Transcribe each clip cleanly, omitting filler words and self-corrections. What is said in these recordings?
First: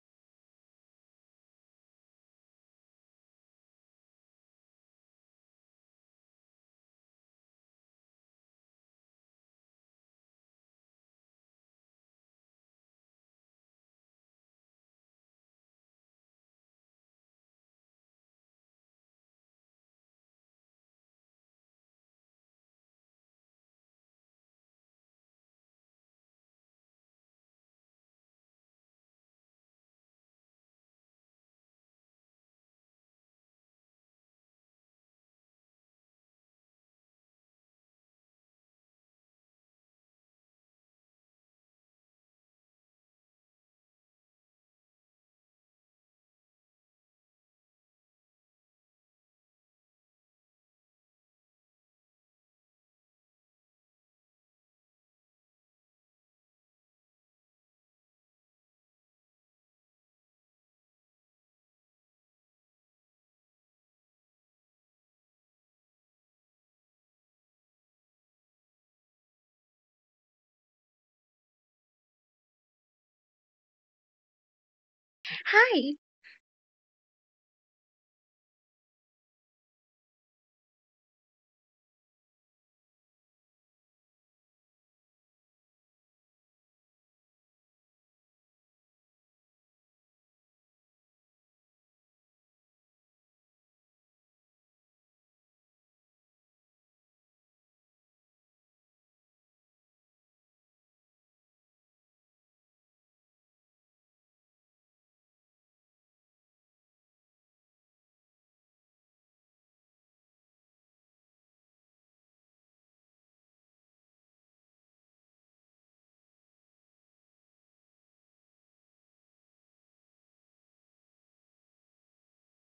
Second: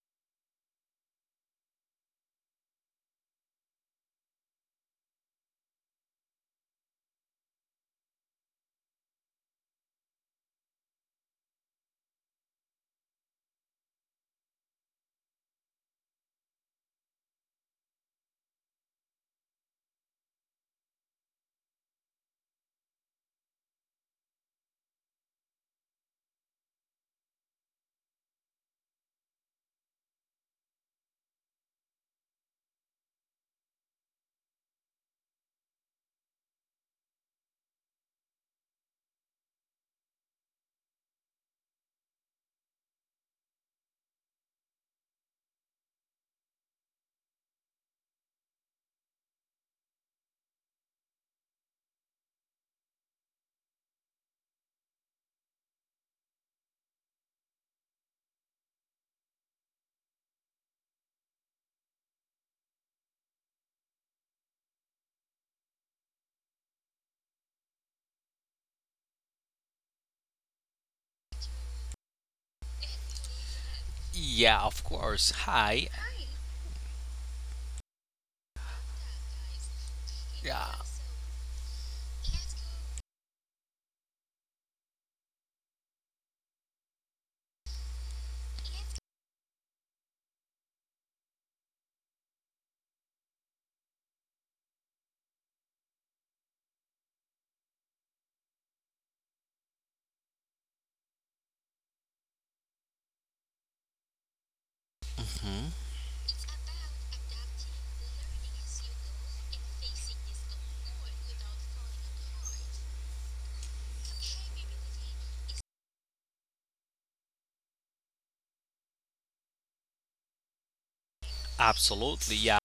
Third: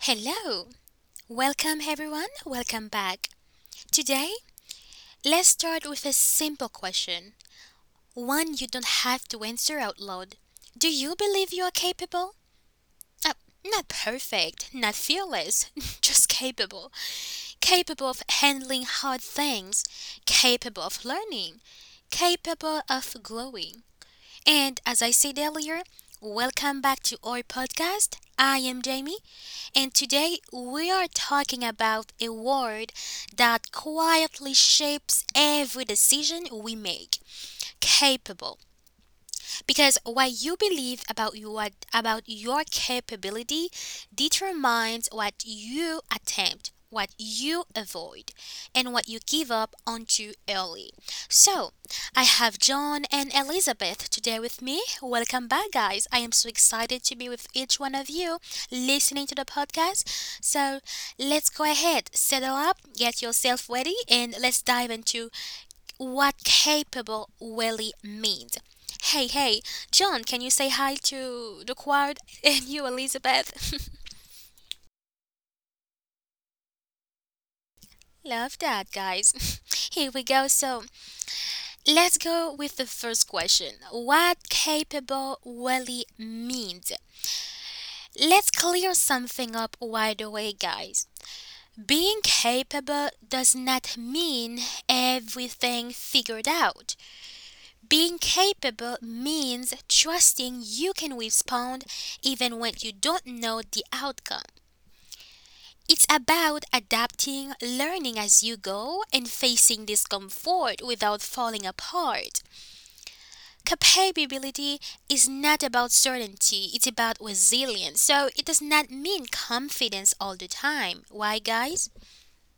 Hello! Welcome everyone, welcome back. Today, let's start with a simple question, one you don't have to answer out loud. Do you believe you are capable? Uh, Not perfect, not fearless, just capable. Capable of handling hard things, capable of learning, capable of growing. And as I said earlier, welcome back to our podcast. I am Jamie, and today we are talking about a word that quietly shapes every decision we make, capable, because what you believe about your capability determines what you attempt, what you avoid, and what you give up on too early. So, I have John and Elizabeth today with me. Welcome back, guys. I am so excited to be with each one of you listening to the podcast. So, let's go ahead, settle up, get yourself ready, and let's dive into what capable Willie means. Hey, John, can you say hi to the crowd and you, Elizabeth? Yeah, of course. Hi. Hi, Love that, guys. Here we go. Yeah. So let's go with the first question. What capable Willie means? Let's clear something up right away, guys. Being capable does not mean everything figured out. Being capable means trusting you can respond even when you don't know the outcome. Mhm. It's about adapting, learning as you go, and facing discomfort without falling apart. Capability is not about certainty, it's about resilience. So it does not mean confidence all the time. Why, guys? Absolutely. Yeah.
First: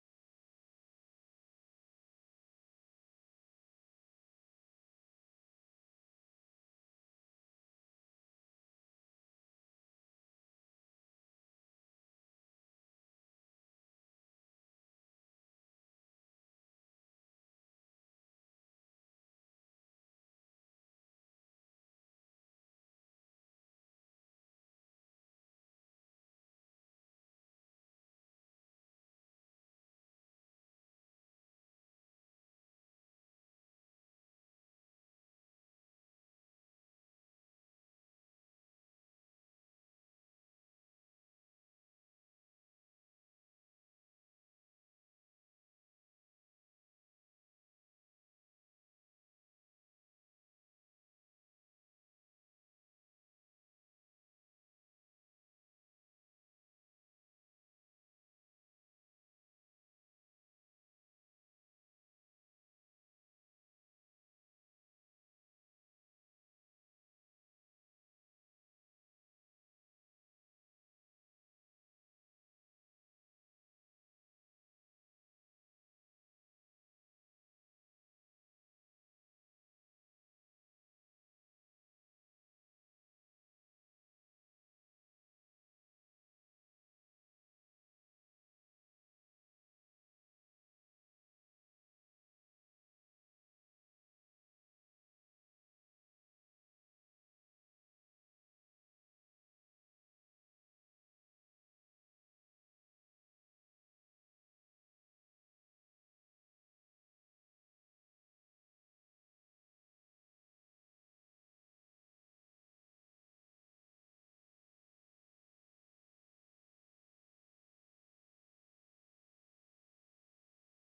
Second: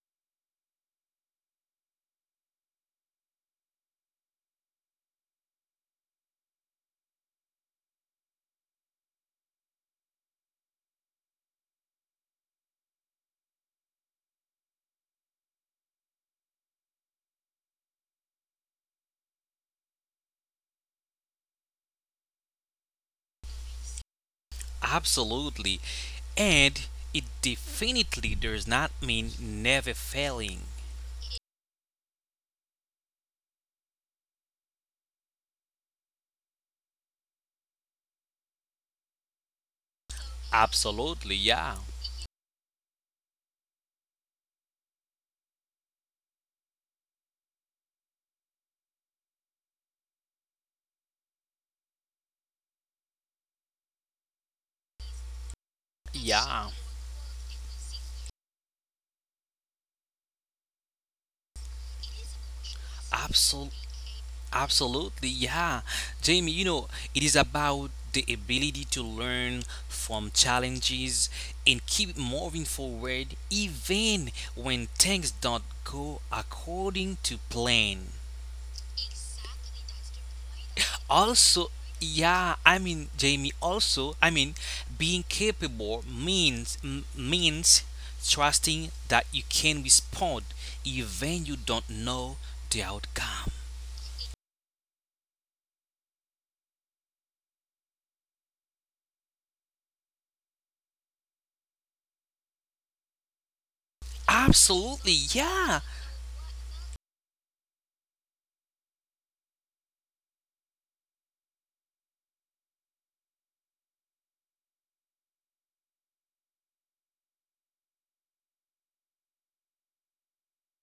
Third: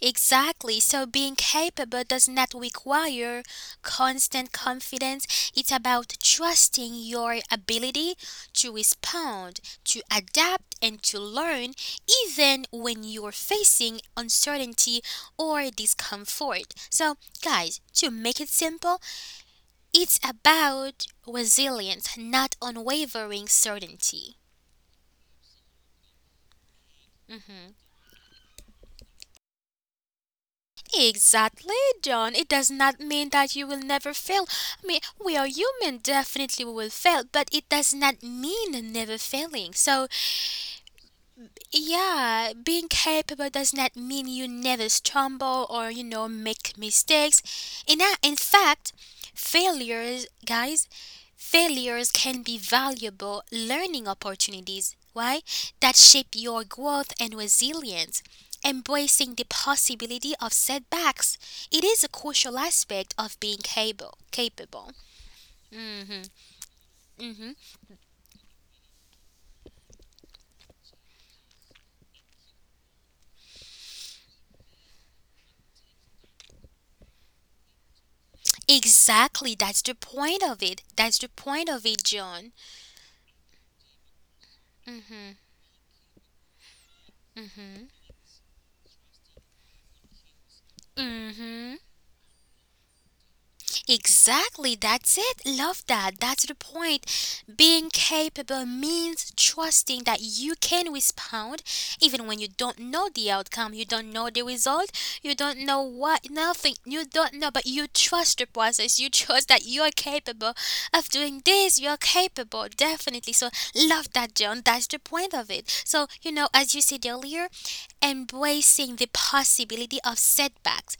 Exactly. So being capable does not require constant confidence. It's about trusting your ability to respond, to adapt, and to learn, even when you're facing uncertainty or discomfort. So, guys, to make it simple, it's about resilience, not unwavering certainty. Absolutely. And it definitely does not mean never failing. Exactly, John. It does not mean that you will never fail. I mean, we are human, definitely we will fail, but it does not mean never failing. So Absolutely. Yeah. yeah, being capable does not mean you never stumble or, you know, make mistakes. In fact, failures, guys, failures can be valuable learning opportunities. Why? That shape your Yeah. growth and resilience. Embracing the possibility of setbacks, it is a crucial aspect of being Absol- capable. Capable. absolutely. Yeah. Mhm. Jamie, you know, it is Mhm. about the ability to learn from challenges and keep moving forward even when things don't go according to plan. Exactly. That's the point of it, Also, John. yeah, I mean, Jamie, also, I mean, being capable means means trusting that you can respond even Mhm. you don't know the outcome. Exactly, that's it. Love that. That's the point. Being capable means trusting that you can respond even when you don't know the outcome, you don't know the result, Absolutely, you don't know yeah. what, nothing, you don't know, but you trust the process. You trust that you're capable of doing this. You're capable, definitely. So, love that, John. That's the point of it. So, you know, as you said earlier, embracing the possibility of setbacks,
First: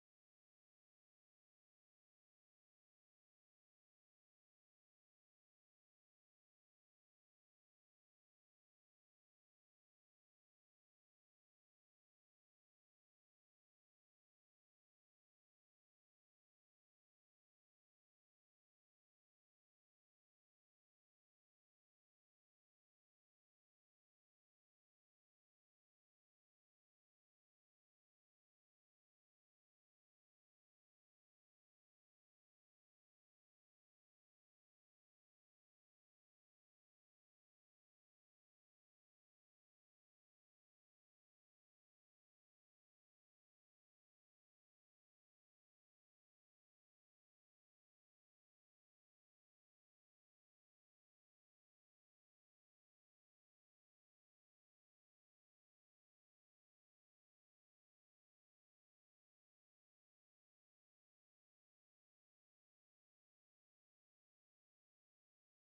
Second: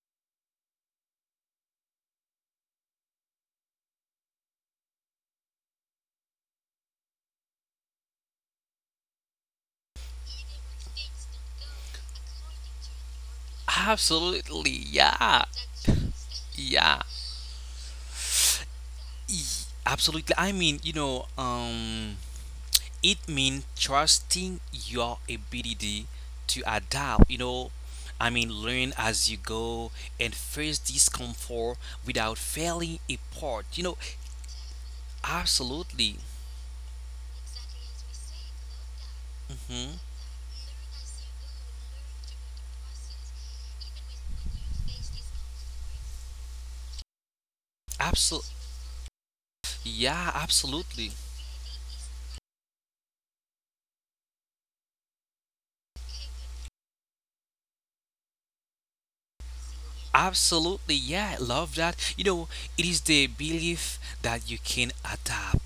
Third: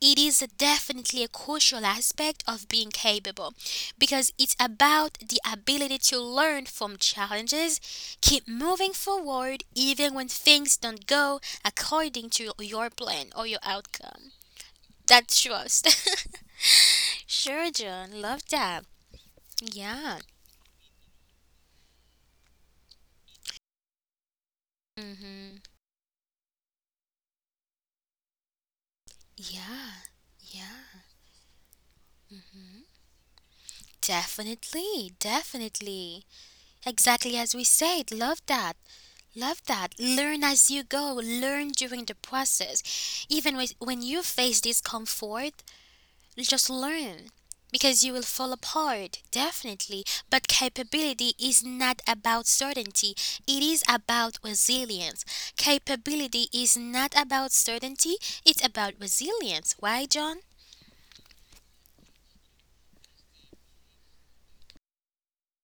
it is definitely a crucial aspect of being capable because it's about the ability to learn from challenges, keep moving forward even when things don't go according to your plan or your outcome. Absolutely, That's yeah. trust. Yeah. Sure, John. Love that. Yeah. Absolutely. I mean, you know, it means trusting your Mm-hmm. ability to adapt I mean learn as you Yeah, go and face yeah. discomfort without failing apart, you know? Definitely, Absolutely. definitely. Exactly as we said. Love that. Love hmm that. Learn as you go, learn during the process. Even with, when you face discomfort, just learn because you will Absolutely. fall apart, definitely. Yeah, But absolutely. capability is not about certainty, it is about resilience. Capability is not about certainty, it's about resilience. Why, John? Absolutely, yeah, I love that. You know, it is the belief that you can adapt,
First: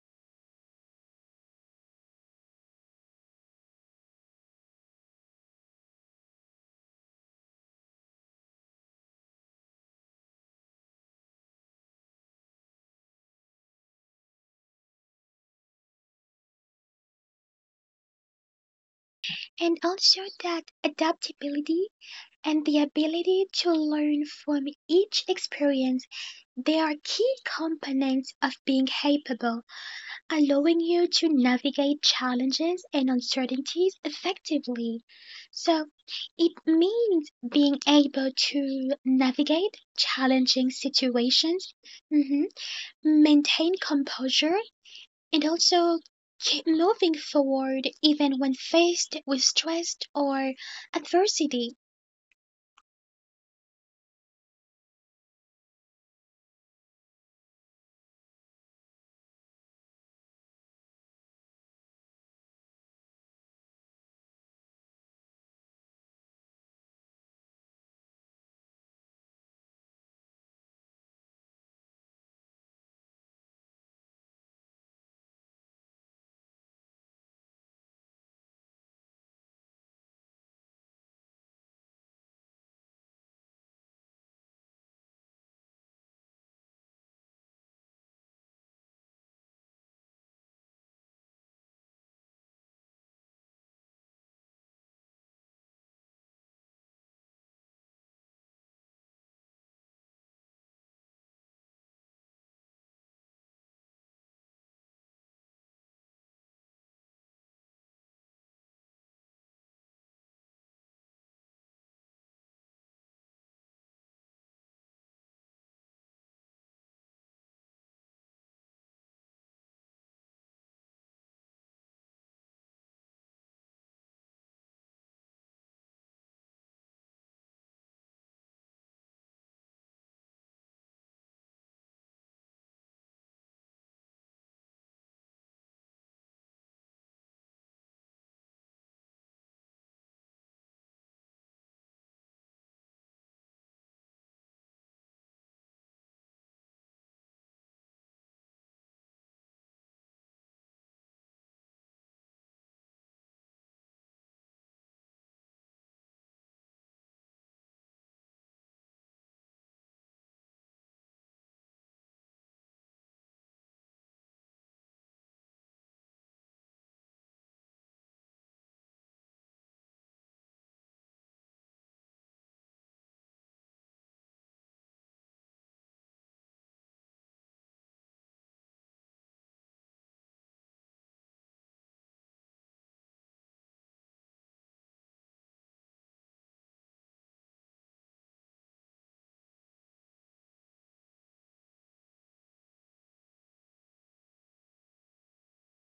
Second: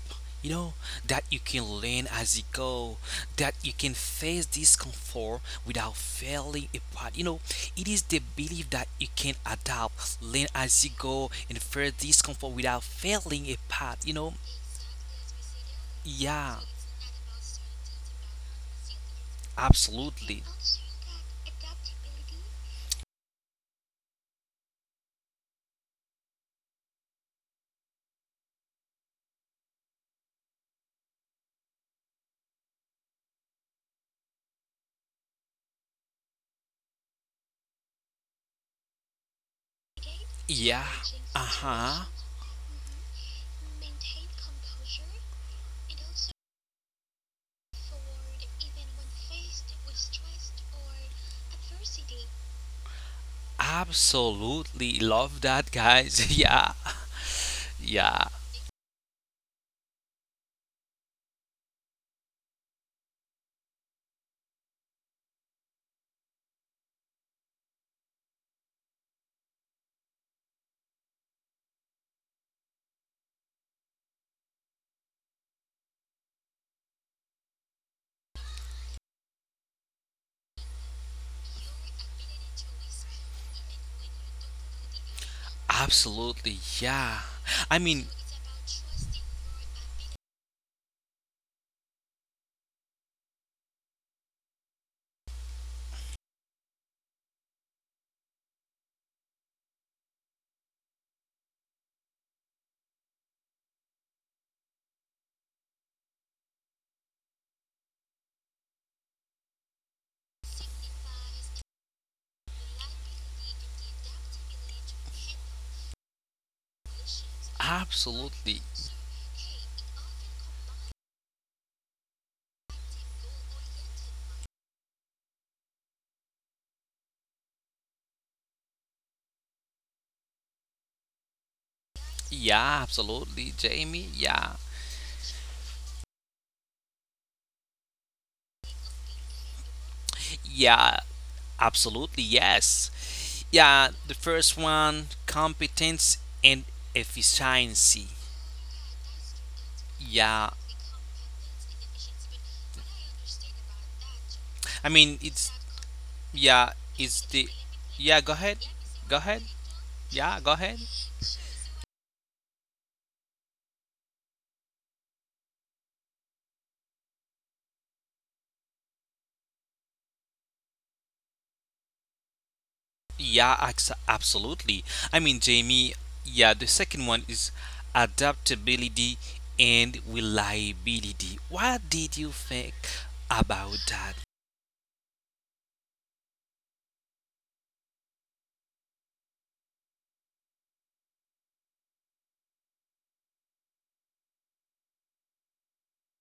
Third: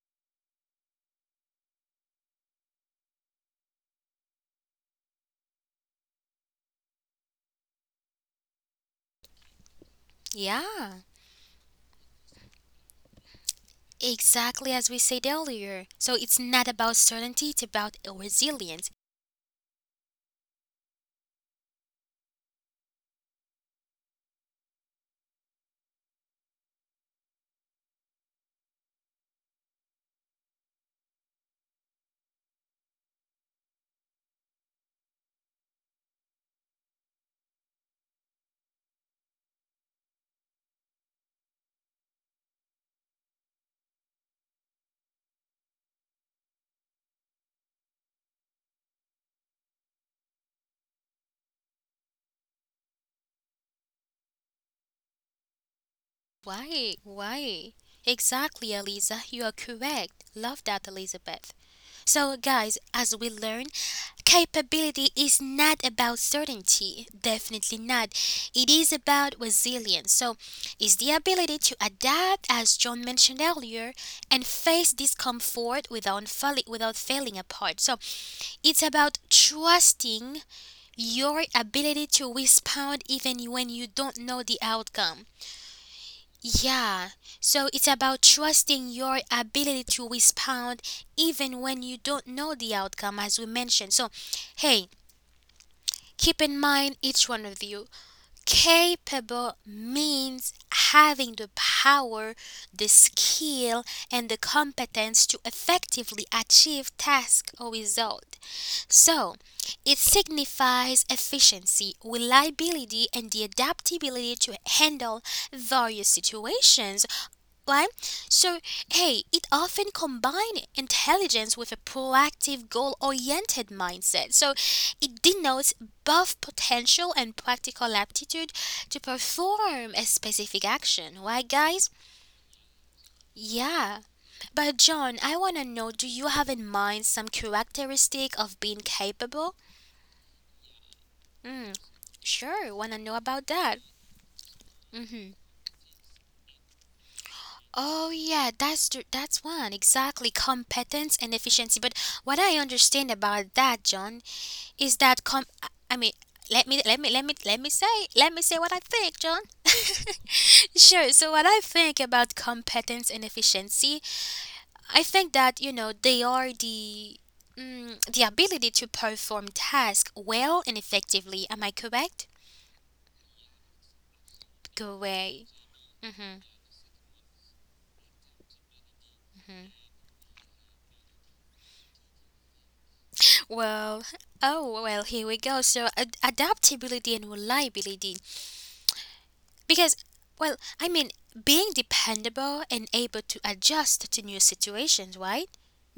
you know, that you can learn as you go, that you can face discomfort without failing apart. You know, it is the belief that you can adapt, learn as you Yeah. go, and face discomfort without failing apart, you know? Exactly as we said earlier. So it's Yeah, not about certainty, it's about resilience. and also absolutely. that adaptability and the ability to learn from each experience, they are key components of being capable, allowing you to navigate challenges and uncertainties effectively. So, it means being able to navigate challenging Yeah, uh situations, huh. mhm, maintain composure, and also keep moving forward even when faced with stress or adversity. Absolutely love that, guys. Yeah, Why? yeah, Exactly, Eliza. You are correct. Love that, Elizabeth. So, guys, as we learn, capability is not about certainty. Definitely not. It is about resilience. So, it's the ability to adapt, as John mentioned earlier, and face discomfort without, without falling apart. So, it's about trusting your ability to respond even when you don't know the outcome. absolutely, yeah. Yeah, I so it's mean, about trusting your ability to respond even when you don't know the outcome, as we mentioned. So, hey, keep in mind each one of you. Capable means having the power, the skill, and the competence to effectively achieve task or result. So, it signifies efficiency, reliability, and the adaptability to handle various situations, right? absolutely, So, hey, it often combines intelligence with a proactive, goal oriented mindset. So, it denotes both potential and practical aptitude to perform a specific action, right, guys? yeah, absolutely, Jamie. Yeah. Yeah, But, John, I want to know, do you have in mind some characteristic of being capable? yeah, Mm, absolutely, yes. sure, want to know about Yeah, that. the first one, Mm. Hmm. competence and efficiency. Oh yeah, that's one, exactly, Yeah, competence and efficiency. But what I understand about that, John, I is mean, that it's com. I mean, yeah, let me let it's me let the me yeah, go let me ahead, say what I go think, ahead, John. yeah, go ahead. Sure. So what I think about competence and efficiency, I think that you know they are the mm, the ability to perform tasks well and effectively. Am I correct? Yeah, absolutely. Go I mean, away. Jamie, yeah, Mm-hmm, the second one is adaptability mm-hmm. and reliability. What did you think about that? Well, oh well, here we go. So adaptability and reliability. Because, well, I mean, being dependable and able to adjust to new situations, right?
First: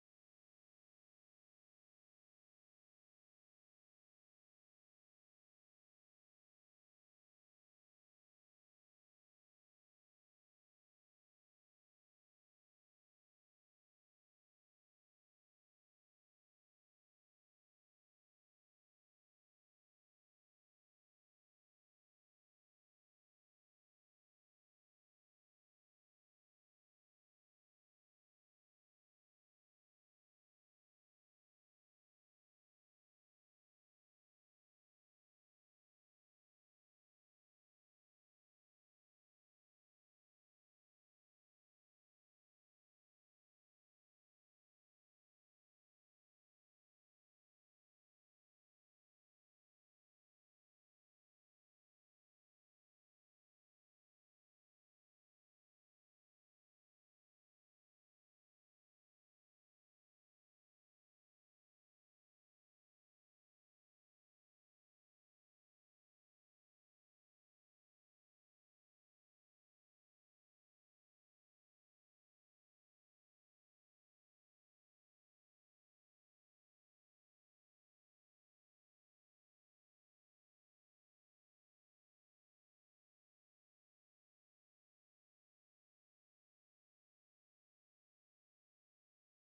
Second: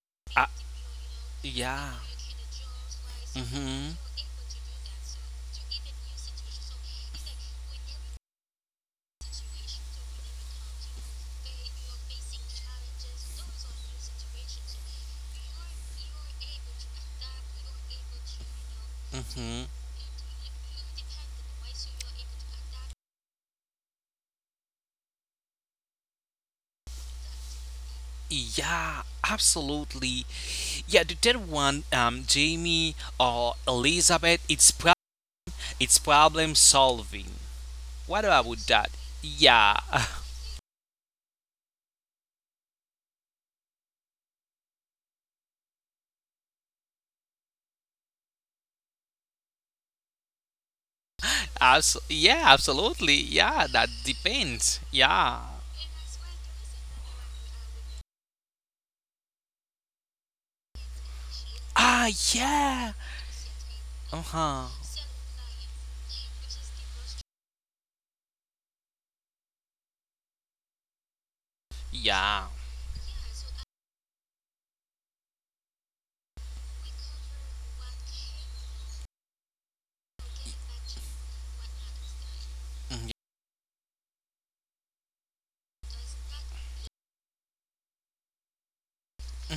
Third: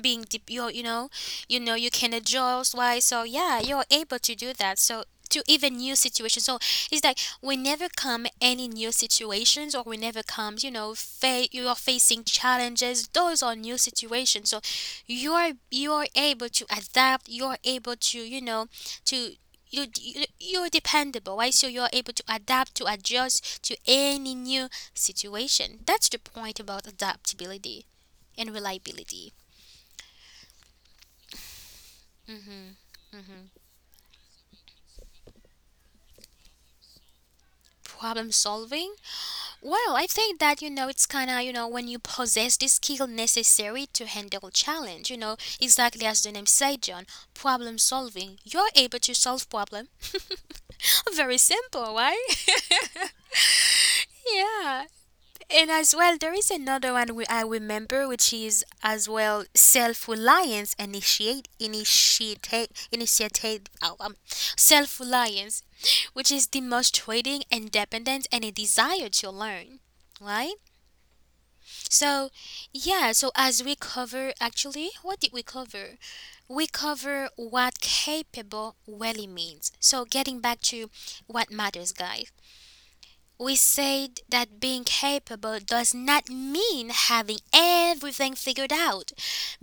Being Uh, deep, you know, you know you yeah. can adjust, why? So yeah, you're Mm-hmm. able to do that. So to even new situations. So it's like whenever come any new situations, or whenever comes, you know, you are facing challenges. Those are new situations. So you are able to adapt. You are able to you know to Mm-hmm. you, you're dependable, right? So you're able to adapt, to adjust to any new situation. That's the point about adaptability and Yeah, reliability. absolutely. Yeah, the third one, Jamie or Elizabeth, it's it's problem solving. Problem What about solving, that? Yeah, well, I think that, you know, it's kind of, you know, when you possess the skill necessary to handle challenge, you know, exactly as the name said, John, problem solving, you're able to solve problem. Very simple, right? yeah, absolutely. Yeah, that Yeah. depends. Yeah. And as well, there is another one we, I remember, which is as well self-reliance, initiate Ah, initiate yeah. initiate Uh huh. self-reliance, which is demonstrating independence and a desire to learn, right? So, Yeah. yeah. So as we cover, actually, what did we cover? We cover what capable really means. So getting back to what matters, guys. We said that being capable does not mean having everything figured out.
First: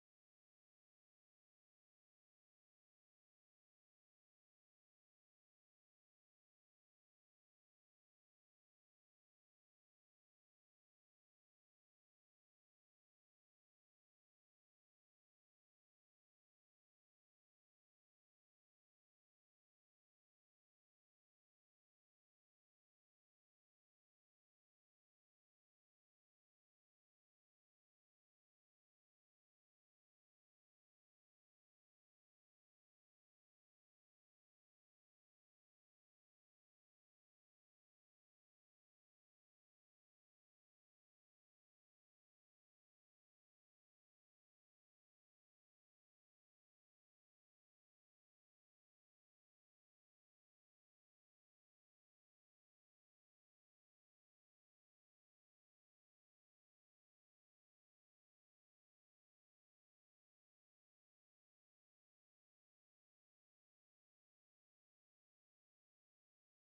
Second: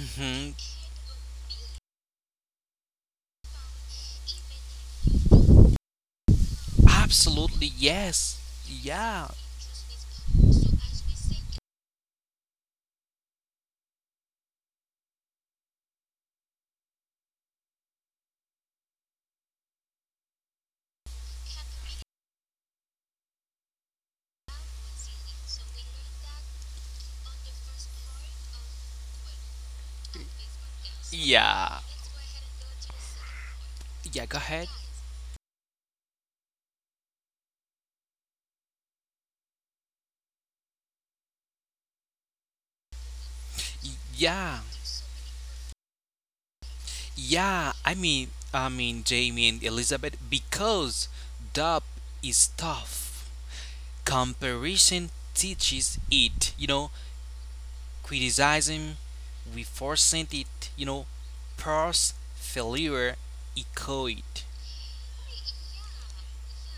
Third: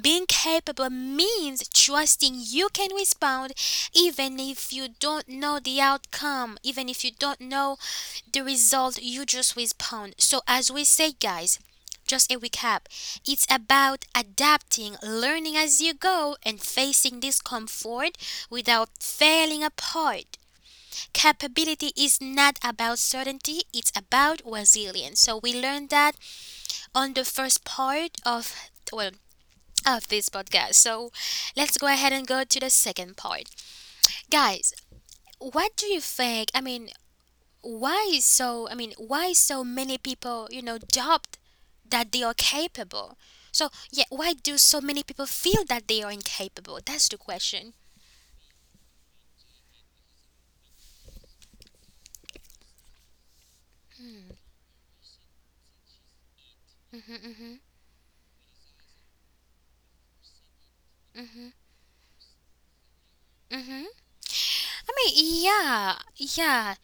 Being capable means trusting you can respond even if you don't know the outcome, even if you don't Absolutely. know Yes. the result, you Yeah. just respond. So, as we say, guys, just a recap, it's about adapting, learning as you go, and facing discomfort without failing apart. Capability is not about certainty, it's about resilience. So we learned that on the first part of, well, of this podcast. So let's Yeah. go ahead and go to the second part. Yeah, go Guys, ahead. what do you think? I mean, why is so I mean, why so many people, you know, doubt that they are capable? So, yeah, why do Yeah, so many people feel that they are incapable? That's the question. yeah. I mean, Jamie and Elizabeth, because dub is tough. Comparison teaches it. You know, criticism, we forcent it. You know, pros failure, Mm-hmm. echo it. I mean, yeah.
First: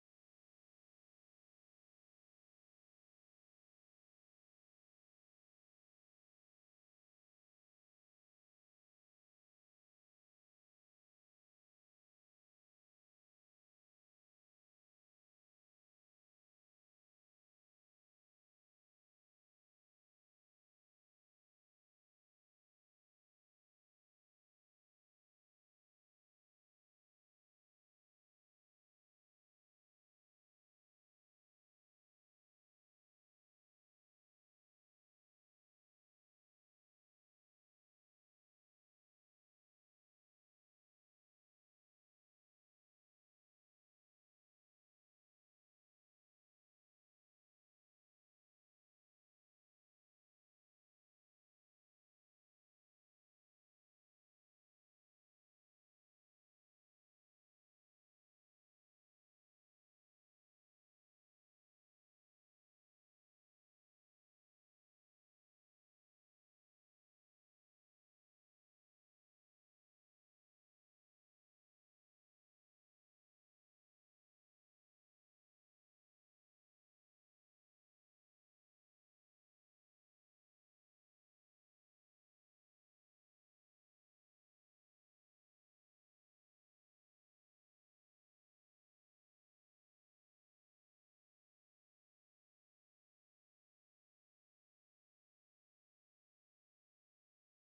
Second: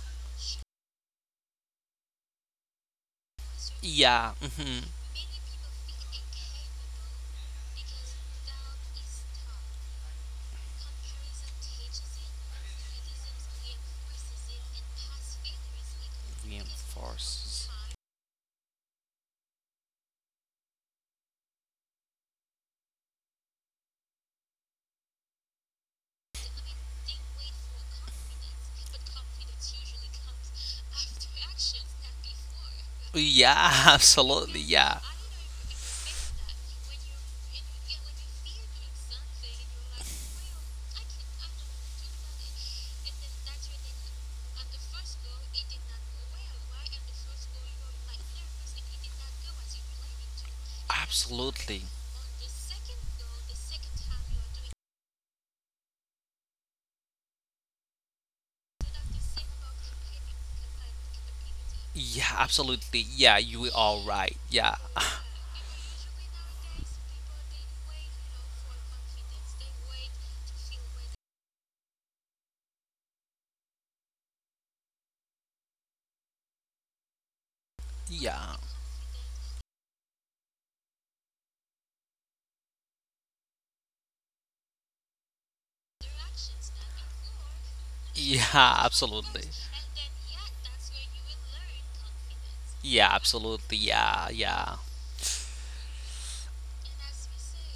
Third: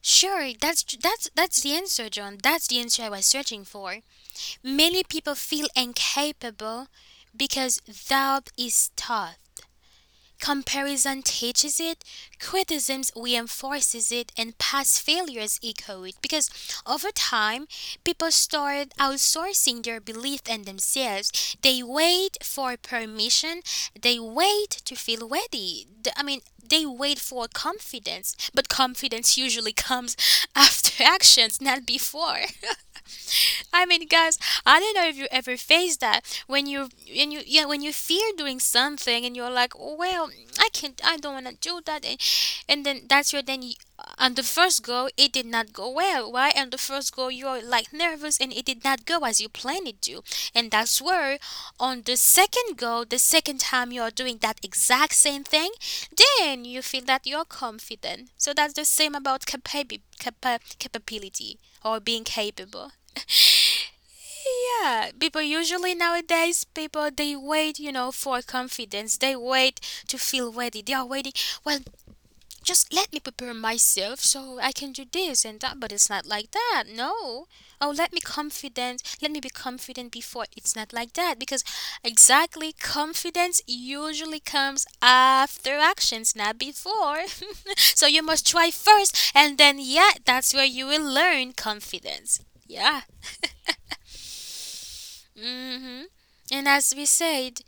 Sure, that's the answer, John. That's the answer I was searching for. Yeah. hmm Many people feel incapable because doubt is tough. Comparison teaches it, criticism reinforces it, and past failures echo it. Because over time, Reinforces. people start outsourcing their belief in themselves. They wait for permission, they wait to feel ready. I mean, they wait for confidence, but confidence usually comes after actions, not before. Yeah, I mean, guys, absolutely. I don't Yeah. know if you ever faced that when you and you yeah when you fear doing something and you're like, "Oh, well, I can't, I don't want to do that," and then that's your then. You, on the first go, it did not go well. Why? On the first go, you're like nervous, and it did not go as you planned it to. And that's where, Absolutely. on the second go, the second time you're doing that exact same thing, then you feel that you're confident. So that's the same about capability or being Yeah, capable. absolutely. Yeah, you are right. Yeah. Yeah, people usually nowadays people they wait, you know, for confidence. They wait to feel ready. They are waiting. Well, just let me prepare myself so I can do this and that. But it's not like that. No. Oh, let me Yeah. confident. Let me be confident before. It's not like that because exactly confidence usually comes after actions, not before. So you Yeah, must try first, absolutely. and then yeah, that's where you will learn confidence. Yeah, Yeah. absolutely. Yeah, yeah. Hmm. And as we said,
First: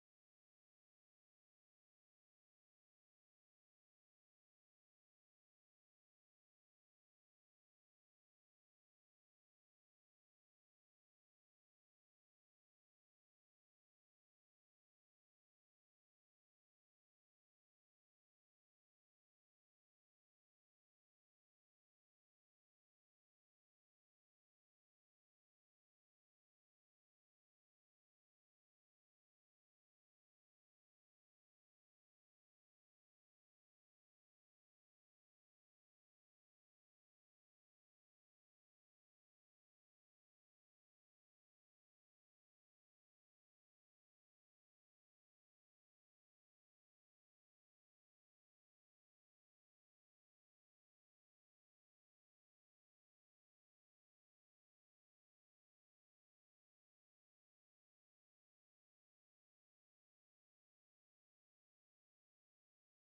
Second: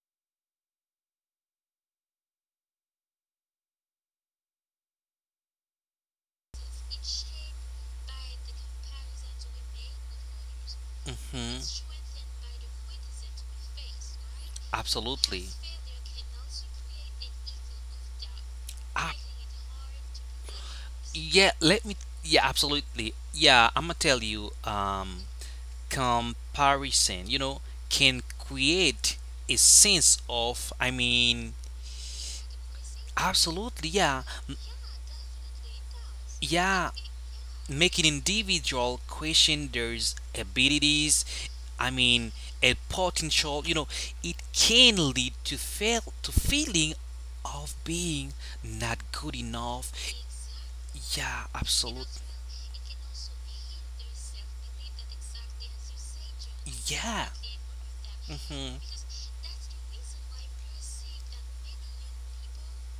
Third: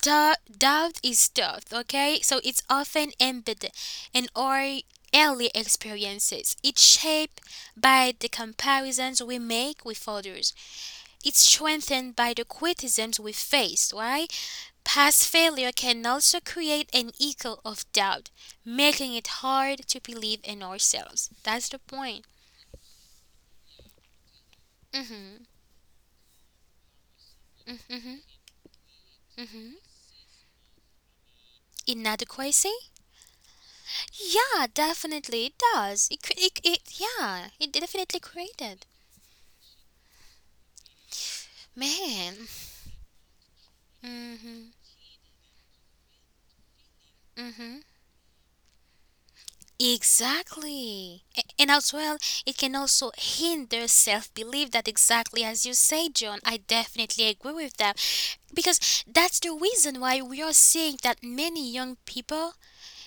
doubt is tough, okay? So it's often embedded in our early experiences. It's shaped by the comparisons we make with others. It's Hmm. strengthened by the criticisms we face, right? Past Absolutely. failure can also create an echo of doubt, making Ah. it hard to believe in ourselves. Yeah. That's the Let me. point. Yeah. Absolutely. Yeah. I'm gonna tell you. Hmm. Comparison. You know, Hmm. can create a Hmm. sense of. I mean. Inadequacy? Absolutely. Yeah. Yeah, definitely it does. It, cre- it, Yeah. it yeah, it Make an definitely created. individual question their abilities. I mean, Man. a potential, you know, it Mhm. can lead to fail to feeling of Mhm. being not good enough. Exactly. Yeah, And as well, absolutely. it can also hinder self-belief, that exactly as you say, John. I definitely Yeah. agree with that because Mhm. that's the reason why we are seeing that many young people,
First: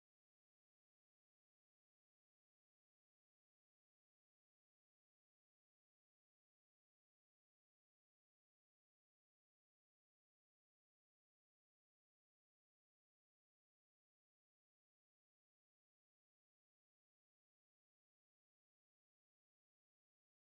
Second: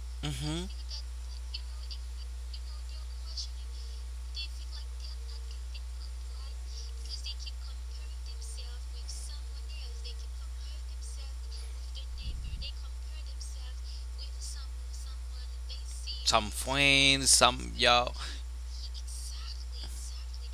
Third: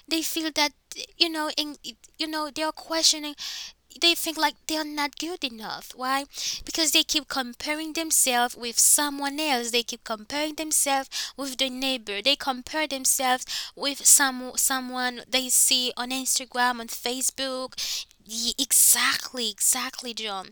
they feel Mhm. that you know, in, you know, they are questioning, they think like they're not good enough. Why? Because they keep comparing themselves with someone else. They keep comparing themselves with their neighbor. They compare themselves with someone they see on Some Instagram, on friends, some yeah, Facebook. Exactly, exactly, John.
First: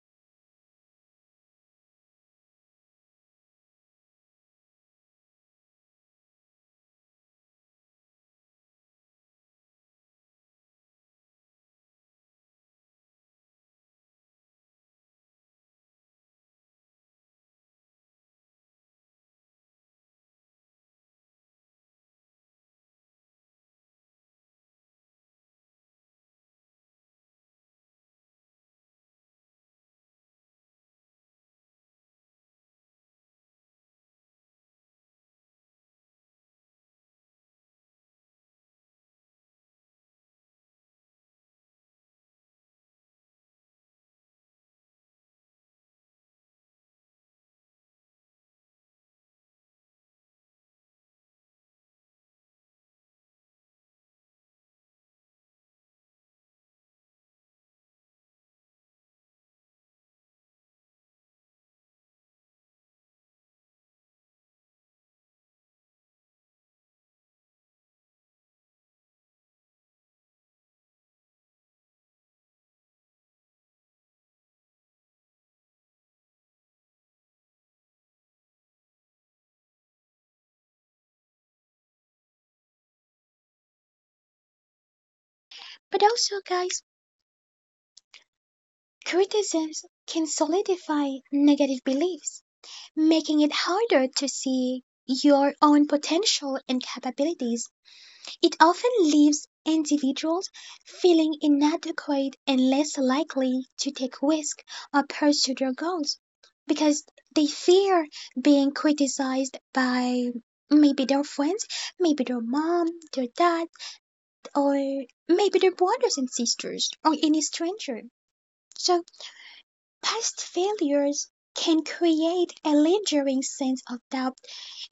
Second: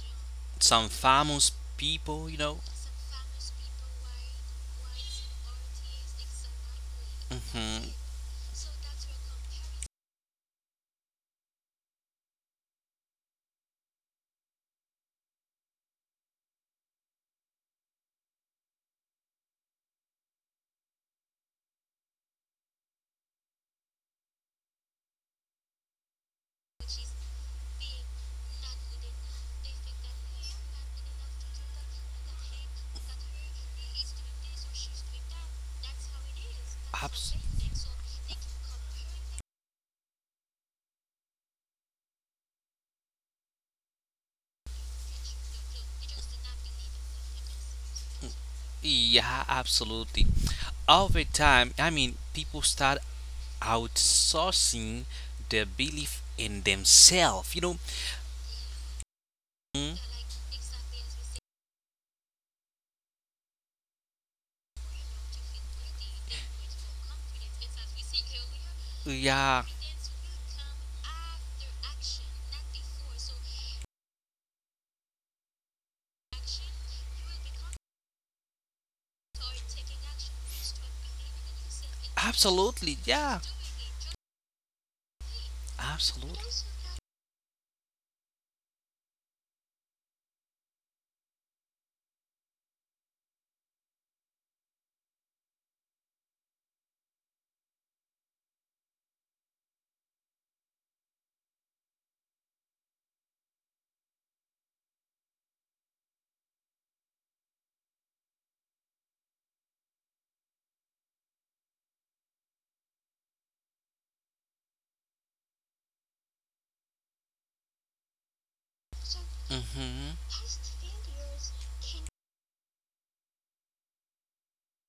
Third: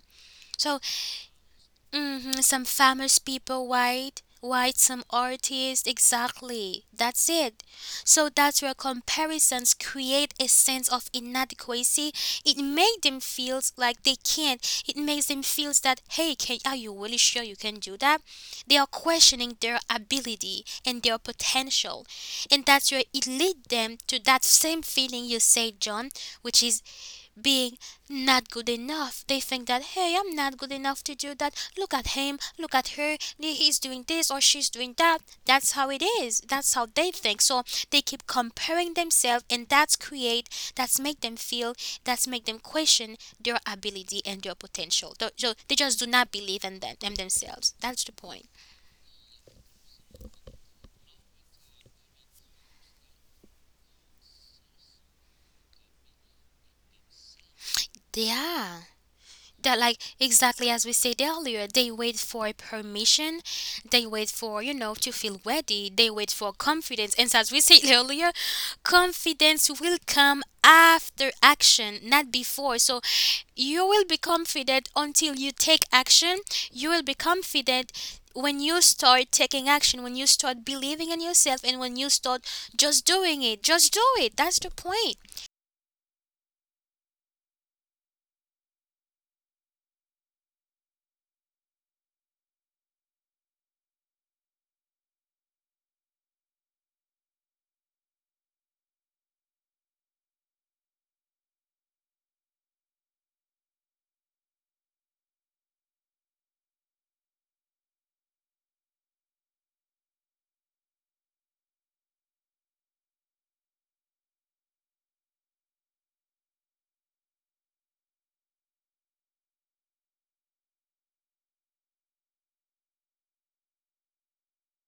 So some famous people, hmm you know. some famous people some artists, exactly. That's it. Hmm So that's where comparisons create a sense of inadequacy. It makes them feel like they can't. It makes them feel that, hey, are you really sure you can do that? They are questioning their ability and their potential. And that's where it leads them to that same feeling you say, John, which is being not good enough. They think that, hey, I'm not good enough to do that. Look at him, look at her. He's doing this or she's doing that. That's how it is. That's how they Abs- think. So they keep comparing themselves, and that's make them feel, that's make them question their ability and their potential. So they just do not believe in themselves. That's the point. yeah, absolutely. Over time, I mean, people start outsourcing their belief in themselves. You know, Yeah, that Mm, like exactly as we said earlier, they wait for permission, they wait for to feel ready, they wait for confidence, and as we said earlier, yeah, confidence will come after action, not before. So you will be confident until you take action. You will be confident when you start taking action, when you start believing in yourself, and when you start absolutely, just yeah, doing it. Just do it. That's the point. But also, absolutely. guys, criticisms can solidify negative beliefs, making it harder to see your own potential and capabilities. It often leaves individuals feeling inadequate and less likely to take risks or pursue their goals because they fear being criticized by maybe their friends, maybe their mom, their dad, or maybe their brothers and sisters, or any stranger. So, Mm-hmm. past failures can create a lingering sense of doubt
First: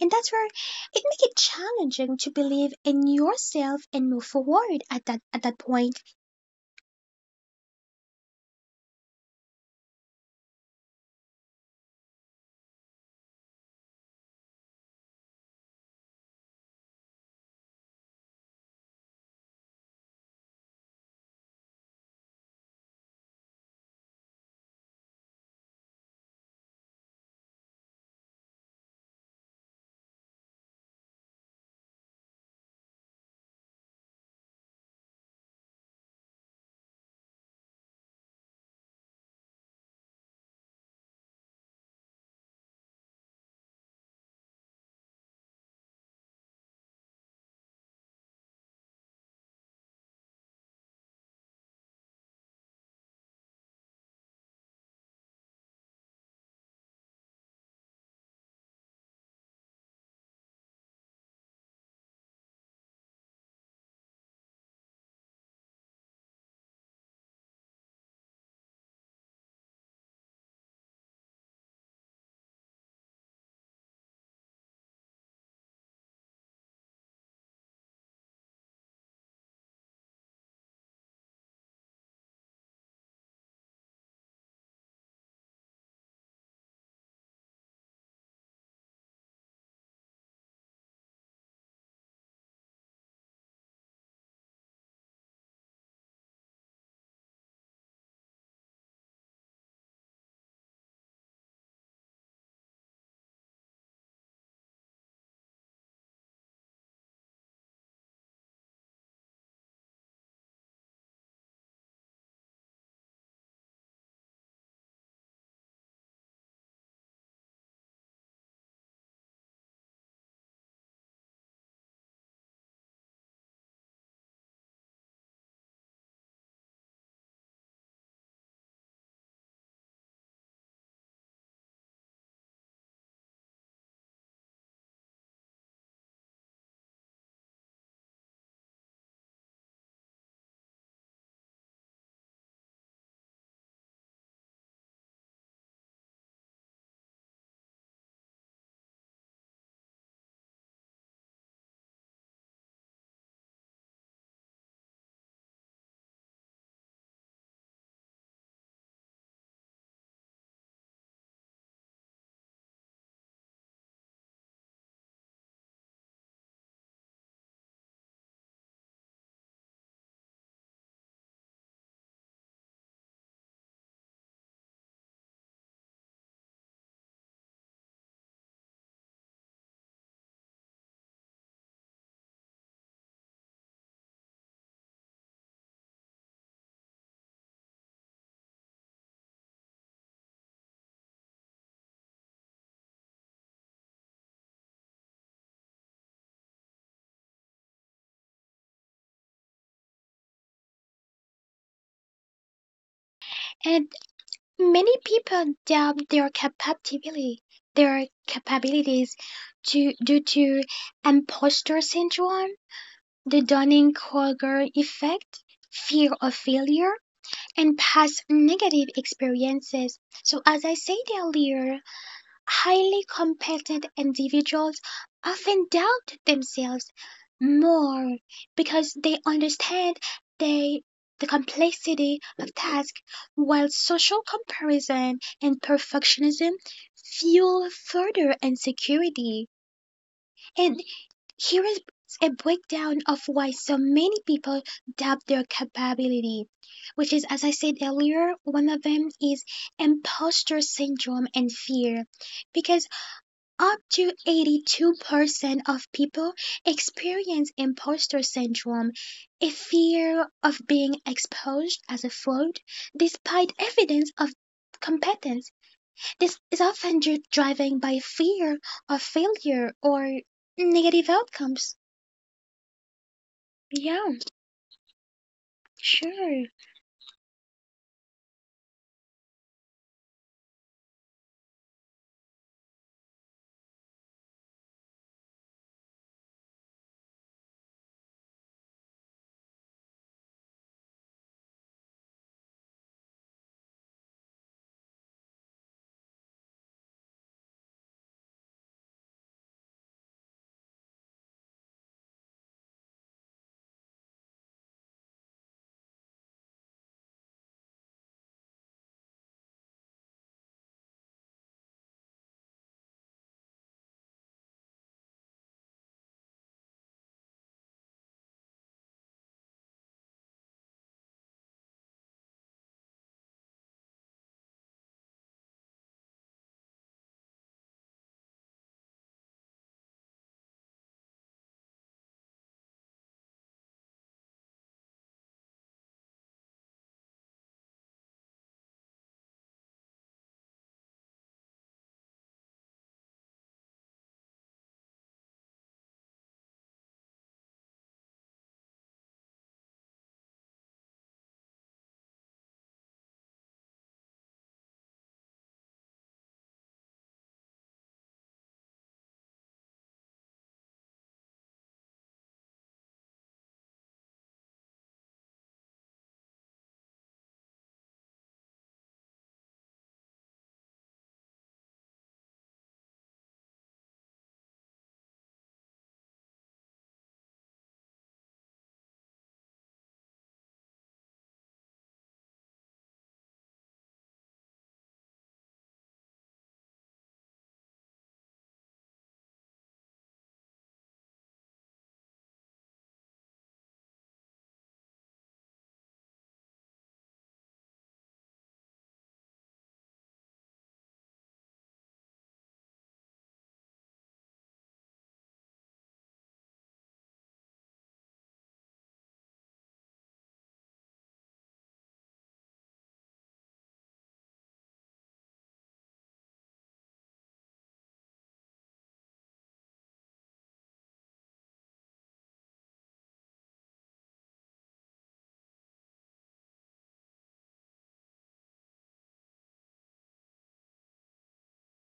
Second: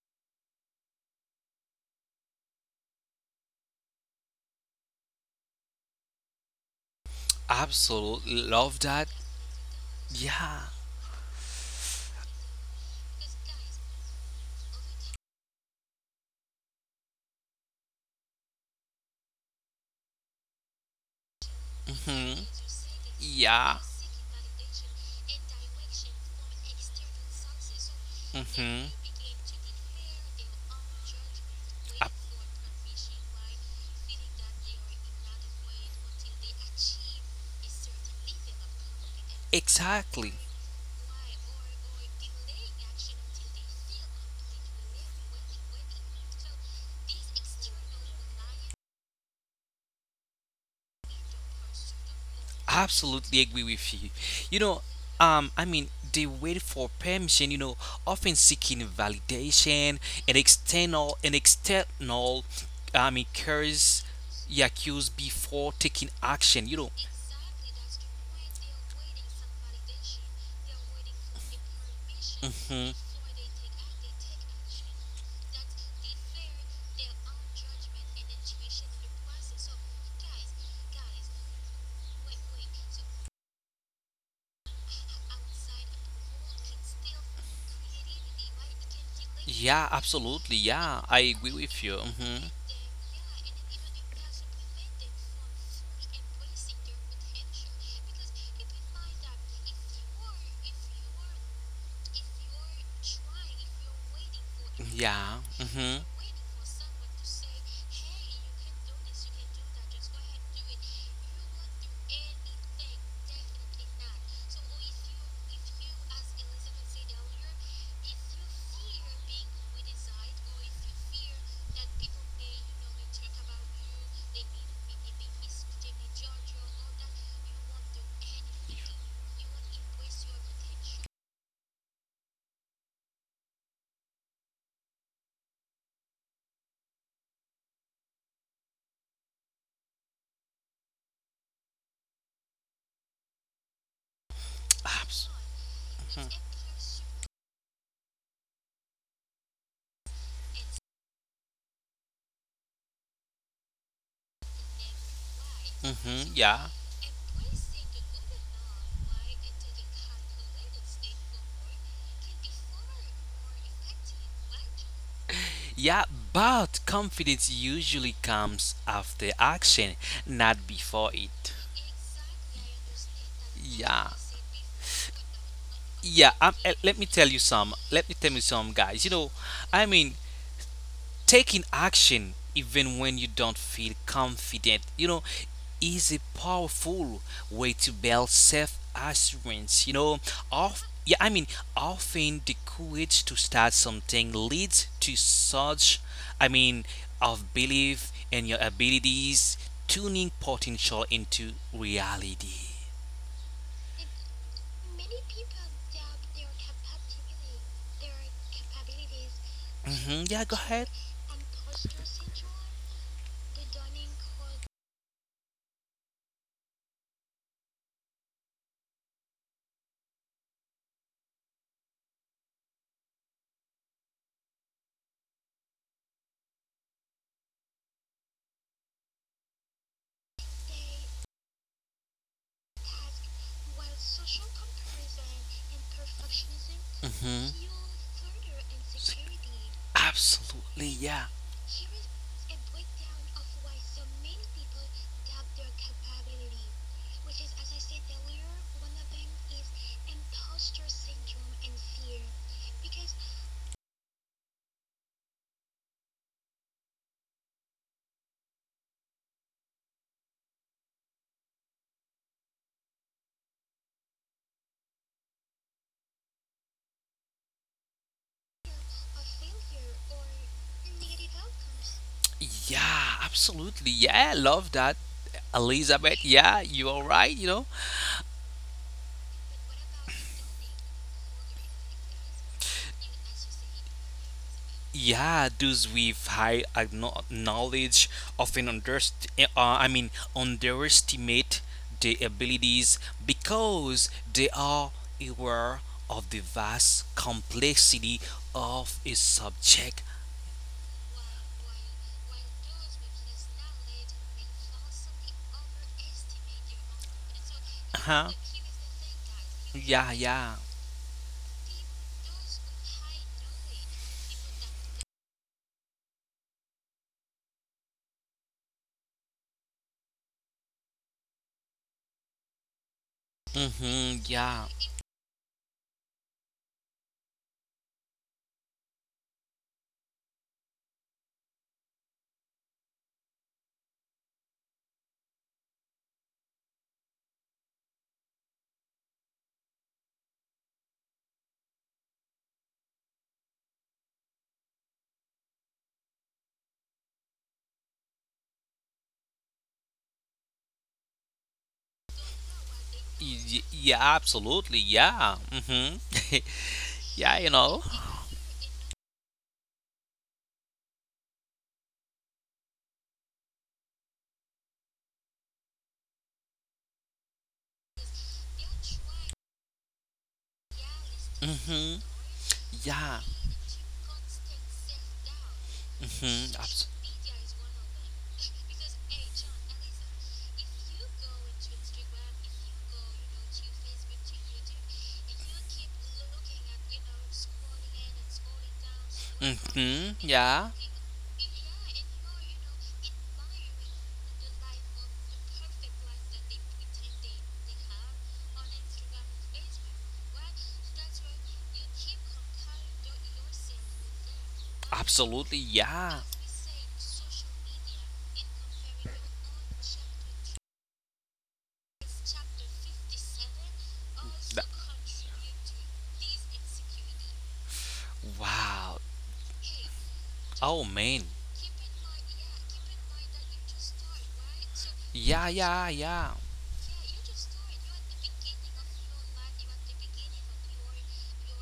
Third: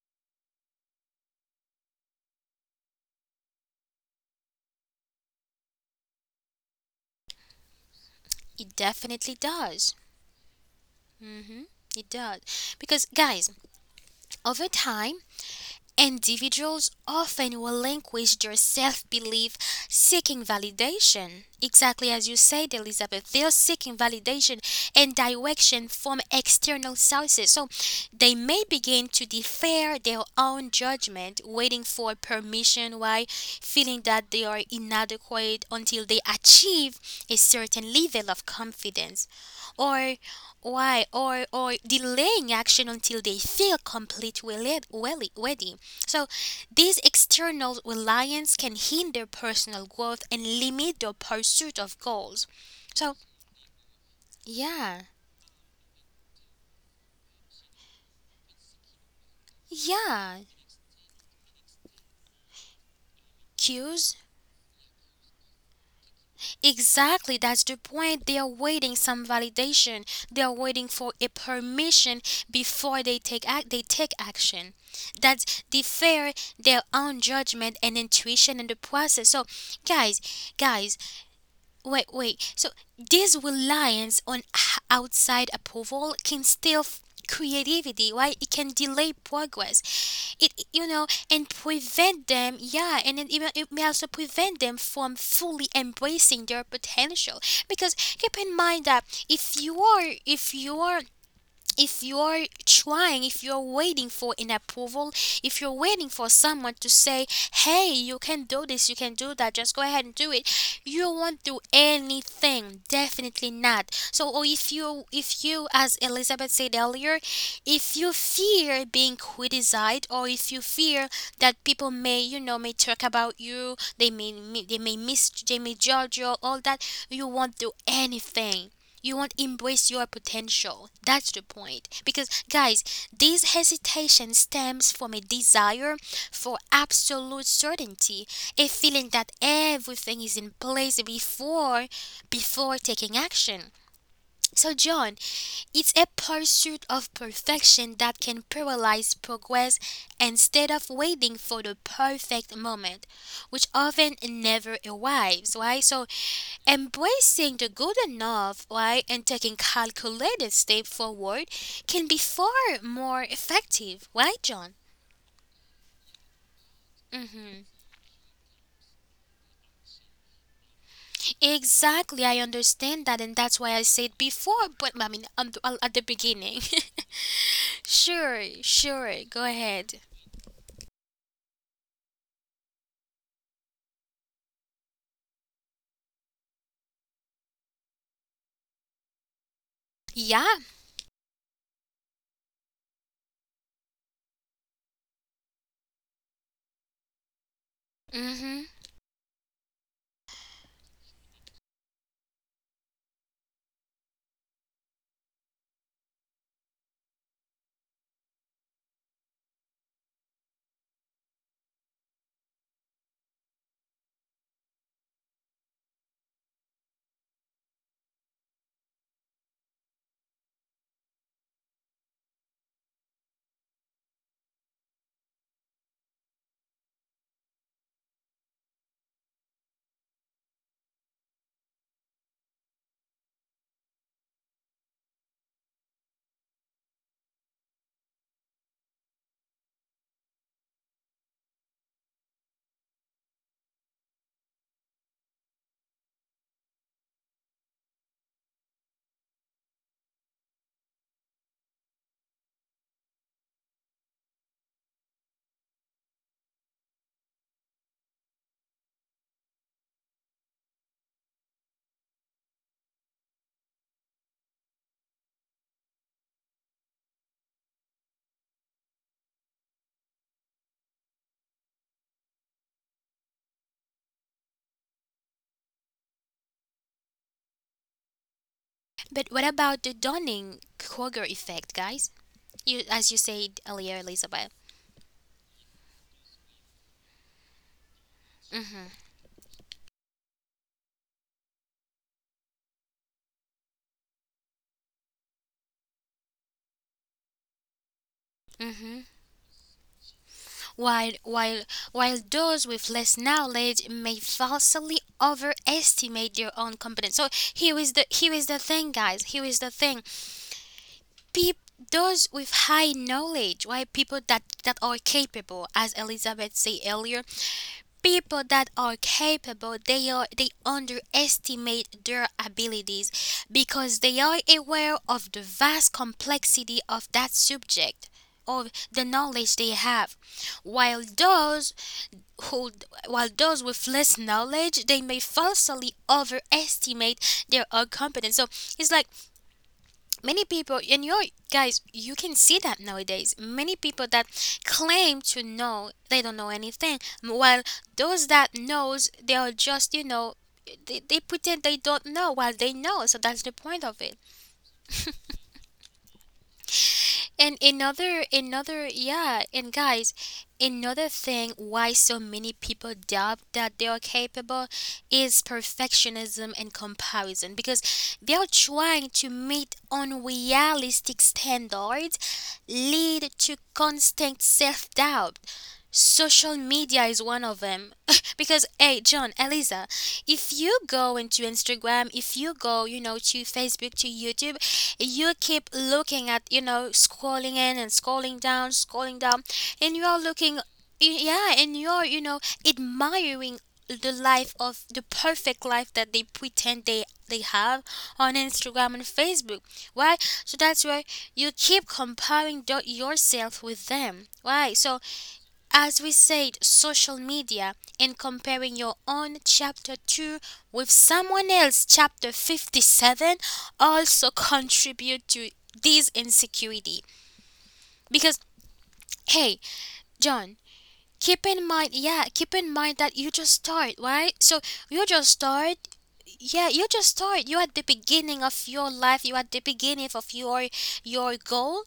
and that's where it make it challenging to believe in yourself and move forward at that point. Absolutely It love that. definitely does. Yeah. Hmm, it does because, guys, over time, individuals often will relinquish their self belief, seeking validation. Exactly as Mm-hmm. you said, Elizabeth, they're Yeah. seeking validation and direction from external sources. So they may Mm-hmm. begin to defer their own judgment, waiting for Ab- permission, why feeling that they are inadequate until they achieve a certain level of confidence. Or Exactly. why or delaying action until they feel complete, well, ready. So this external reliance can hinder personal growth and limit the pursuit of goals. So, Absolutely agree with you. You know, yeah, I mean, they wait for permission. You know, often seeking validation yeah, and external, I mean, curse, cues. yeah, cues before taking action. You know, Exactly, that's the point. They are waiting some validation. They are waiting for a permission hmm before they take action. That's defer their own judgment and intuition in the process. So, guys, guys, wait, wait. So this reliance on outside approval can still creativity, right? It can delay progress. Yeah, It, absolutely. it- you Yeah, know, I and agree with you. prevent Hmm them. Yeah, and it may also prevent them from fully embracing their potential. Because keep in mind that if you are, if you're trying, if you're waiting for an approval, Yeah. if you're waiting hmm for someone to say, hey, you can do this, you can do that, just go ahead and do it, you won't do anything. Definitely not. So, or if you as Elizabeth said earlier, if you fear being criticized or if you fear that people may, you know, may talk about you, they may judge you, all that, you won't do anything, you won't embrace your potential. That's the point. Because, guys, this hesitation stems from a desire for absolute certainty, a feeling that everything is in place before taking action. So, John, Abs- it's a pursuit of perfection that can paralyze progress instead of waiting for the perfect moment, which often never arrives, right? Mhm, So, so yeah. embracing the good enough, right, and taking calculated step forward can be far more effective, right, John? Yeah, but confidence Hmm. usually comes after action, not before it. Exactly, I understand that, and that's why I Yeah. said before, but I mean, well, at the Yeah, beginning. Let me tell you some. Let me tell Sure, you some, guys. sure, You know, go I ahead. mean, taking action even when you don't feel confident, you know, is a powerful way to build self-assurance. You know, Yeah. of yeah, I mean, often the courage to start something leads to such, I mean, of belief Mm-hmm. in your abilities, turning potential into reality. And many people doubt their capability, their capabilities to due Hmm to Yeah, go ahead. imposter syndrome, the Dunning-Kruger effect, fear of failure, and past negative experiences. So as I said earlier, highly competent individuals often doubt themselves more because they understand they, the complexity of tasks, while social comparison and perfectionism fuel Hmm further insecurity. And Absolutely, yeah. here is a breakdown of why so many people doubt their capability, which is, as I said earlier, one of them is imposter syndrome and fear. Because up to 82% of people experience imposter syndrome, a fear of being exposed as a fraud despite evidence of competence. This is often driven by fear of failure or negative outcomes. Yeah, Yeah, absolutely. Yeah, I love that, sure. Elizabeth. Yeah, you are right, you know. But what about the Dunning Kruger effect, guys? You, as you said earlier, Elizabeth. Yeah, those with high knowledge often I mean, underestimate their abilities because they are aware of the vast complexity Mm-hmm. of a subject. While, while, while those with less knowledge may falsely overestimate their own competence. So here is Huh? the thing, guys. Here is the thing. Yeah, yeah. Peop, those with high knowledge, why people that are capable, as Elizabeth said earlier, people that are capable, they underestimate their abilities because they are Mm-hmm. Yeah. aware of the vast complexity of that subject, of the knowledge they have, while who, while those with less knowledge, they may falsely overestimate their own competence. So it's like many people, and you guys, you can see that nowadays. Many people that claim to know, they don't know anything, while those that knows, they are just, you know, they pretend they don't know while they know. So that's the point of it. Yeah, absolutely. Yeah. Mm-hmm. And Yeah, you know. Guys, another thing why so many people doubt that they are capable is perfectionism and comparison, because they are trying to meet unrealistic standards, Mm-hmm. lead Yeah. to constant self doubt. Social Mhm, media is one of them. Because, hey, John, Eliza, if you go into Instagram, if you go, you know, to Facebook, to YouTube, you keep looking at, you know, scrolling in and scrolling down, and you are mhm, looking, yeah. yeah, and you are, you know, admiring the perfect life that they pretend they have on Instagram and Facebook. Why? So that's why you keep comparing yourself with them. Why? So, Absolutely, as we yeah. said, social media, and comparing your own chapter 2 with someone else chapter 57 also Th- contribute to this insecurity. Because Wow. hey, John, Oh man. keep in mind, yeah, keep in mind that you just start, right? So you just Yeah, start yeah, yeah. yeah, you just start. You're at the beginning of your life. You're at the beginning of your goal,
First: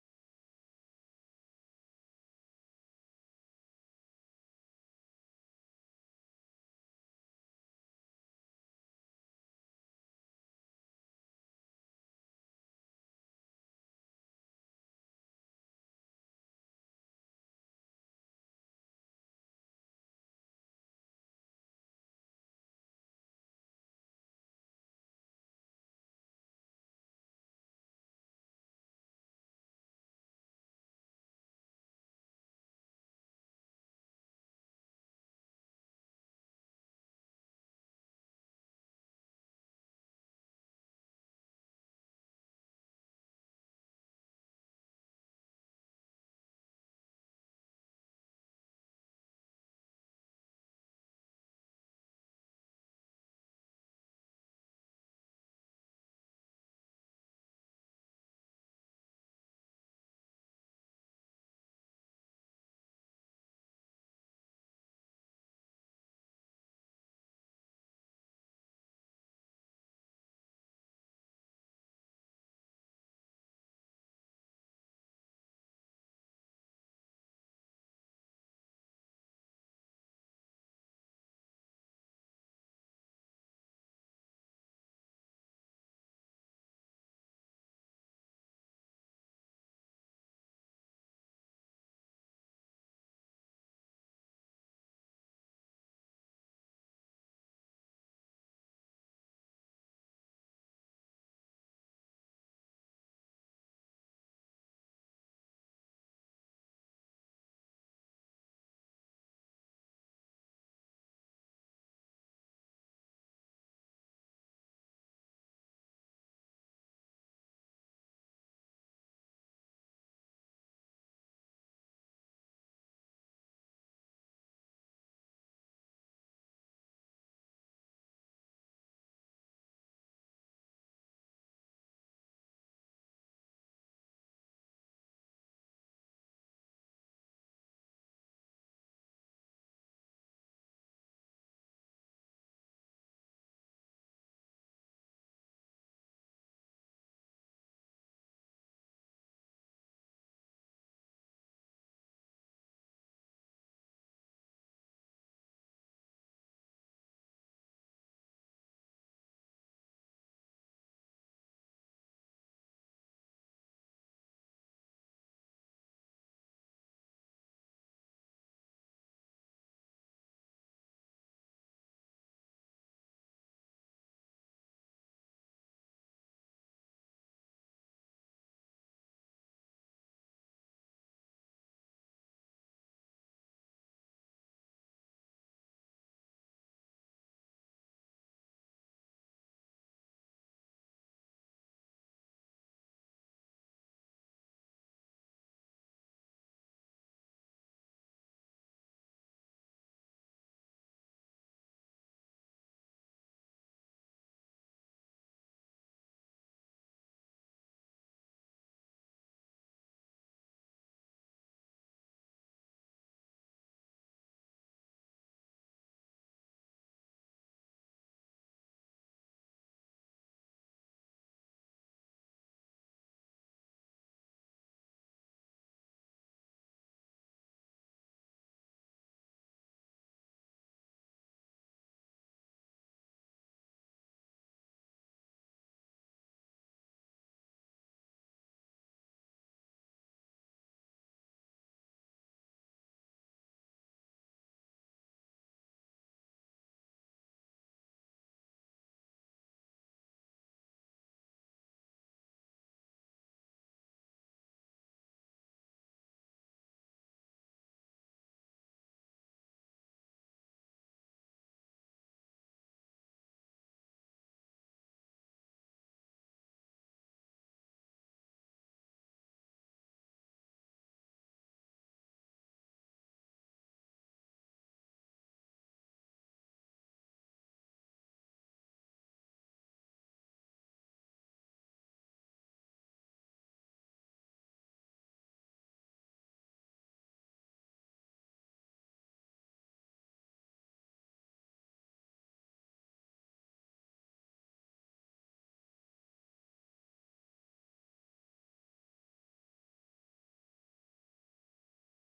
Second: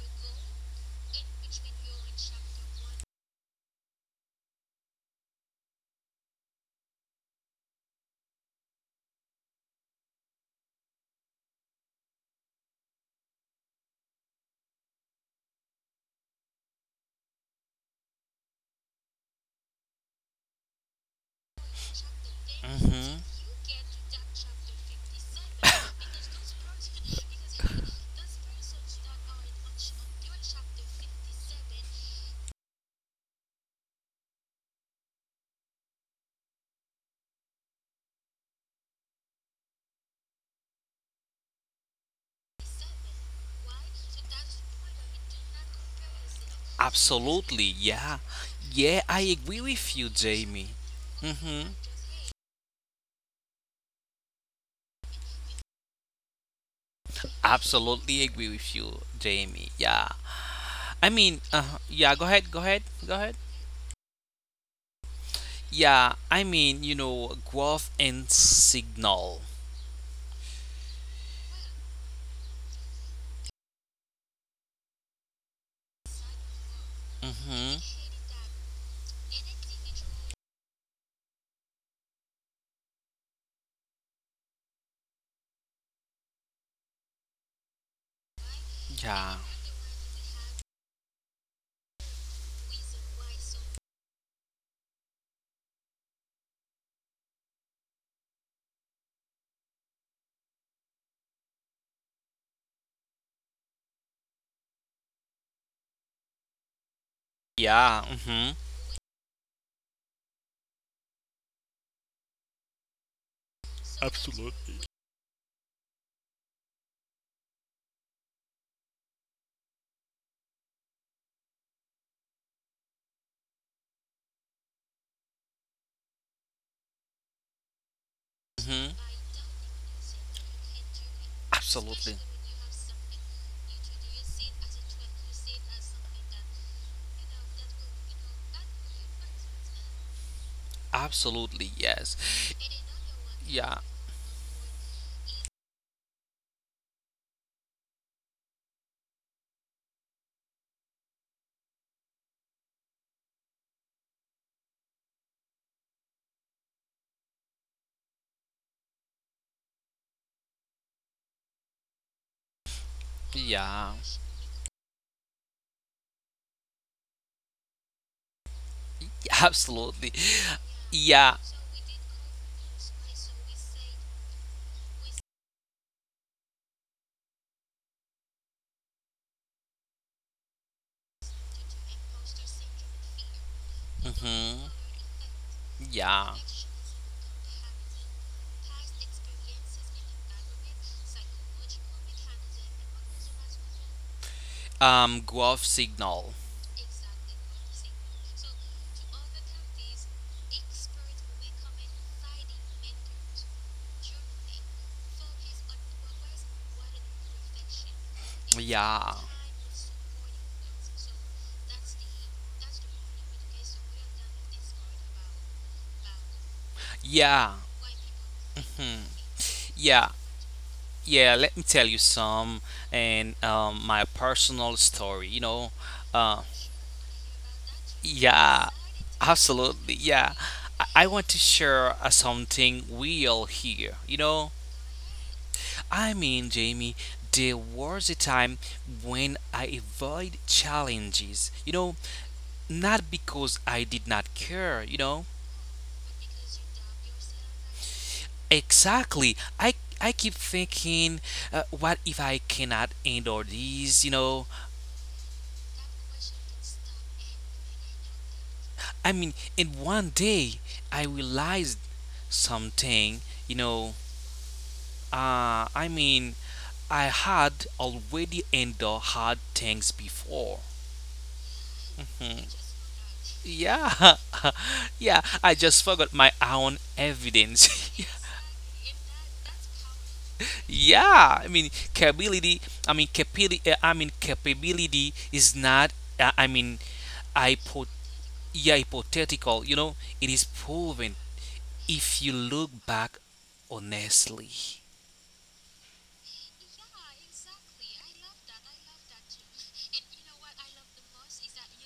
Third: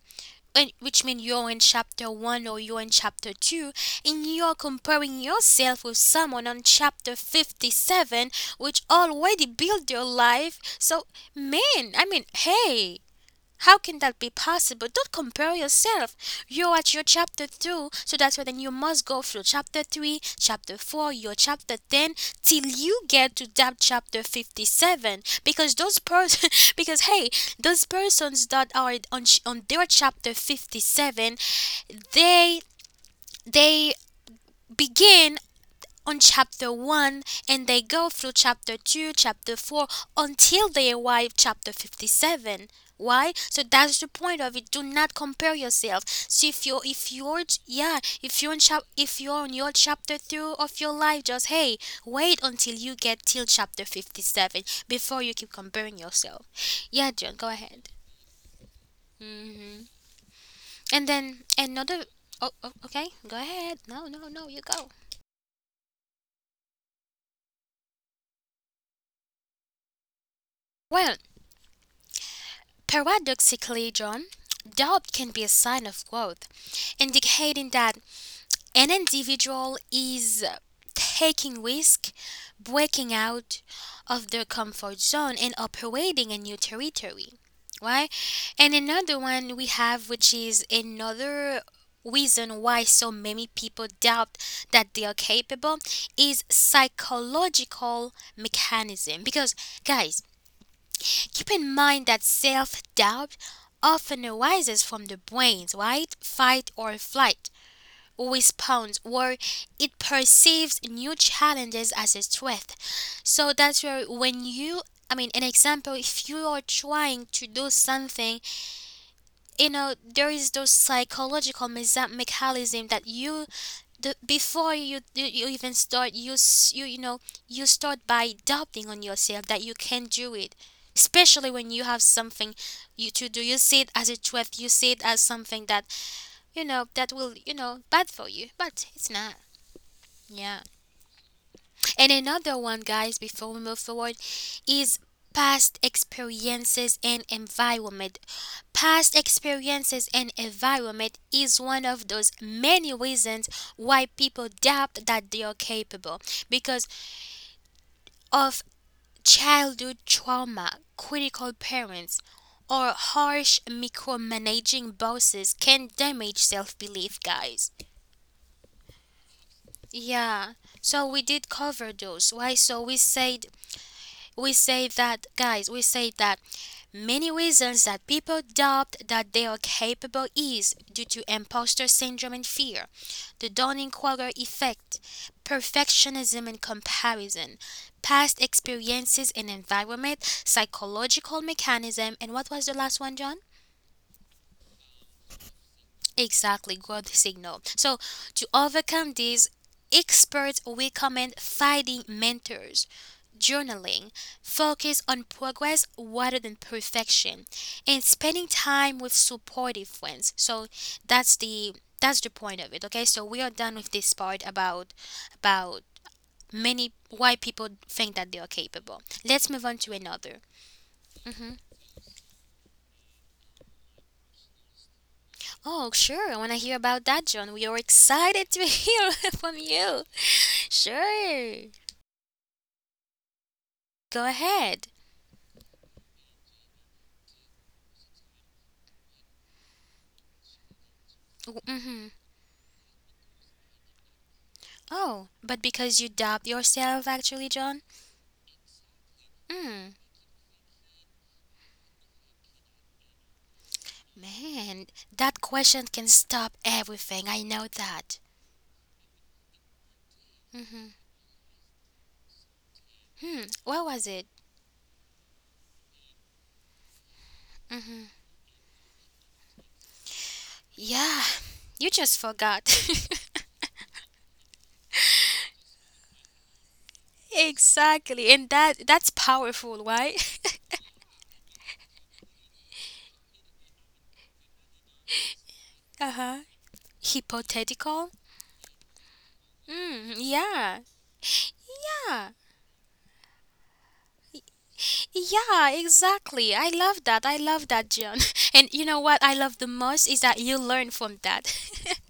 and which means you're in chapter one or you're in chapter two, and you're comparing yourself with someone on chapter 57, which already built your life. So, man, I mean, hey, how can that be possible? Don't compare yourself. You're at your chapter 2, so that's why then you must go through chapter 3, chapter 4, your chapter 10, till you Mm-hmm. get to that chapter 57. Because those person, because hey, those persons that are on, on their chapter 57, they, they begin on chapter 1 and they go through chapter 2, chapter 4 until they arrive chapter 57. Why? So that's the point of it. Do not compare yourself. So if Absolutely, you're yeah. yeah, if you're on Yeah, chap I if agree you're on with your you, chapter Jamie. through of your life, Mm-hmm. just hey, wait until you get till chapter 57 before you keep comparing yourself. Yeah, John, go ahead. Absolutely agree with you, Jamie. Yeah. Hmm. I And mean, then yeah, another. Oh, oh, go okay. ahead. Go ahead. No, no, no. You go. Yeah, I mean, you know, growth and signal. Well, paradoxically, John, doubt can be a sign of growth, indicating Mm-hmm. that an individual is taking risk, breaking out of their comfort zone and operating a new territory. Right? And Yeah. another one we have, which is another reason why so many people doubt that they are capable, is psychological mechanism, because, guys, keep in mind that self doubt often arises from the brain's fight or flight Yeah. Mm-hmm. response, where it perceives new challenges as a threat. So that's where when you, I mean, an example, if you are trying to do something, you know, there is those psychological mechanism that you the before you even start, you know, you start by Mm-hmm. doubting on yourself that you can do it, especially when you Absolutely. have something you to do, you see it as a threat, you see it as something that, you know, that will, you know, bad for you, but it's not. Yeah. Absolutely. Yes. And another one, guys, Yeah. before we move forward, is past experiences and environment. Past experiences and environment is one of those many reasons why people doubt that they are capable, because of childhood trauma, critical parents, or harsh Yeah. micromanaging bosses can damage self belief, guys. Absolutely. Yeah. So Yeah. we did cover those. Why? So we said, we say that guys. We say that Many reasons that people doubt that they are capable is due to imposter syndrome and fear, the Dunning-Kruger Mm-hmm. effect, Yeah. perfectionism and comparison, past experiences and environment, psychological mechanism, and what was the last one, John? Growth signal. Exactly, growth signal. So, to overcome these, experts recommend finding mentors, journaling, focus on progress rather than perfection, and spending Yeah. time with supportive friends. So that's the point of it. Okay, so we are done with this part about about many Yeah. why people think that they are Hmm. capable. Let's move Yeah. on to another. Yeah. Let me Mm-hmm. tell you some and my personal story. You know. Oh, Uh, sure. I want to hear about that, John. We are yeah. excited to hear from Absolutely. you. Yeah. I want to Sure. share something real here. You know. Go ahead. I mean, Jamie, there was a time when I avoid challenges, you know, Mm-hmm. not because I did not care, you know. Oh, but because you doubt yourself, actually, John? Exactly. I Hmm. keep thinking, what if I cannot endure these, you know? Man, that question can stop everything. I know that. I mean, in one day I realized something, you Hmm. know. What was it? I mean, I had already endured hard things before. Yeah, you just Hmm. forgot. Yeah, yeah. I just forgot my own evidence. Exactly. And that's powerful, right? Yeah, I mean capability. I mean capability is not. Uh, Uh I huh. mean, hypo, Hypothetical? yeah, hypothetical. You know, it Mm, is yeah. proven if you Yeah. look back honestly. Yeah, exactly. I love that. I love that, John. And you know what I love the most is that you learn from that.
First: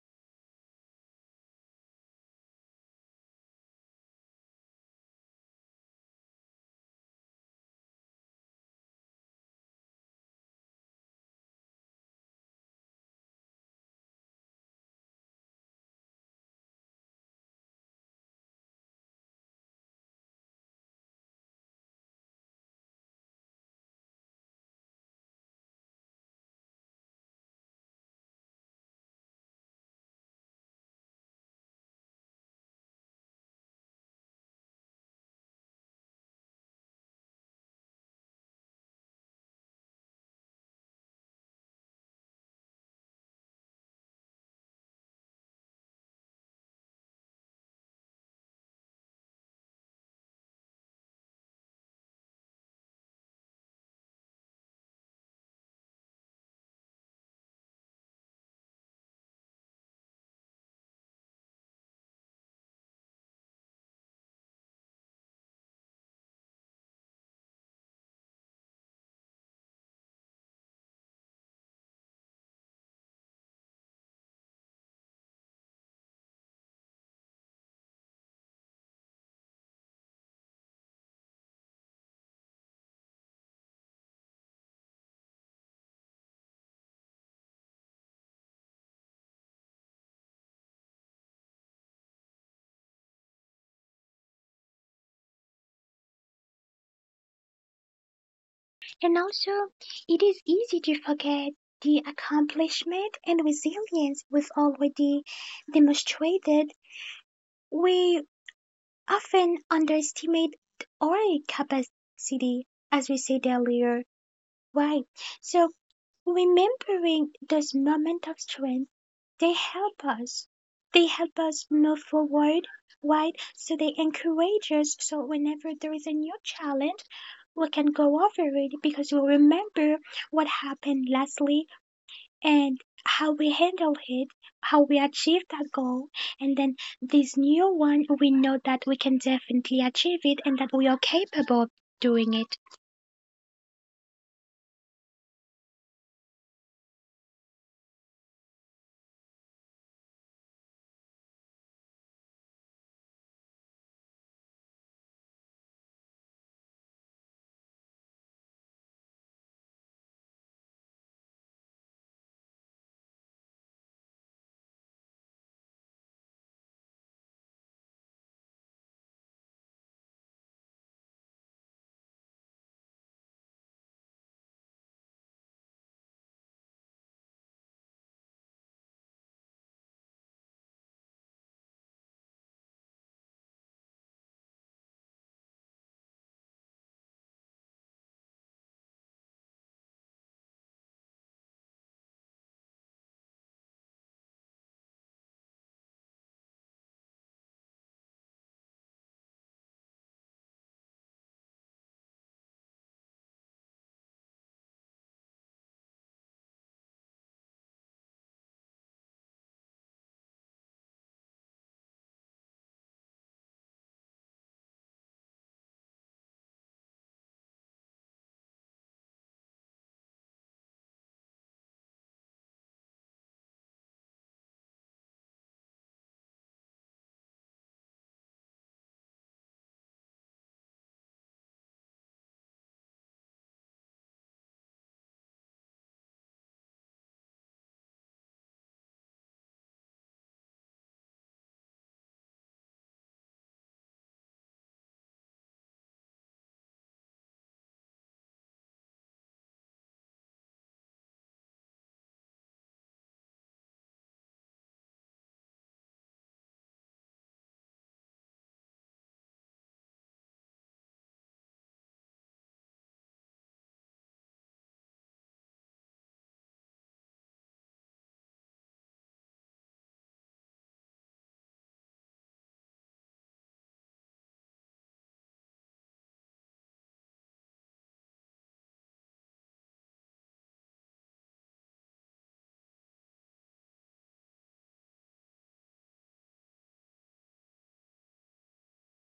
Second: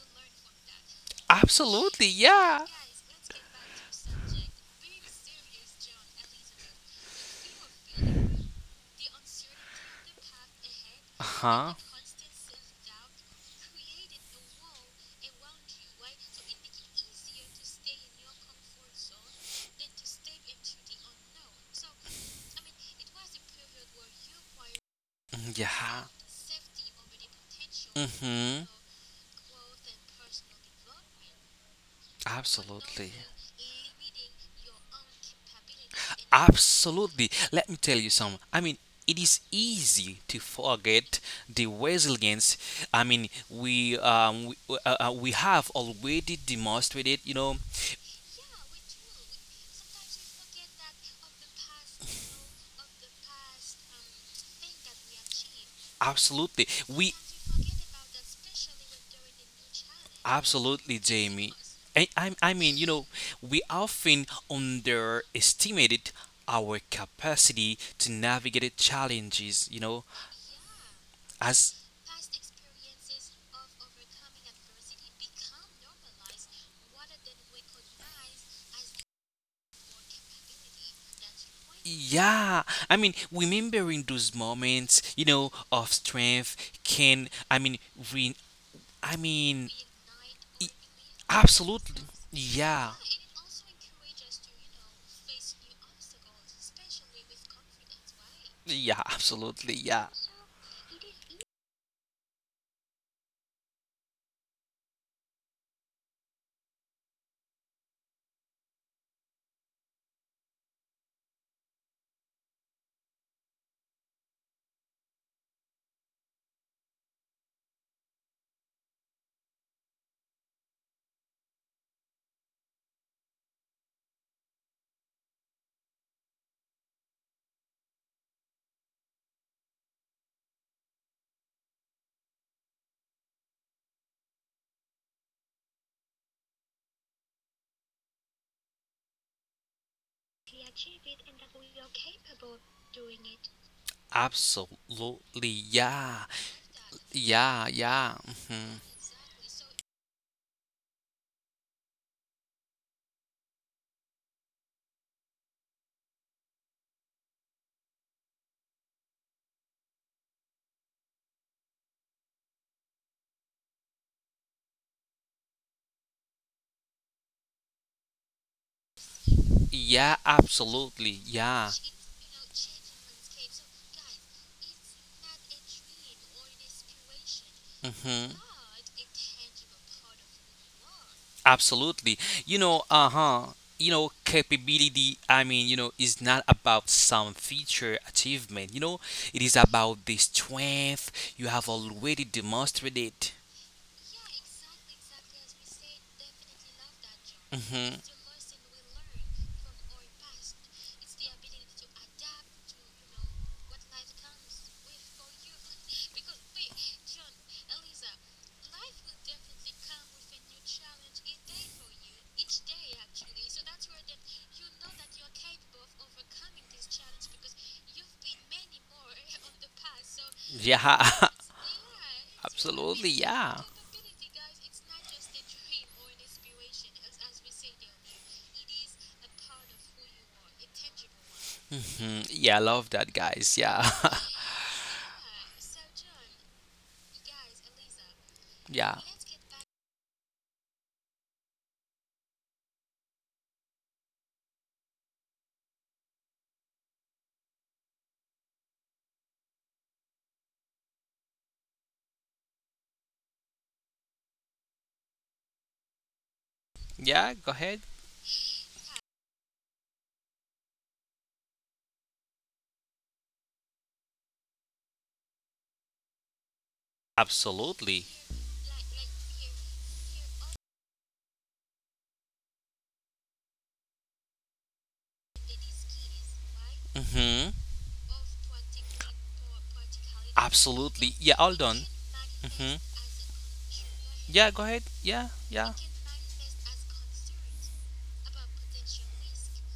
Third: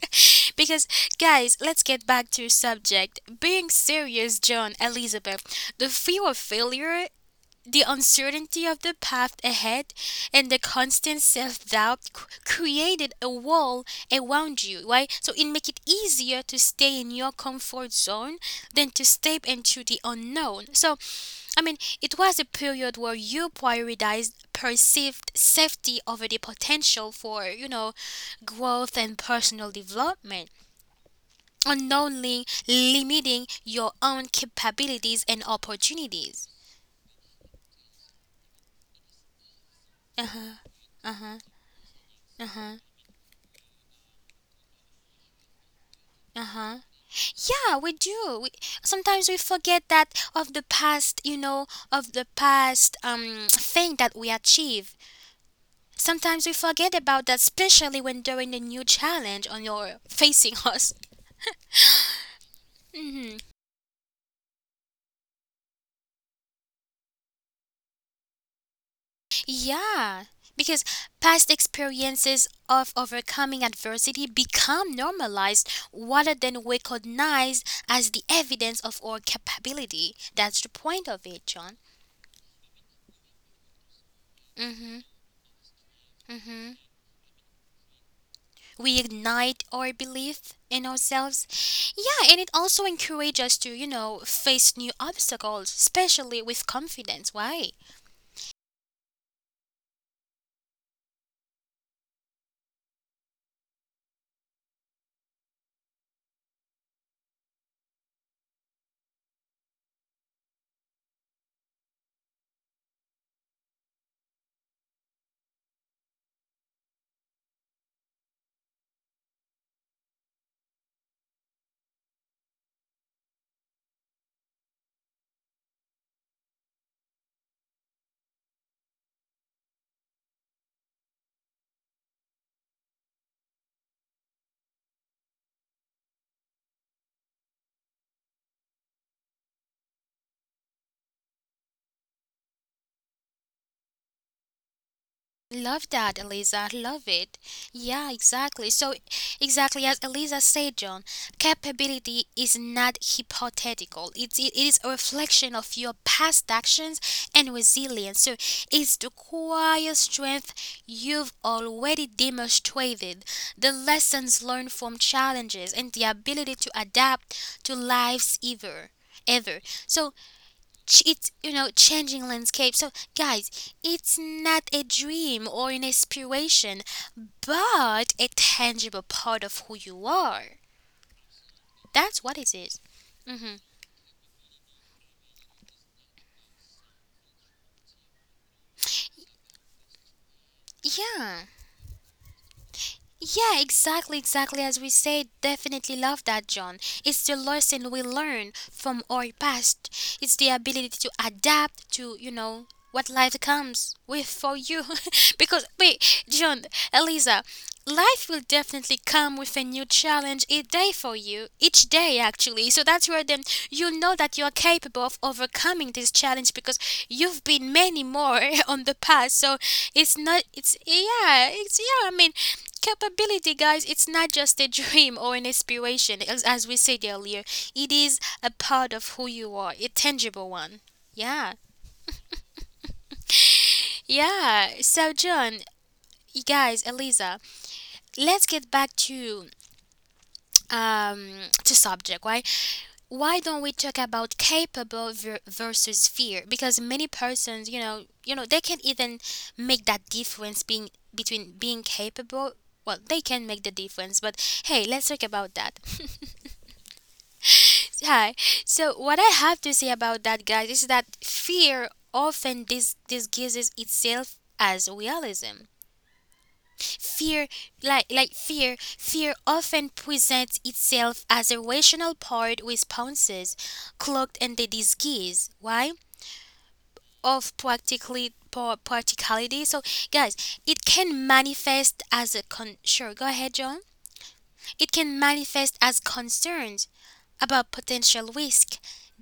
Because, guys, let's get Absolutely, back to yeah. subject. Being serious, John, Elizabeth, the fear of failure, the uncertainty of the path ahead, and the constant Huh? self-doubt created a wall around you, right? So it make it easier to stay in your comfort zone than to step into the unknown. So it was a period where you prioritized perceived Yeah. safety over the potential for, Mm-hmm. growth and personal development, unknowingly Absolutely. limiting your own capabilities and opportunities. Absolutely. Let me tell you some. I mean, it is easy to Uh huh, forget uh the huh, resilience. uh I huh. mean, we have already Uh-huh. demonstrated. You know, Yeah, we do. Sometimes we forget that of the past, you know, of the past thing that we achieve. absolutely. Sometimes we We forget about that, especially when during the new challenge on your absolutely, facing us. Jamie. I mean, you know, we Hmm. often underestimated our capacity to navigate challenges. You know, Yeah, because as past experiences of overcoming adversity become normalized rather than recognized as the evidence of our capability. That's the point of it, John. yeah, I mean, remembering those moments, you Mm-hmm. know, of strength Mm-hmm. can, I mean, re, I We mean, ignite our i- belief in absolutely, ourselves. Yeah, and yeah, it also encourages us to, you know, face new obstacles, especially with confidence. Why? yeah, And absolutely, also, yeah, it is easy to forget the accomplishment and resilience we've already demonstrated. We often underestimate our capacity, as we said earlier, right? So remembering those moments of strength, they help us. They help us move forward, right? So they encourage us. So whenever there is a new challenge, we can go over it because we remember what happened lastly and how we handle it, how we achieve that goal, and then this new one, we know that we can definitely achieve it and that we are capable of doing it. absolutely, yeah, Love that, Eliza. Love yeah, it. yeah. Yeah, mhm. exactly. So, exactly as Eliza said, John, capability is not hypothetical. It is a reflection of your past actions and resilience. So, it's the quiet strength you've already demonstrated, the lessons learned from challenges, and the ability to adapt to life's ever. Yeah, So absolutely. Yeah. it's, you know, changing landscape. So guys, it's not a dream or an aspiration, hmm but a tangible part of who you are. Absolutely. You That's know, what it is. uh-huh. You Mhm. know, capability, I mean, you know, is not about some feature achievement. You know, it is about the strength you have Yeah. already demonstrated. Yeah, exactly, exactly. As we said, definitely love that, John. It's the Hmm lesson we learn from our past. It's the ability to adapt to, you know, what life comes with for you. Because, wait, John, Eliza, life will definitely come with a new challenge each day for you, each day actually. So that's where then you know that you are capable of overcoming this challenge because you've been many more on the past. So it's not, Yeah, it's, yeah, I mean, absolutely. Yeah. Capability, guys, it's not just a dream or an aspiration, as we said earlier. It is a part of who you are, a tangible one. Yeah. hmm Yeah, I love that, guys. Yeah. Yeah. So, John, you guys, Eliza, let's Yeah. get back um to subject. Why? Why don't we talk about capable versus fear? Because many persons, you know, they can't even make that difference being between being capable. Well, they can make the difference, but hey, let's talk about that. Yeah, go ahead. Hi. So what I have to say about that, guys, is that fear often disguises itself as realism. Fear, Absolutely. Like fear, fear often presents itself as a rational part responses, cloaked in the disguise. Why? Mm-hmm. Of practicality. So, guys, Absolutely. Yeah, it all can done. manifest Mm-hmm. as a con. Sure, go ahead, John. Yeah, go ahead. Yeah, It yeah. can manifest as concerns about potential risk,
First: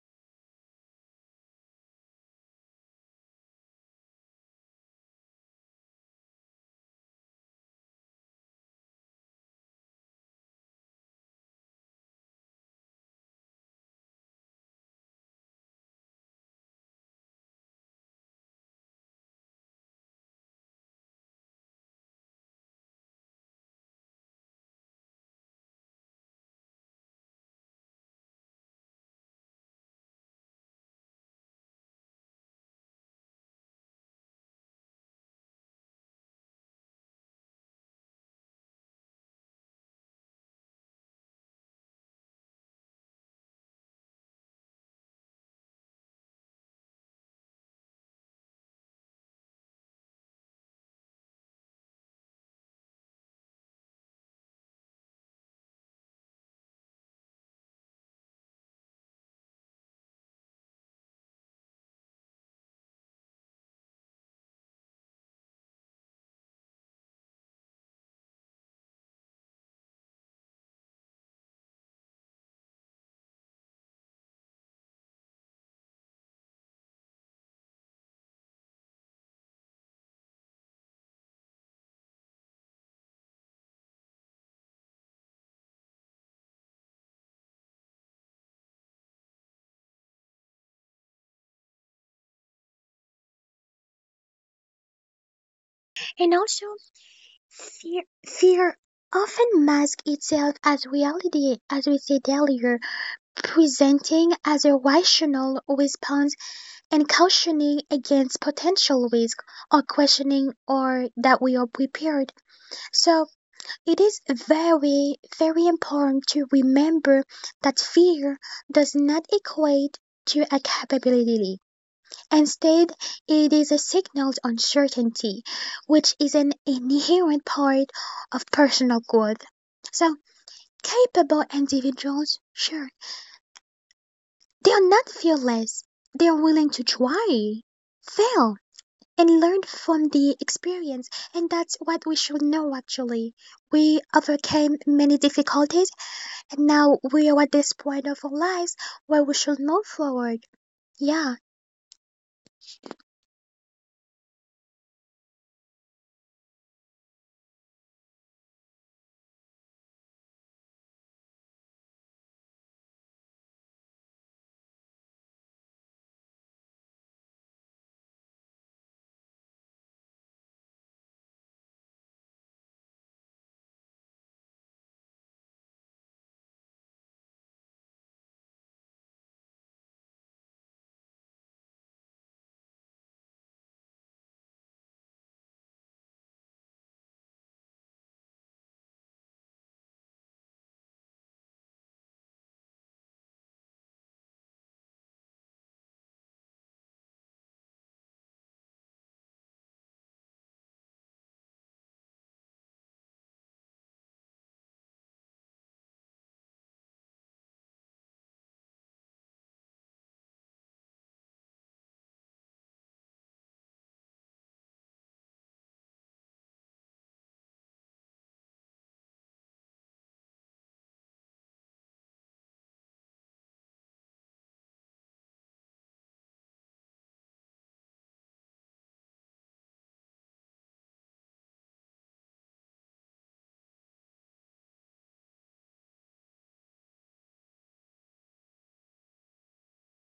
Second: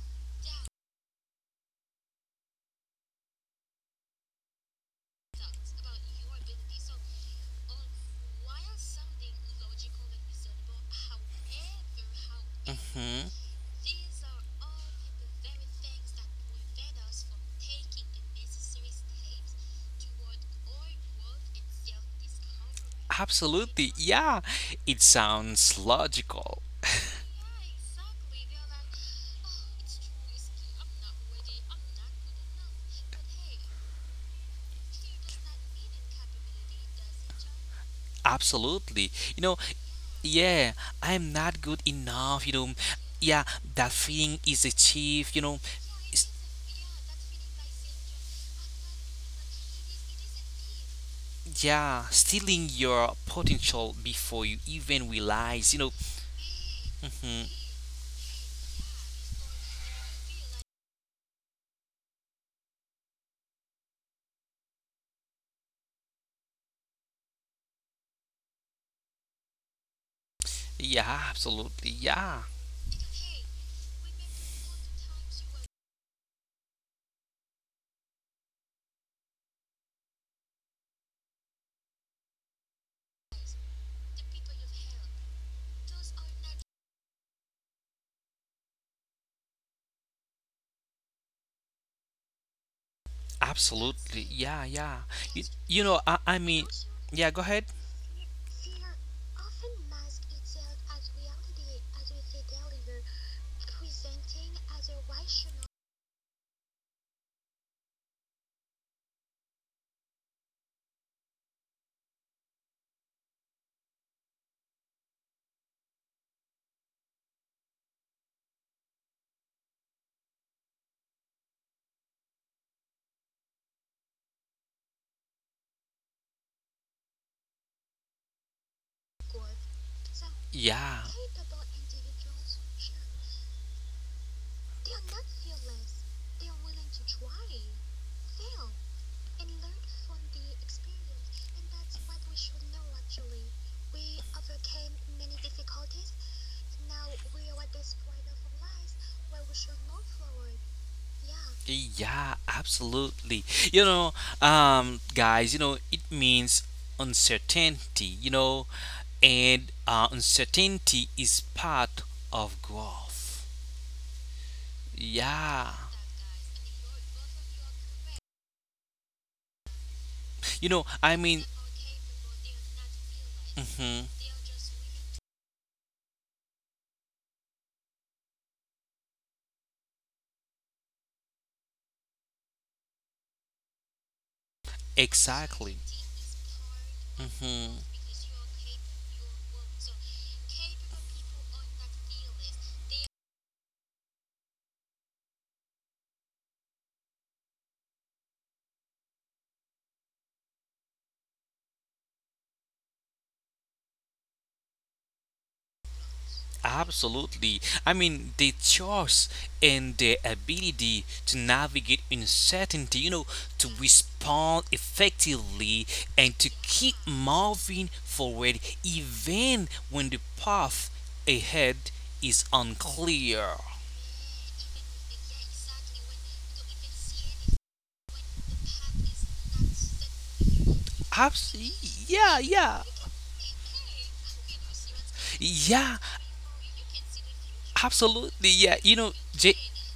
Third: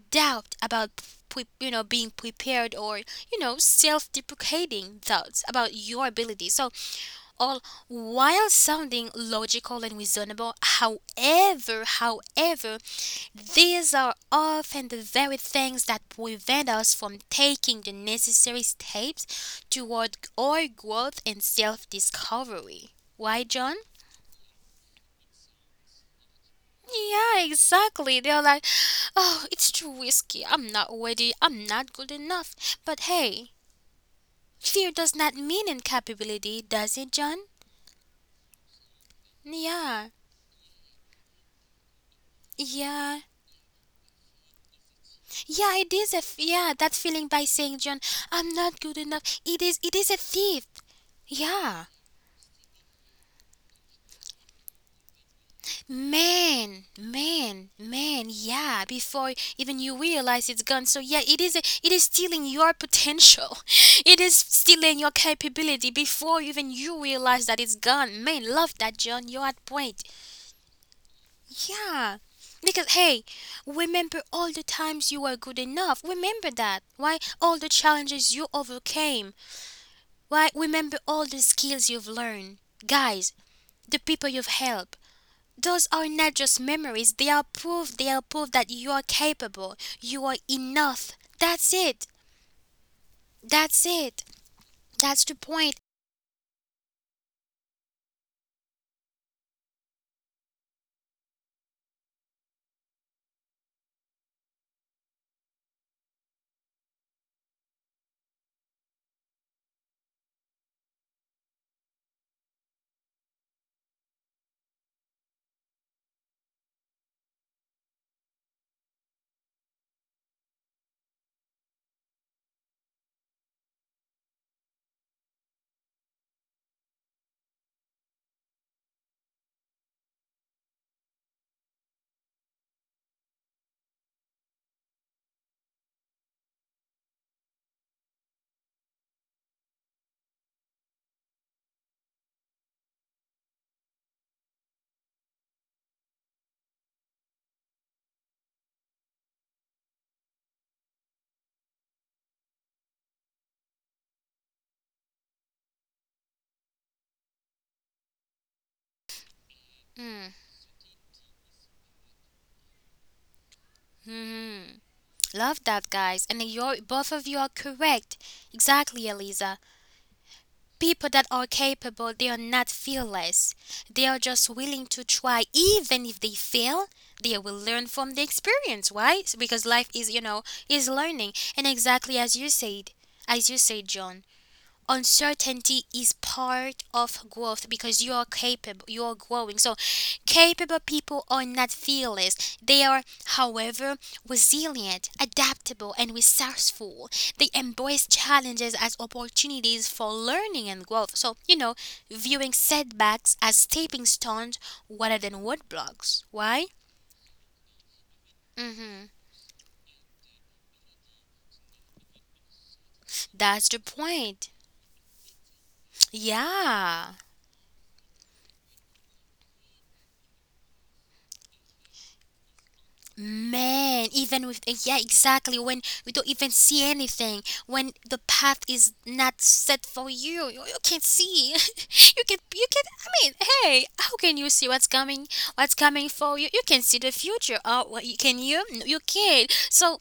doubt about you know being prepared, or you know self-deprecating thoughts about your ability. So all while sounding logical and reasonable, however, Mm-hmm. these are often the very things that prevent us from taking the necessary steps toward our growth and self-discovery. Why, John? Absolutely, yeah. It sounds logical. Yeah, exactly. They're like, oh, it's too risky. I'm not ready. I'm not good enough. But hey, fear does not mean incapability, does it, John? Absolutely. You know, Yeah. yeah, I'm not good enough, you know. Yeah. Yeah, that feeling is achieved, you know. Yeah, it is a It's- that feeling by saying, John, I'm not good enough. It is a thief. Yeah. Yeah, stealing your potential before you even realize, you know. Man, Mhm, man, man, yeah, before even you realize it's gone. So yeah, it is stealing your potential. It is stealing your capability before even you realize that it's gone. Man, love that John, you're at point. yeah, absolutely. Yeah. Yeah, Because hey, remember all the times you were good enough. Remember that. Why all the challenges you overcame. Why remember all the skills you've learned. Guys, the people you've helped. Those are not just memories, they are proof that you are capable, you are enough. That's it. That's it. absolutely. Yeah, yeah. That's the point. And I also, mean, yeah, go ahead. fear often masks itself as reality, as we said earlier, presenting as a rational response and cautioning against potential risk or questioning or that we are prepared. So, it is very, very important to remember that fear does not equate to a capability. Instead, it is a signal of uncertainty, which is an inherent part of personal growth. So, Yeah, capable individuals, sure, they are not fearless, they are willing to try, fail, and learn from the experience, and that's what we should know actually. We overcame many difficulties and now we are at this point of our lives where we should move forward, yeah, yeah, absolutely. You know, guys, you know, it means uncertainty, you know, and uncertainty is part of growth. Mm-hmm. Love Yeah. that, guys. And you're, both of you are correct. Exactly, Eliza. You know, People I that are mean, capable, they are not fearless. They hmm are just willing to try, even if they fail. They will learn from the experience, right? Because life is, you know, is learning. And exactly as you said, John, uncertainty exactly. is part of growth hmm because you are capable, you are growing. So capable people are not fearless, they are however resilient, adaptable and resourceful. They embrace challenges as opportunities for learning and growth, so you know, viewing setbacks as stepping stones rather than roadblocks. Why? Absolutely. I mean, the Mm-hmm. choice and the ability to navigate uncertainty, you know, That's to the point. respond effectively and to keep Yeah. moving forward even when the path ahead is unclear. Man, even with yeah, exactly. When we don't even see anything, when the path is not set for you, you can't see. Absolutely. Yeah, you can. yeah. I mean, hey, how can you see what's coming? What's Yeah, coming for you? You can see the future. Oh, what you can absolutely. you? Yeah, No, you you know, can't. So,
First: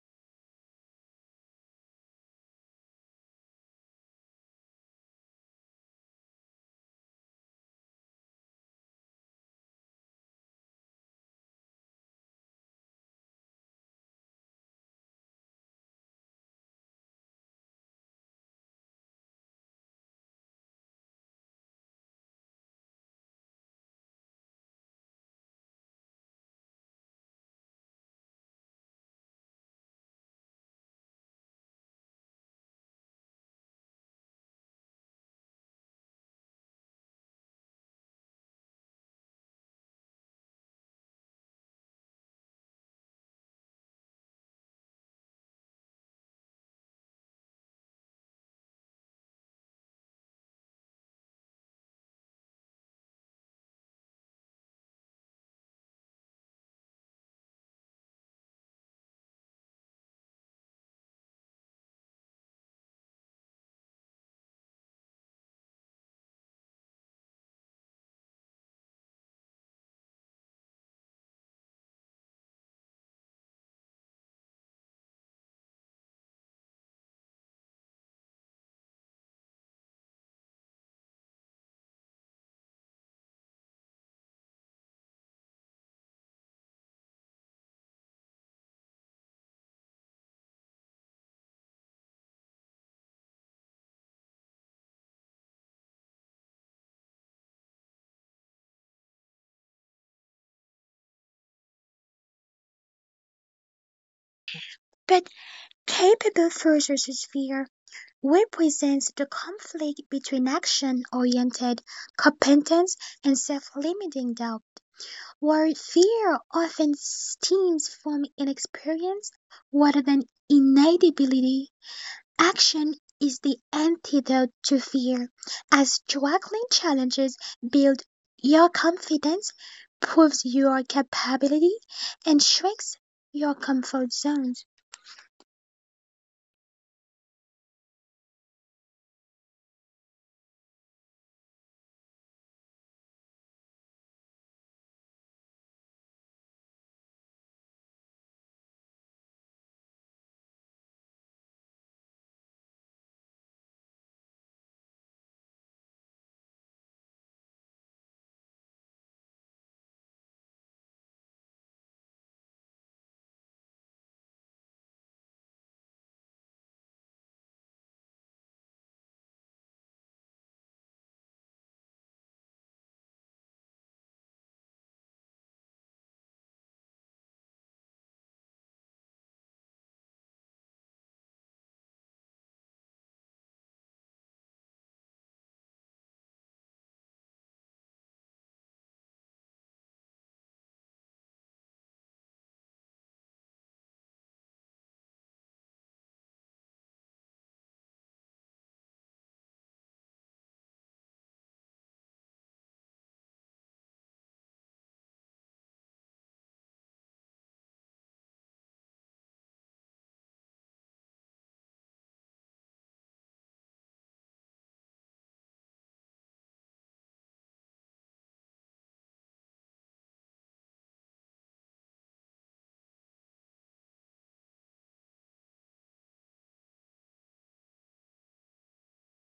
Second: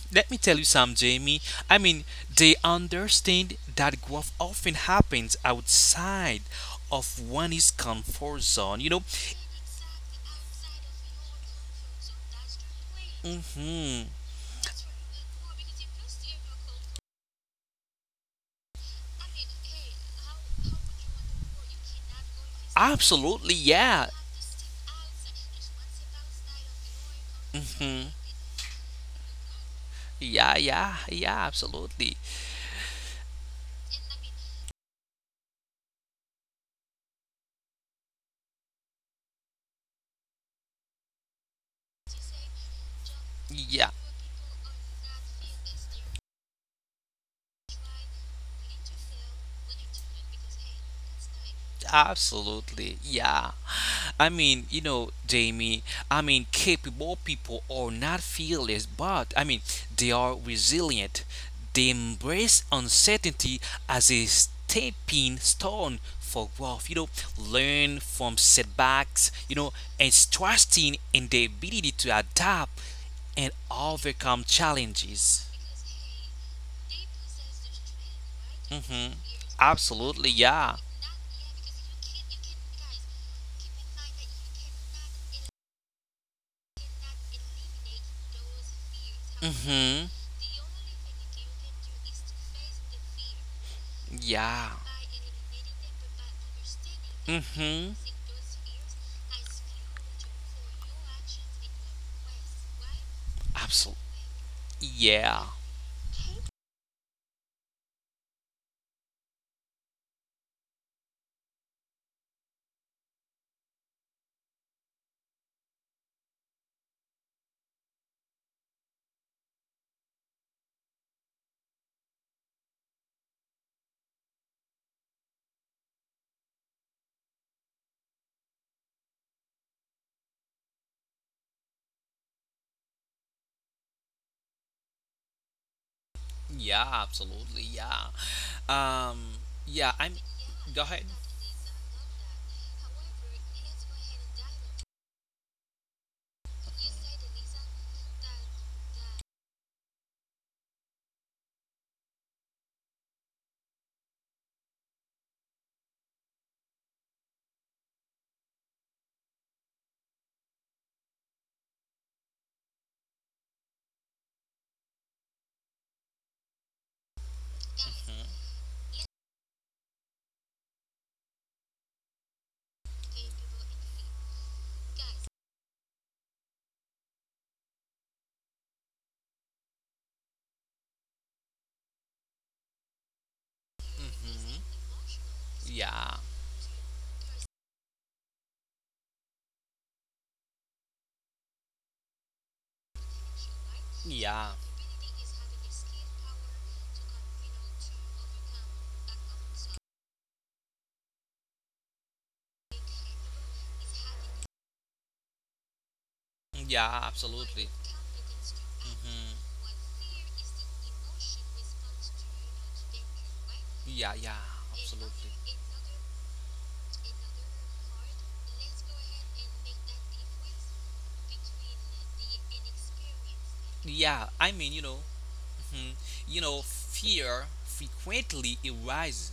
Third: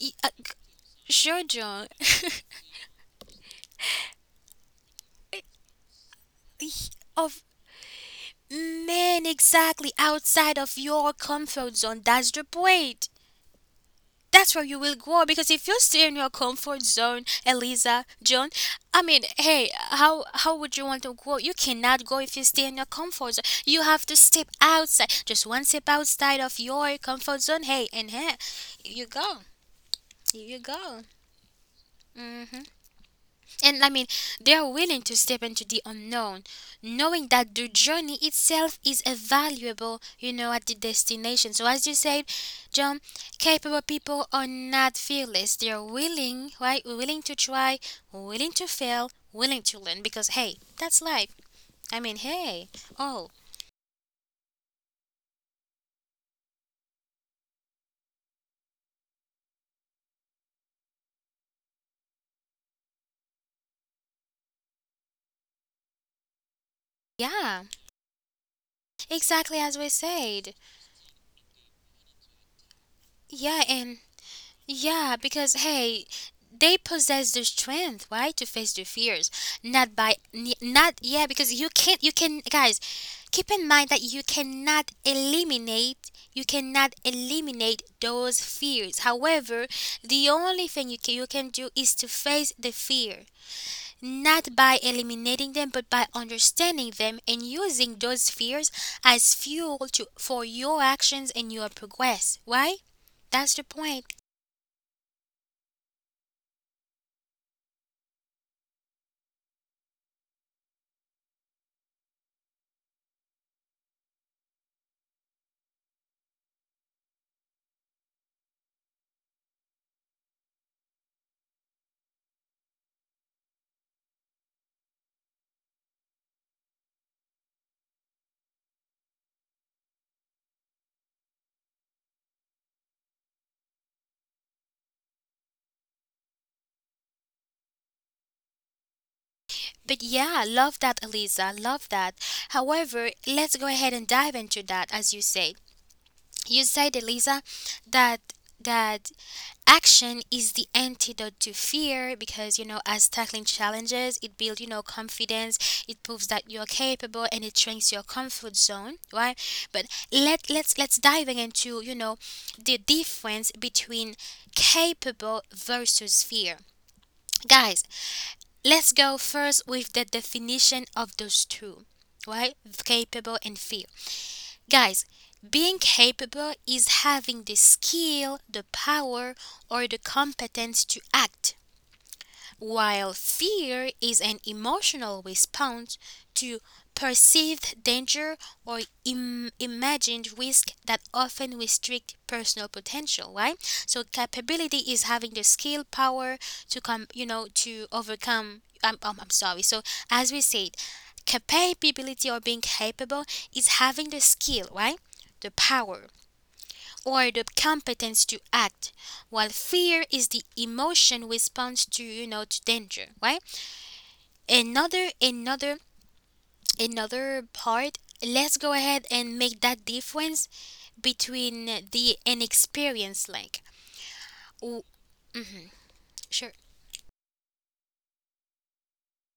y- uh, let me tell you some, Jamie. I Jojo, mean, they understand that growth often happens outside of of one's comfort zone. You know, man, exactly outside of your comfort zone. That's the point. hmm That's where you will grow, because if you stay in your comfort zone, Eliza, John, I mean hey, how would you want to grow? You cannot grow if you stay in your comfort zone. absolutely. You have Yeah. to step outside, just one step outside of your comfort zone. Hey, hmm and here you go. Here Yeah, you yeah, go. yeah, absolutely. Mm-hmm. And I mean, they are willing to step into the unknown, knowing that the journey itself is a valuable, you know, at the destination. So, as you said, John, capable Yeah. people are not fearless. They are willing, right? Willing to try, willing to fail, willing to learn because, hey, that's life. I mean, hey, Absolutely, oh, yeah. I mean, you know, Jamie, I mean, capable people are not fearless, but I mean, they are resilient. They embrace uncertainty as a stepping stone for growth. You know, yeah, learn from setbacks, exactly you know, as we and said. trusting in the ability to adapt and Yeah, and overcome yeah, challenges. because hey, they possess the strength, right, to face their Hmm fears. Not by Absolutely, yeah. not yeah, because you can't you can guys, keep in mind that you cannot eliminate those fears. However, the only thing you can do is to face the fear, not Yeah. by eliminating them, but by understanding them and using Mm-hmm. those fears as fuel to for your actions and your progress. Why? That's the point. Absolutely. but Yeah. capable versus fear represents the conflict between action oriented competence and self limiting doubt, where fear often stems from inexperience rather than innate ability. Action is the antidote to fear, as juggling challenges builds your confidence, proves your capability, and shrinks your comfort zones. Yeah. Absolutely. Yeah. Um. Yeah. But I'm. yeah, love Go that, ahead. Eliza. Love that. However, let's go ahead and dive into that, as you say. You said, Eliza, that that action is the antidote to fear, because you know as tackling challenges, it builds you know confidence, it proves that you're capable, and it shrinks your comfort zone, right? But let's diving into, you know, the difference between capable versus fear, guys. Let's go first with the definition of those two, right? Capable and feel. Guys, being capable is having the skill, the power, or the competence to act, while fear is an Mm-hmm. emotional response Yeah. to perceived danger or imagined risk that often restrict personal potential, right? So Yeah. capability is having the skill, power to come, you know, to overcome. I'm sorry. So as we said, capability or being capable is having the skill, right? The power Yeah. or the Absolutely. competence to act, Mm-hmm. while fear is the emotion response to you know to danger, right? Yeah. Yeah. Another Absolutely. another another part, let's go ahead and make that difference between the inexperienced like Yeah. I mean, oh you know. Hmm You sure know, fear frequently arises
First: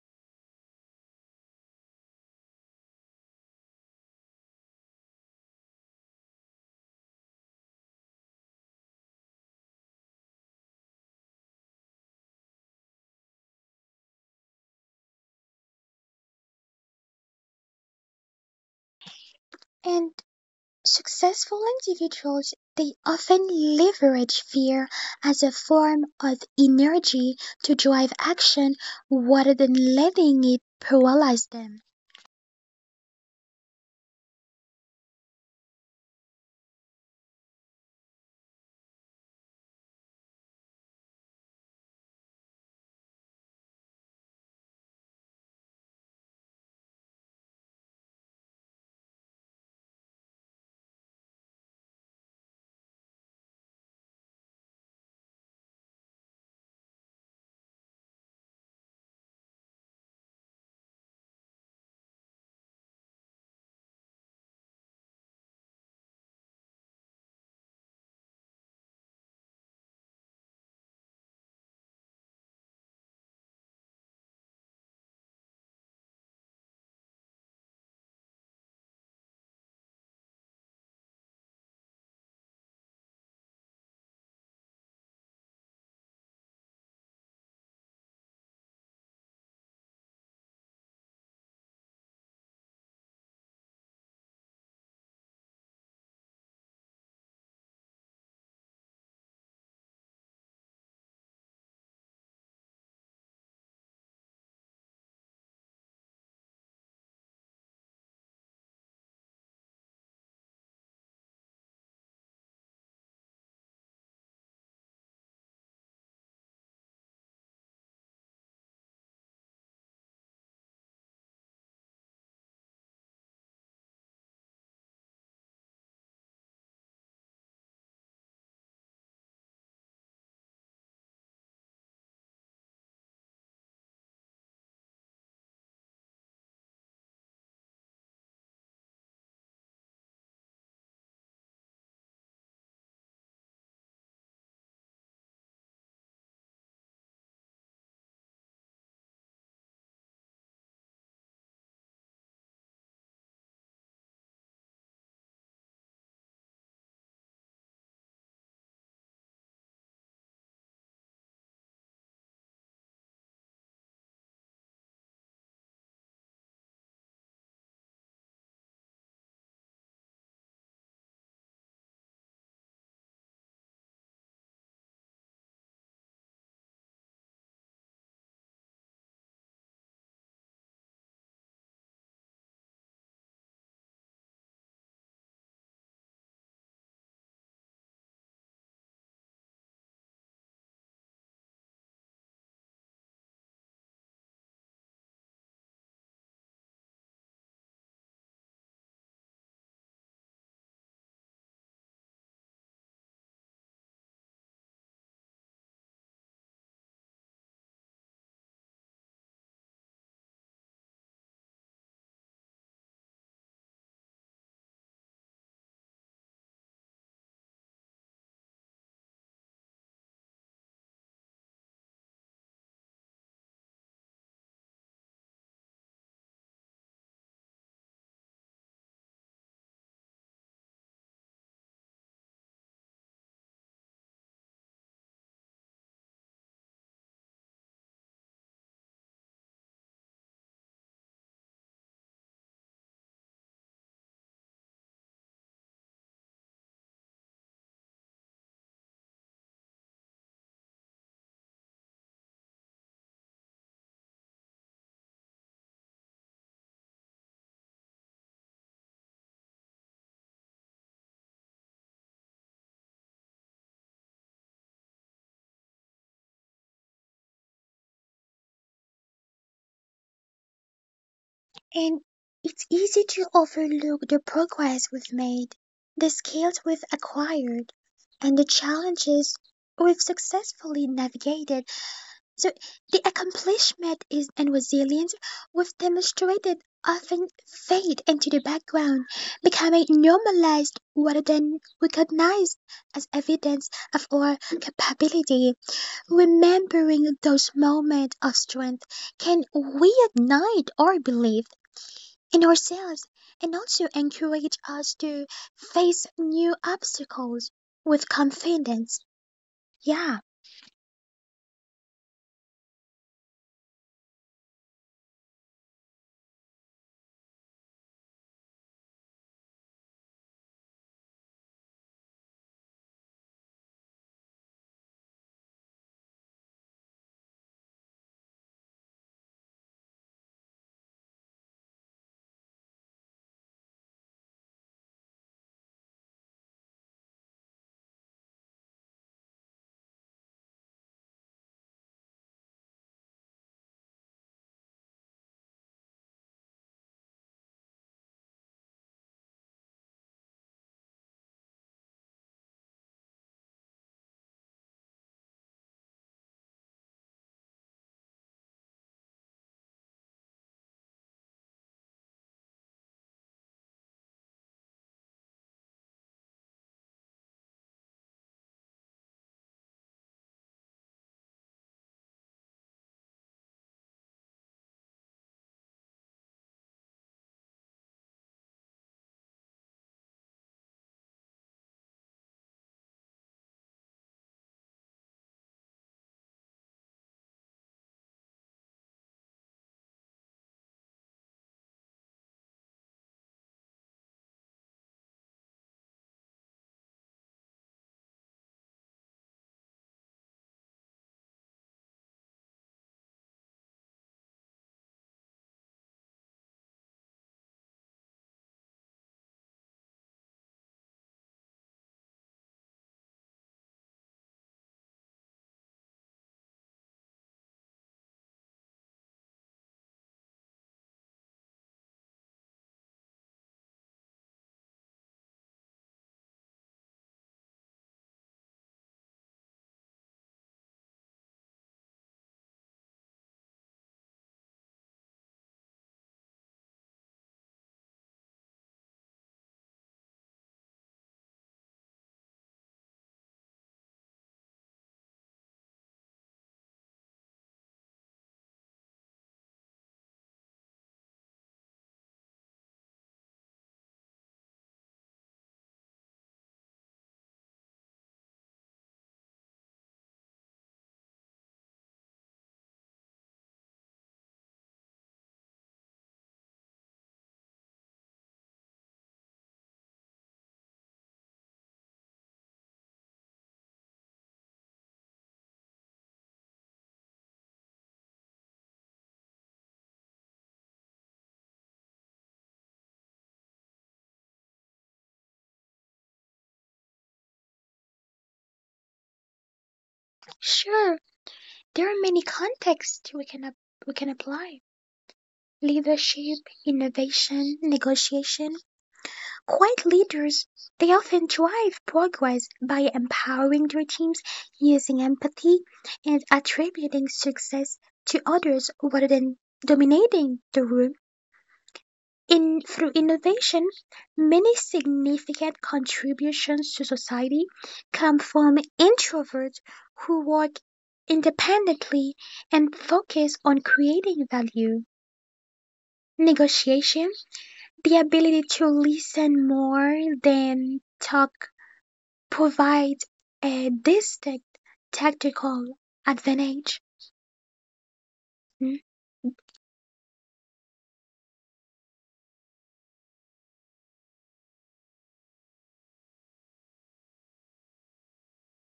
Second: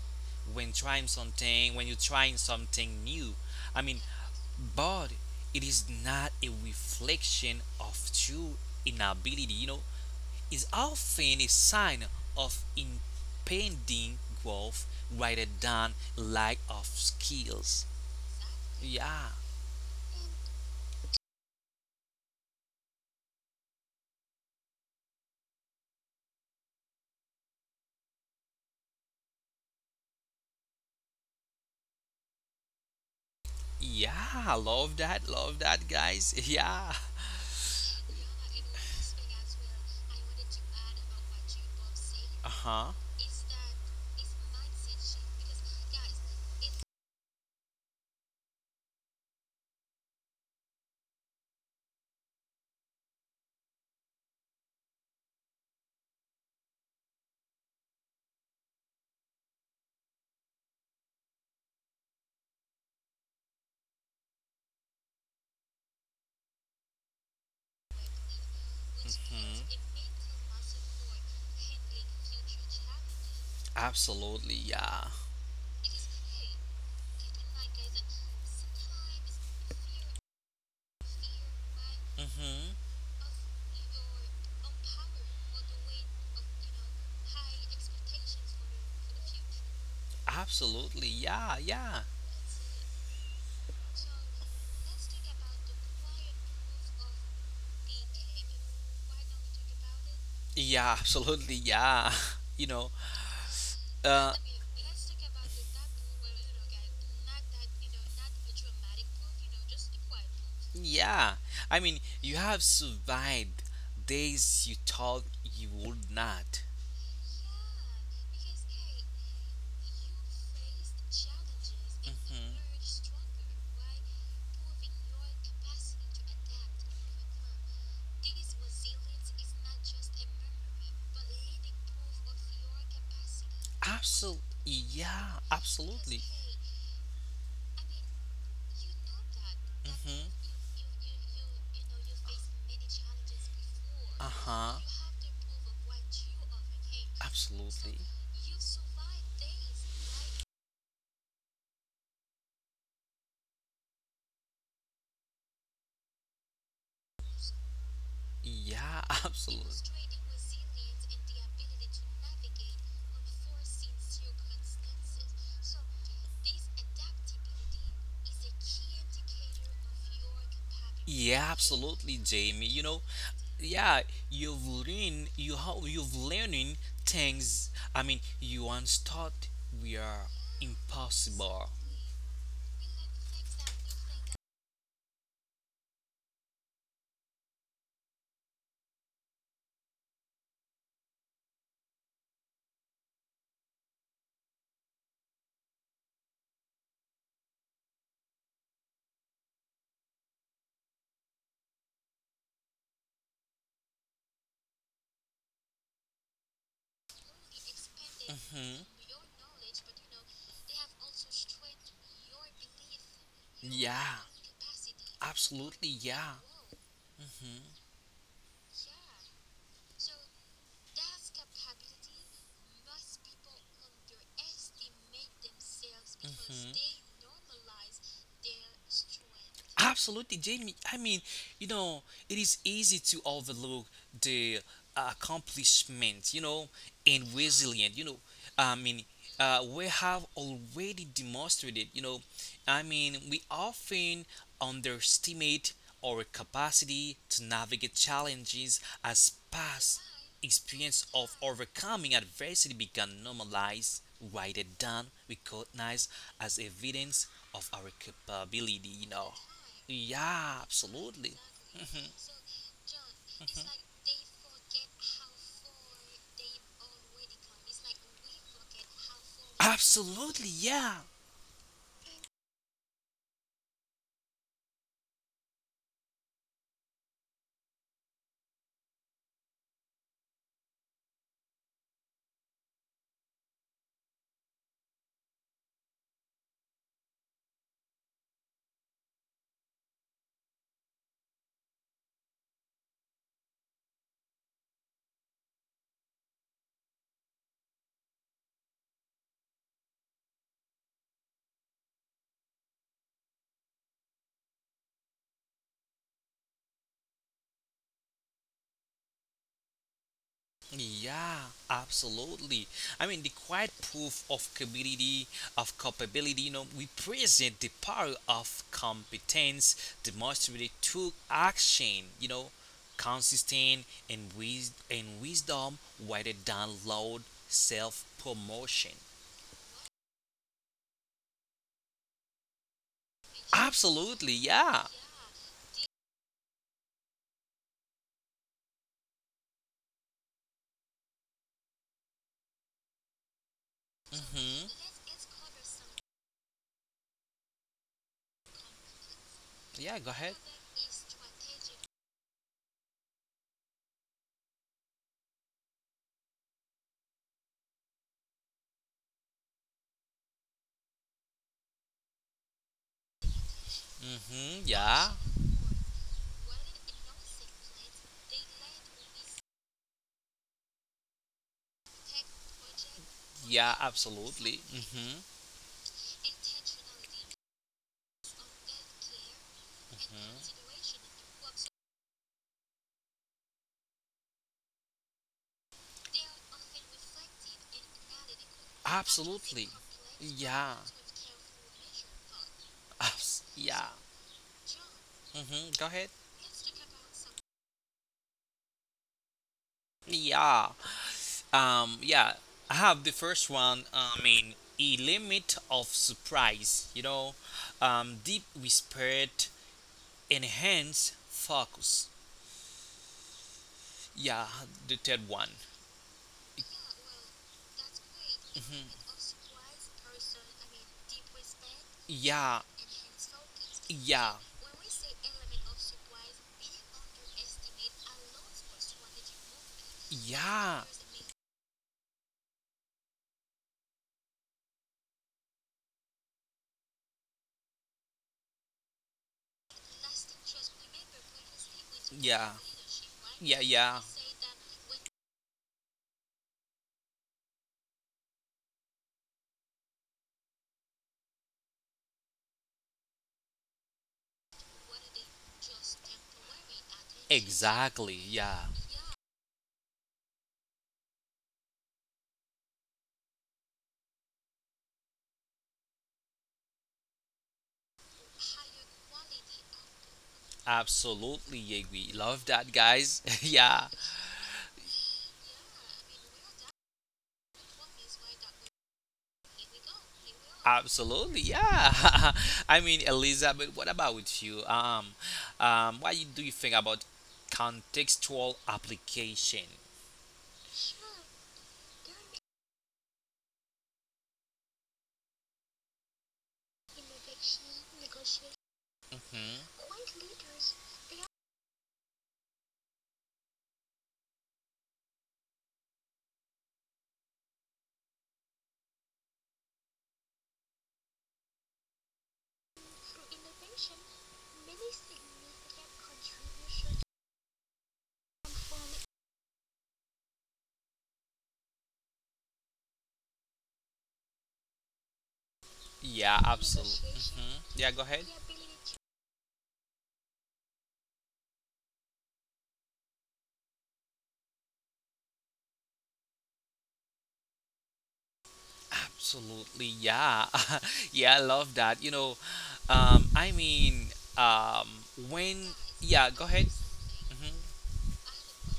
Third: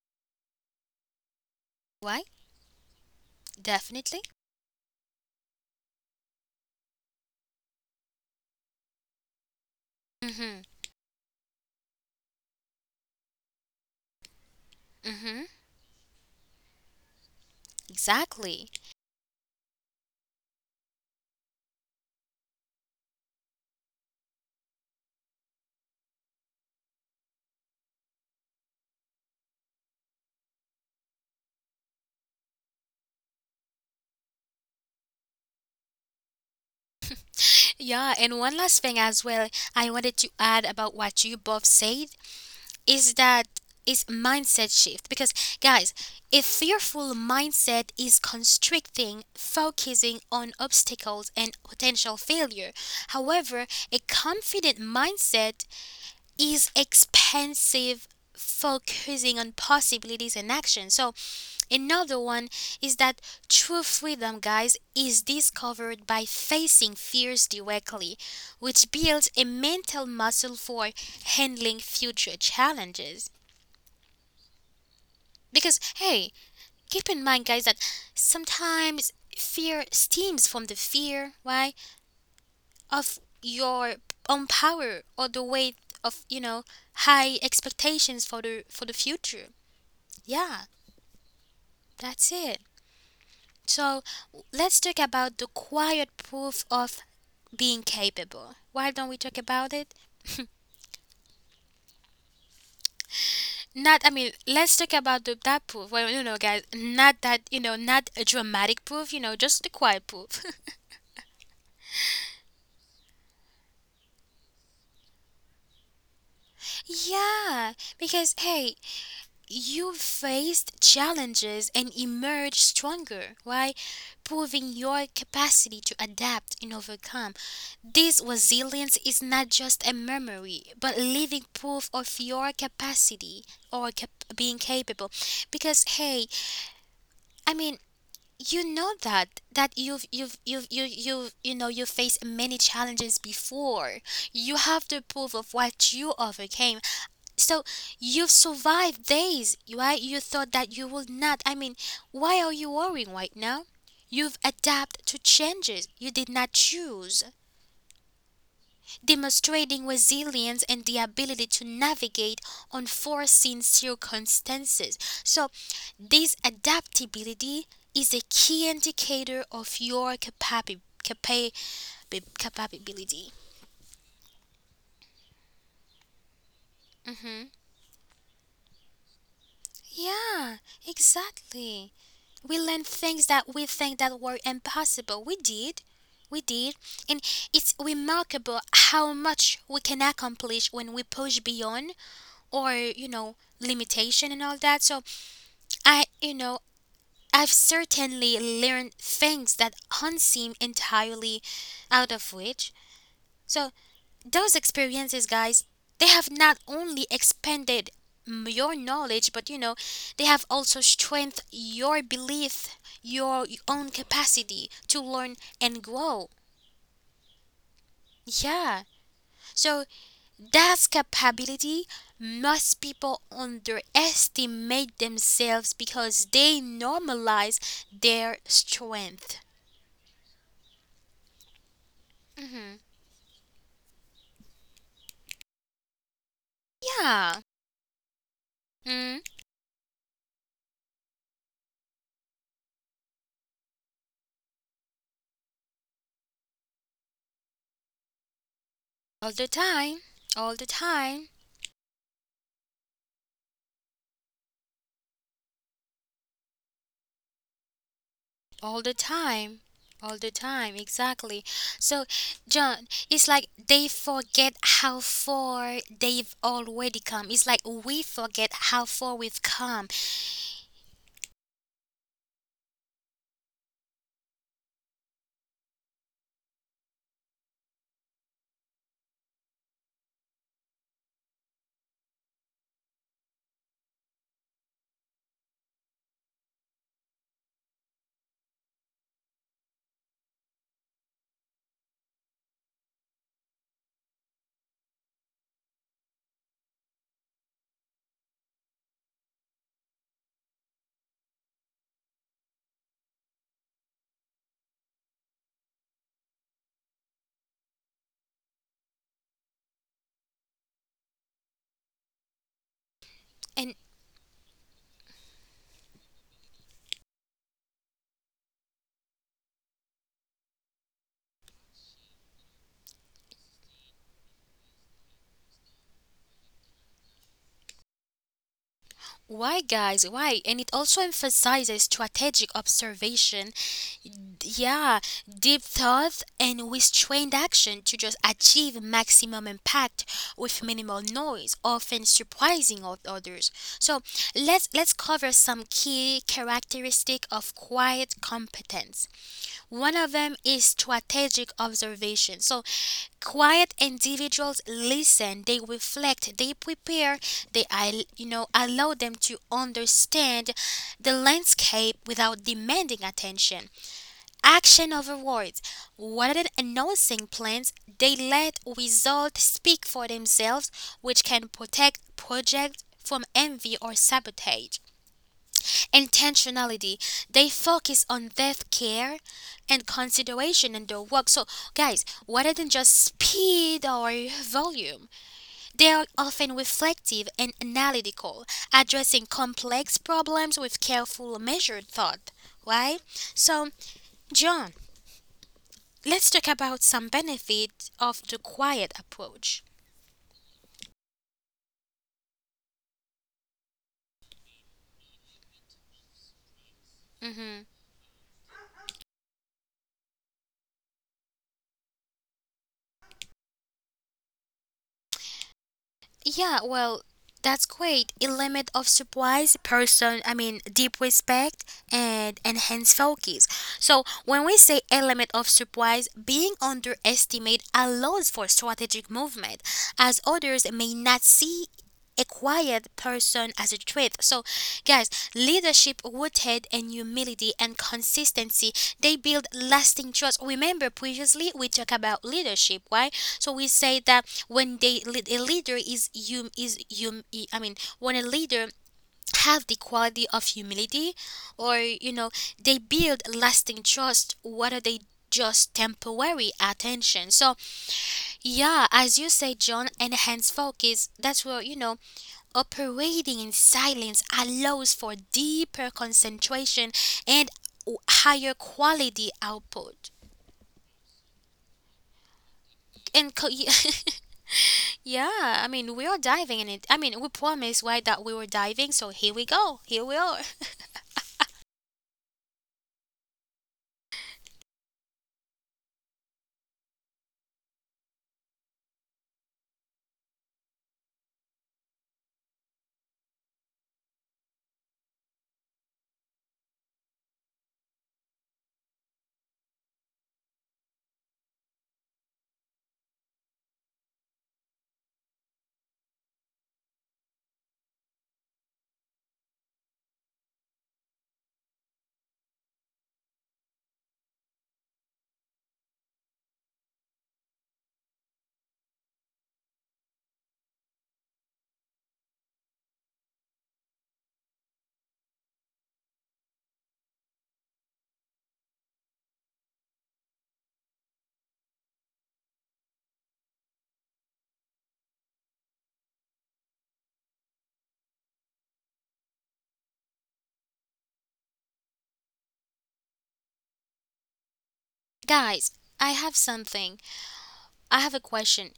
when trying something. When you're why trying something new. I mean, definitely. but it is not a reflection of true inability, you know, Mm-hmm, is often a sign of impending growth mm-hmm, rather than lack of skills. exactly. Yeah, And successful individuals, they often leverage fear as a form of energy to drive action rather than letting it paralyze them. yeah, love that, guys. Yeah, Yeah, and one last thing as well, I wanted to add about what you both said uh huh. is that is mindset shift. Because guys, a fearful mindset is constricting, focusing on obstacles and potential failure. However, a confident mindset is expansive, focusing on possibilities and action. So another one is that true freedom, guys, is discovered by facing fears directly, which builds a hmm mental muscle for handling future challenges. Absolutely, yeah. Because, hey, keep in mind, guys, that sometimes fear stems from the fear, why, hmm of your own power or the weight of, you know, high expectations for the future. Yeah, Absolutely, yeah, yeah. that's it. So let's talk about the quiet proof of being capable. Why don't we talk about it? Yeah, absolutely. Yeah. You know, Not, I mean, uh, let's talk about that proof. Well, you know, guys, not that, you know, not a dramatic proof, you know, just the quiet proof. yeah. I mean, you have survived days you thought you would not. Yeah, because hey, you faced challenges and emerged stronger, right? Proving your capacity to adapt and overcome. This resilience is not just a memory, but living proof of your capacity or Absolutely. being capable. Yeah, Because absolutely. hey, I mean, you know that Mm-hmm. You know you faced many challenges before. You Uh-huh. have the proof of what you overcame. So Absolutely. you've survived days why you thought that you would not. I mean, why are you worrying right now? You've adapted to changes you did not choose, Yeah, absolutely. demonstrating resilience and the ability to navigate unforeseen circumstances. So, this adaptability is a key indicator of your Yeah, absolutely, Jamie. You know, capability. yeah, you've learned you how you've learning Hmm. things. I mean, you once thought we are Yeah, impossible. exactly. We learn things that we think that were impossible. We did. We did. And it's remarkable how much we can accomplish when we push beyond or, you know, limitation and all that. So I, you know, I've certainly learned things that unseem entirely out of reach. So those experiences, guys, they have not only expanded your Hmm. knowledge, but they have also strengthened your belief, your own Yeah, capacity to learn and absolutely. grow. Yeah. Yeah. So that's capability. Most people underestimate themselves because they hmm normalize their strength. Absolutely, Jamie. I mean, you know, it is Hmm. easy to overlook the accomplishment, you know, and yeah, Yeah. resilient, you know. I mean, mm, we have already demonstrated, you know, I mean, we often underestimate our capacity to navigate challenges all as the time, past all the experience time. of overcoming adversity become normalized rather than recognized as evidence of our All the capability, you know. time. All the Yeah, time, absolutely. exactly. So, John, it's like they forget how far they've already come. It's like we forget how far we've come. Absolutely, yeah. And it's easy to overlook the progress we've made, the skills we've acquired, and the challenges we've successfully navigated. So, the accomplishment is, and resilience we've demonstrated often fade into the background, becoming normalized rather than recognized as evidence of our capability. Remembering those moments of strength can reignite our belief in ourselves and also encourage us to face new obstacles with confidence. Yeah, Yeah, absolutely. I mean, the quiet And proof of capability, of culpability, you know, we present the power of competence demonstrated through action, you know, consistent, and wisdom rather than loud self promotion. why, guys? Why? And it also emphasizes strategic observation, Absolutely, yeah. yeah, deep thought and restrained action to just achieve maximum impact with minimal noise, often surprising others. So let's hmm let's cover some key characteristic of quiet competence. One Yeah, of go them ahead. is strategic observation. So quiet individuals listen, they reflect, they prepare, they allow them to understand the landscape without demanding attention. Hmm Action Yeah, over words. Rather than announcing plans, they let results speak for themselves, which can protect projects from envy yeah, or absolutely. sabotage. Hmm hmm Intentionality. They focus on depth, care and consideration in their work. So, guys, rather than just speed or volume, they are often reflective and analytical, addressing Absolutely. complex problems Yeah, with careful, measured thought. Right? So, yeah. John, hmm Go ahead. let's talk about some benefit of the quiet approach. Yeah. Yeah. I have the first one. I mean, a limit of surprise. You know, Hmm. Deep respect, enhance focus. Yeah, the third one. Yeah, well, that's great. A limit of Hmm surprise, person, I mean, deep respect, and Yeah, enhanced focus. So, yeah, when we say a limit of surprise, being underestimated allows for strategic movement, as others yeah, may not see a quiet person as a trait. So, guys, leadership, rooted in humility and consistency, they build lasting trust. Remember, previously we talked about yeah, leadership, right? yeah, So we yeah. say that when they lead, a leader is I mean, when a leader have the quality of humility, or they build lasting trust. What are they? Just temporary attention. So Exactly. Yeah. yeah, as you say, John, enhance focus, that's where, operating in silence allows for deeper concentration and higher quality output. Absolutely, yeah. We love that, guys. And Yeah. yeah, I mean, we are diving in it. I mean, we promised, right, that we were diving, so here we go. Here we are. Absolutely. Yeah. I mean, Elizabeth, what about with you? What you- do you think about contextual application? sure. There are many contexts we can we can apply. Leadership, innovation, negotiation. Hmm Quiet leaders, they often drive progress by empowering their teams using empathy and attributing success to others rather than dominating the room. In through innovation, many significant contributions to society come from introverts who work independently and focus on creating value. Yeah. Absolutely. Negotiation, Hmm Yeah. Go the ahead. ability to listen more than talk, provides a distinct tactical advantage. Mm. Absolutely. Yeah. Yeah. I love that. You know, um, I mean, um, Guys, when. I Yeah. have Go ahead. something. Hmm I have a question.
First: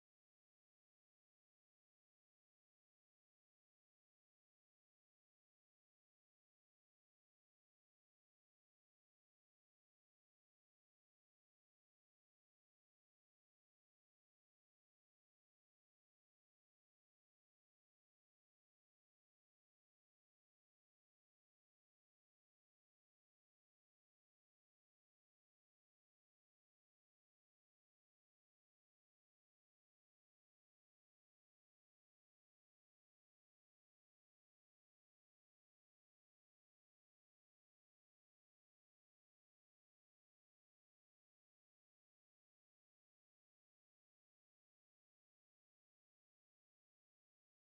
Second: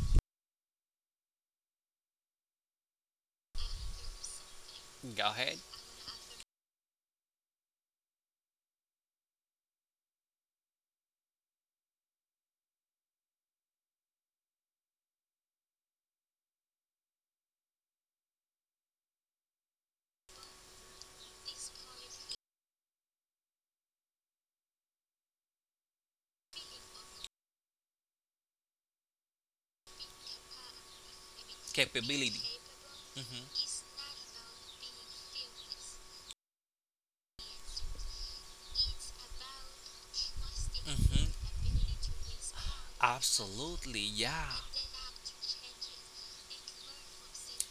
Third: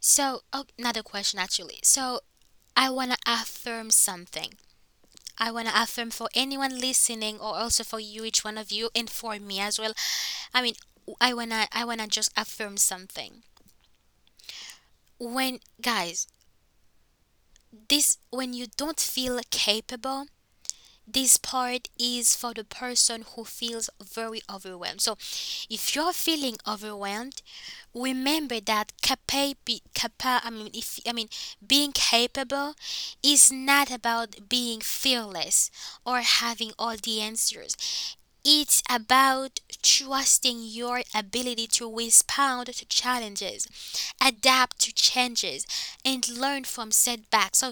So, oh, not a question actually. So, I want to affirm something. Go I ahead. want to affirm for anyone listening or also for you, each one of you, and for me as well. I mean, I wanna just affirm something. When, guys, this, when you don't feel capable, this part is for the person who feels very overwhelmed. So, if you're feeling overwhelmed, remember that I mean, if I mean, being Capability. capable Hmm is not about being fearless or having all the answers. It's about trusting your hmm ability to respond to challenges, Absolutely, yeah, adapt to changes, and learn from setbacks. So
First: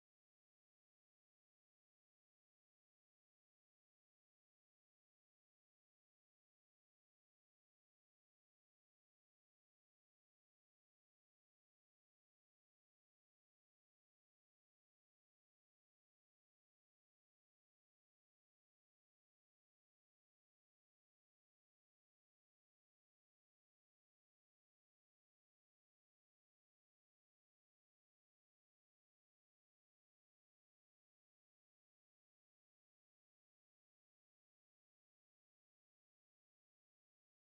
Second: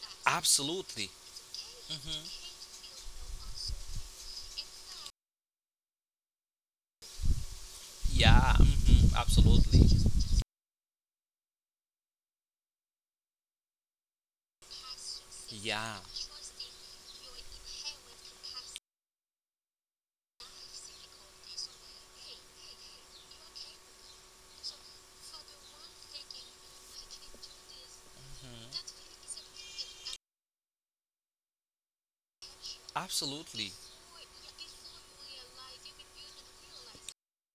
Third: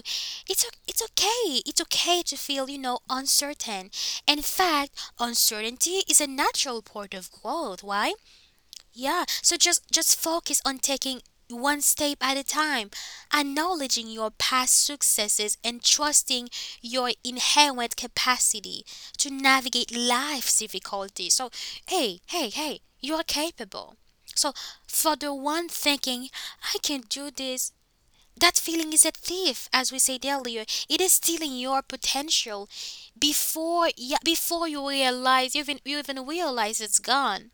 it's absolutely. okay. It's okay Hmm to feel, uncertain. In fact, uncertainty is a natural part of growth. Why? Yeah, hmm Yeah, so absolutely. just focus on taking one step at a time, acknowledging your past successes and Yeah, trusting your inherent capacity to navigate life's difficulties. So, hey, hey, hey, you're capable. So, for the one thinking, I can do this, that mhm, feeling is a thief, as we said earlier. It is stealing your potential absolutely. before, yeah, before you realize, you even realize it's gone.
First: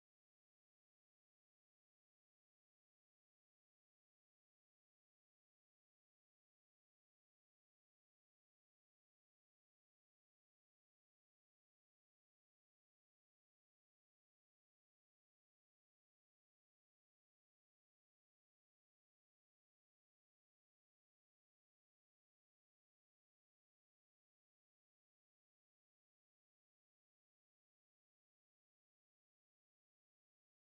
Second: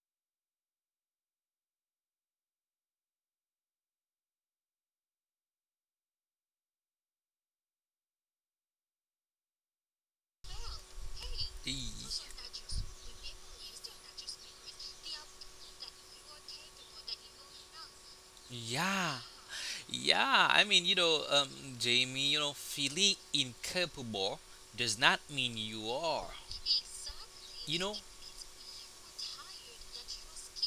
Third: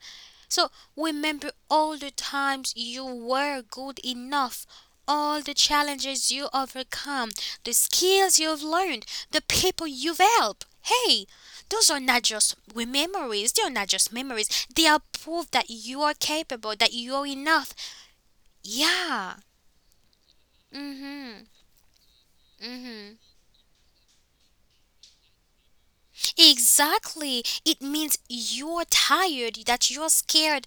So remember all the times you were good enough, all the challenges you overcome, the skills you've learned, the people you've helped. Hey, those are not just E- memories, they are not just memories. They are proof that you are capable, that you are enough. Yeah, Yeah. yeah, I mean, you know, Mhm. Jamie, you know, feeling Mhm. incapable does not mean you are. Exactly. You It know, means you're tired, that you're scared,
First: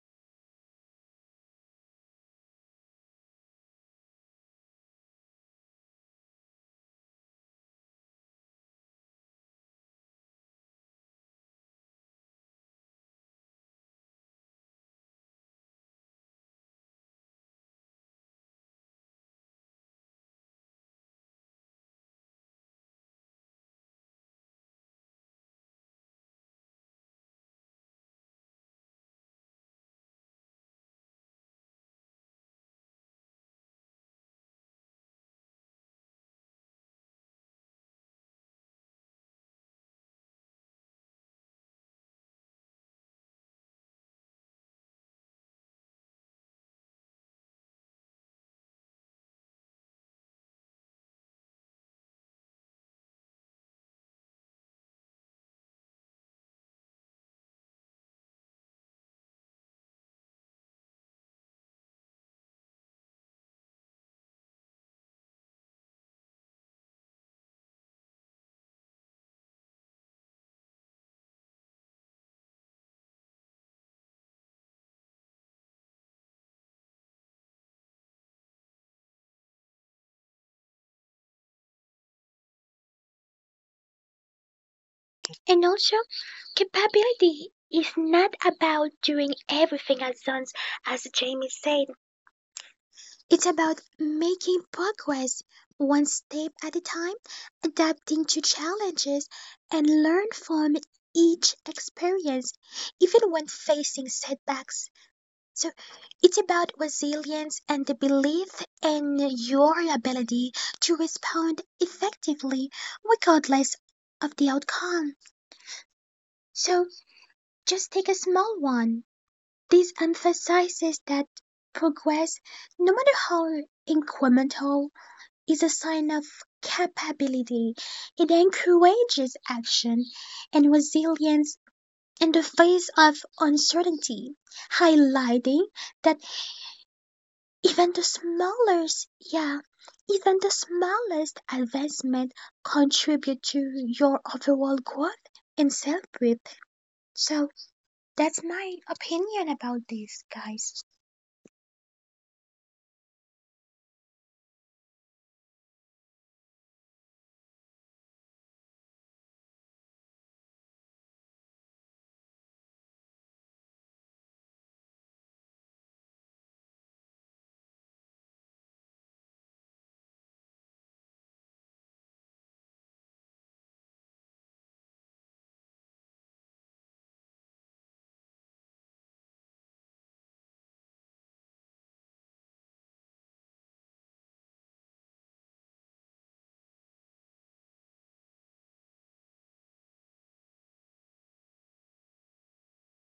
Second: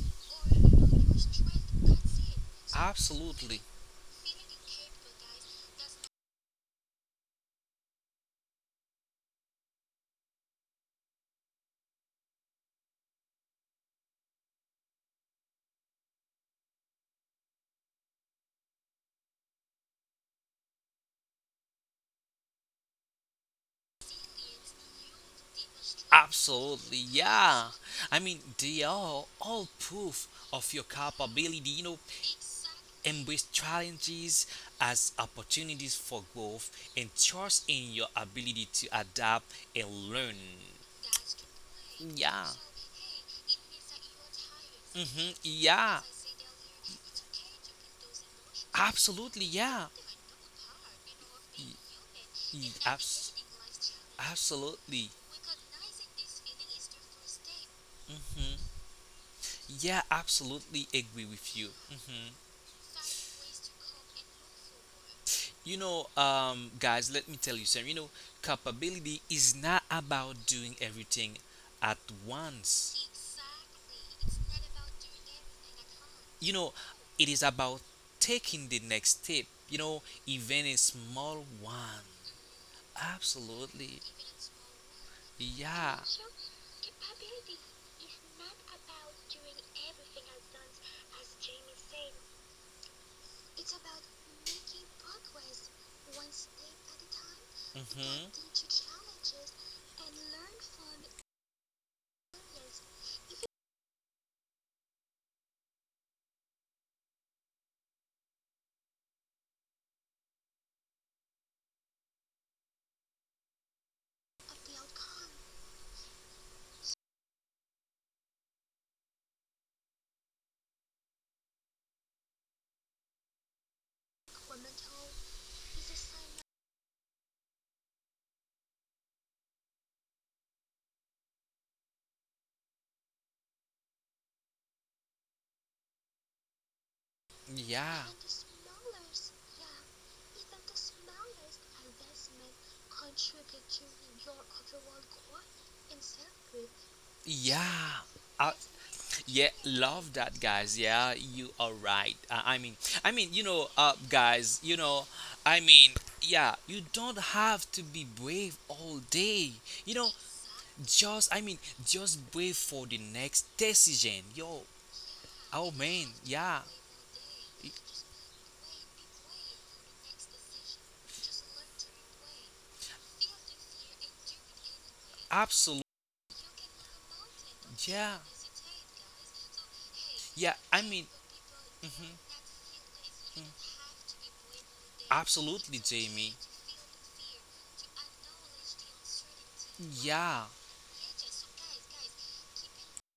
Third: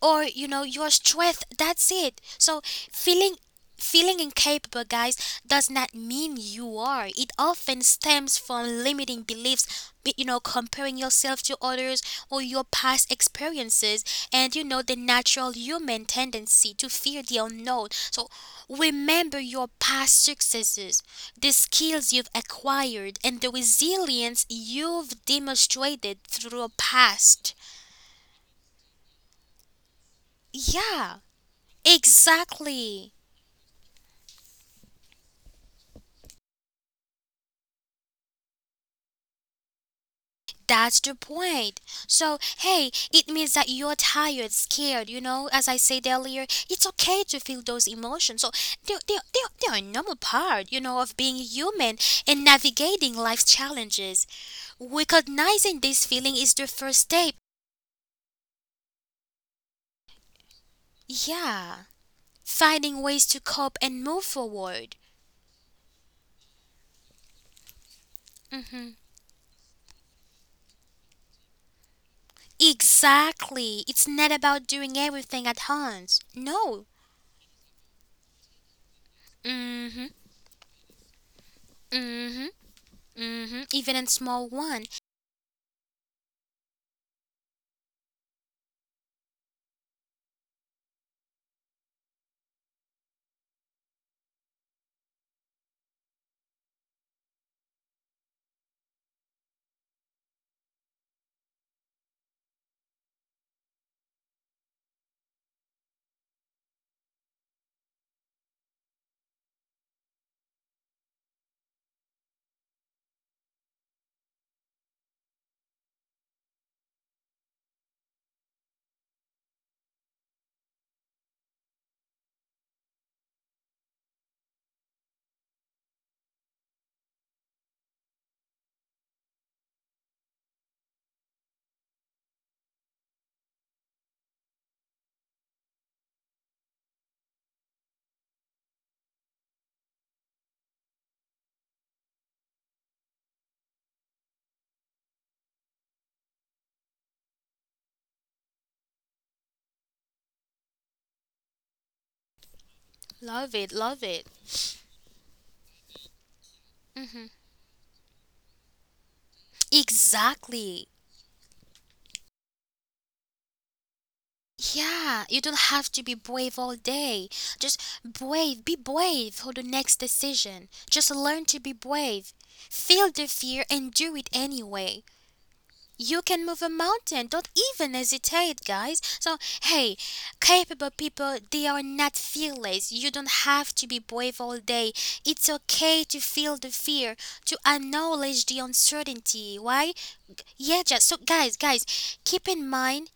or your strength. That's it. So feeling, absolutely, feeling incapable, guys, does not mean you are. It often stems from limiting beliefs, comparing yourself to others or your past experiences, and the natural human tendency to fear the unknown. So remember your past successes, the skills you've acquired and the resilience you've demonstrated through your absolutely, past. yeah. I mean, they are all proof of your Yeah. capability. You know, Exactly. embrace challenges as opportunities for growth and trust in your ability to adapt and learn. That's the point. So, Yeah. hey, it means that you're tired, scared, you hmm know, as I Yeah, said earlier, it's okay to feel those emotions. So, they're, they're, absolutely. they're, they're a Yeah, normal part, you know, of being Y- human and y- navigating abs- life's challenges. absolutely. Recognizing this feeling is the first step. Hmm Yeah, absolutely agree with you. Yeah. Hmm Finding ways to cope and move forward. You know, guys, let me tell you something. You know, capability is not about doing everything at once. Exactly. It's not about doing everything at once. You know, No. it is about taking the next step. You Mm know, hmm. even a small one. Mm hmm. Hmm. Even Absolutely. in small one. And also, Yeah. capability is not about doing everything at once, as Jamie said. It's about making progress one step at a time, adapting Mhm. to challenges, and learn from each experience, even when facing setbacks. So it's about resilience and the belief in your ability to respond effectively regardless of the outcome. So just take a small one. This emphasizes that progress, no matter how incremental is a sign of capability. It encourages action and resilience in the face of uncertainty, highlighting that even the Yeah. smallest, yeah, even the smallest advancement contribute to your overall growth and self-worth. So Yeah. that's I, my opinion yeah, about love this, that, guys. guys. Yeah, you are right. I mean, you Love know, it, love it. guys, you know, I mean, yeah, you don't Hmm. have to be brave all day. You know, Exactly. just, I mean, just brave for the next decision. Yo, Yeah, you don't oh have to man, be brave yeah, all day. Just brave, be brave for the next decision. Just learn to be brave. Feel the fear and do it anyway. absolutely. You can move a mountain. Don't even Yeah, hesitate, guys. So, hey, yeah, I capable mean, people, they are not fearless. You don't have to be brave all day. It's absolutely, okay to Jamie. feel the fear, to acknowledge the uncertainty. Why? Yeah, Yeah, just so, guys, guys, keep in mind,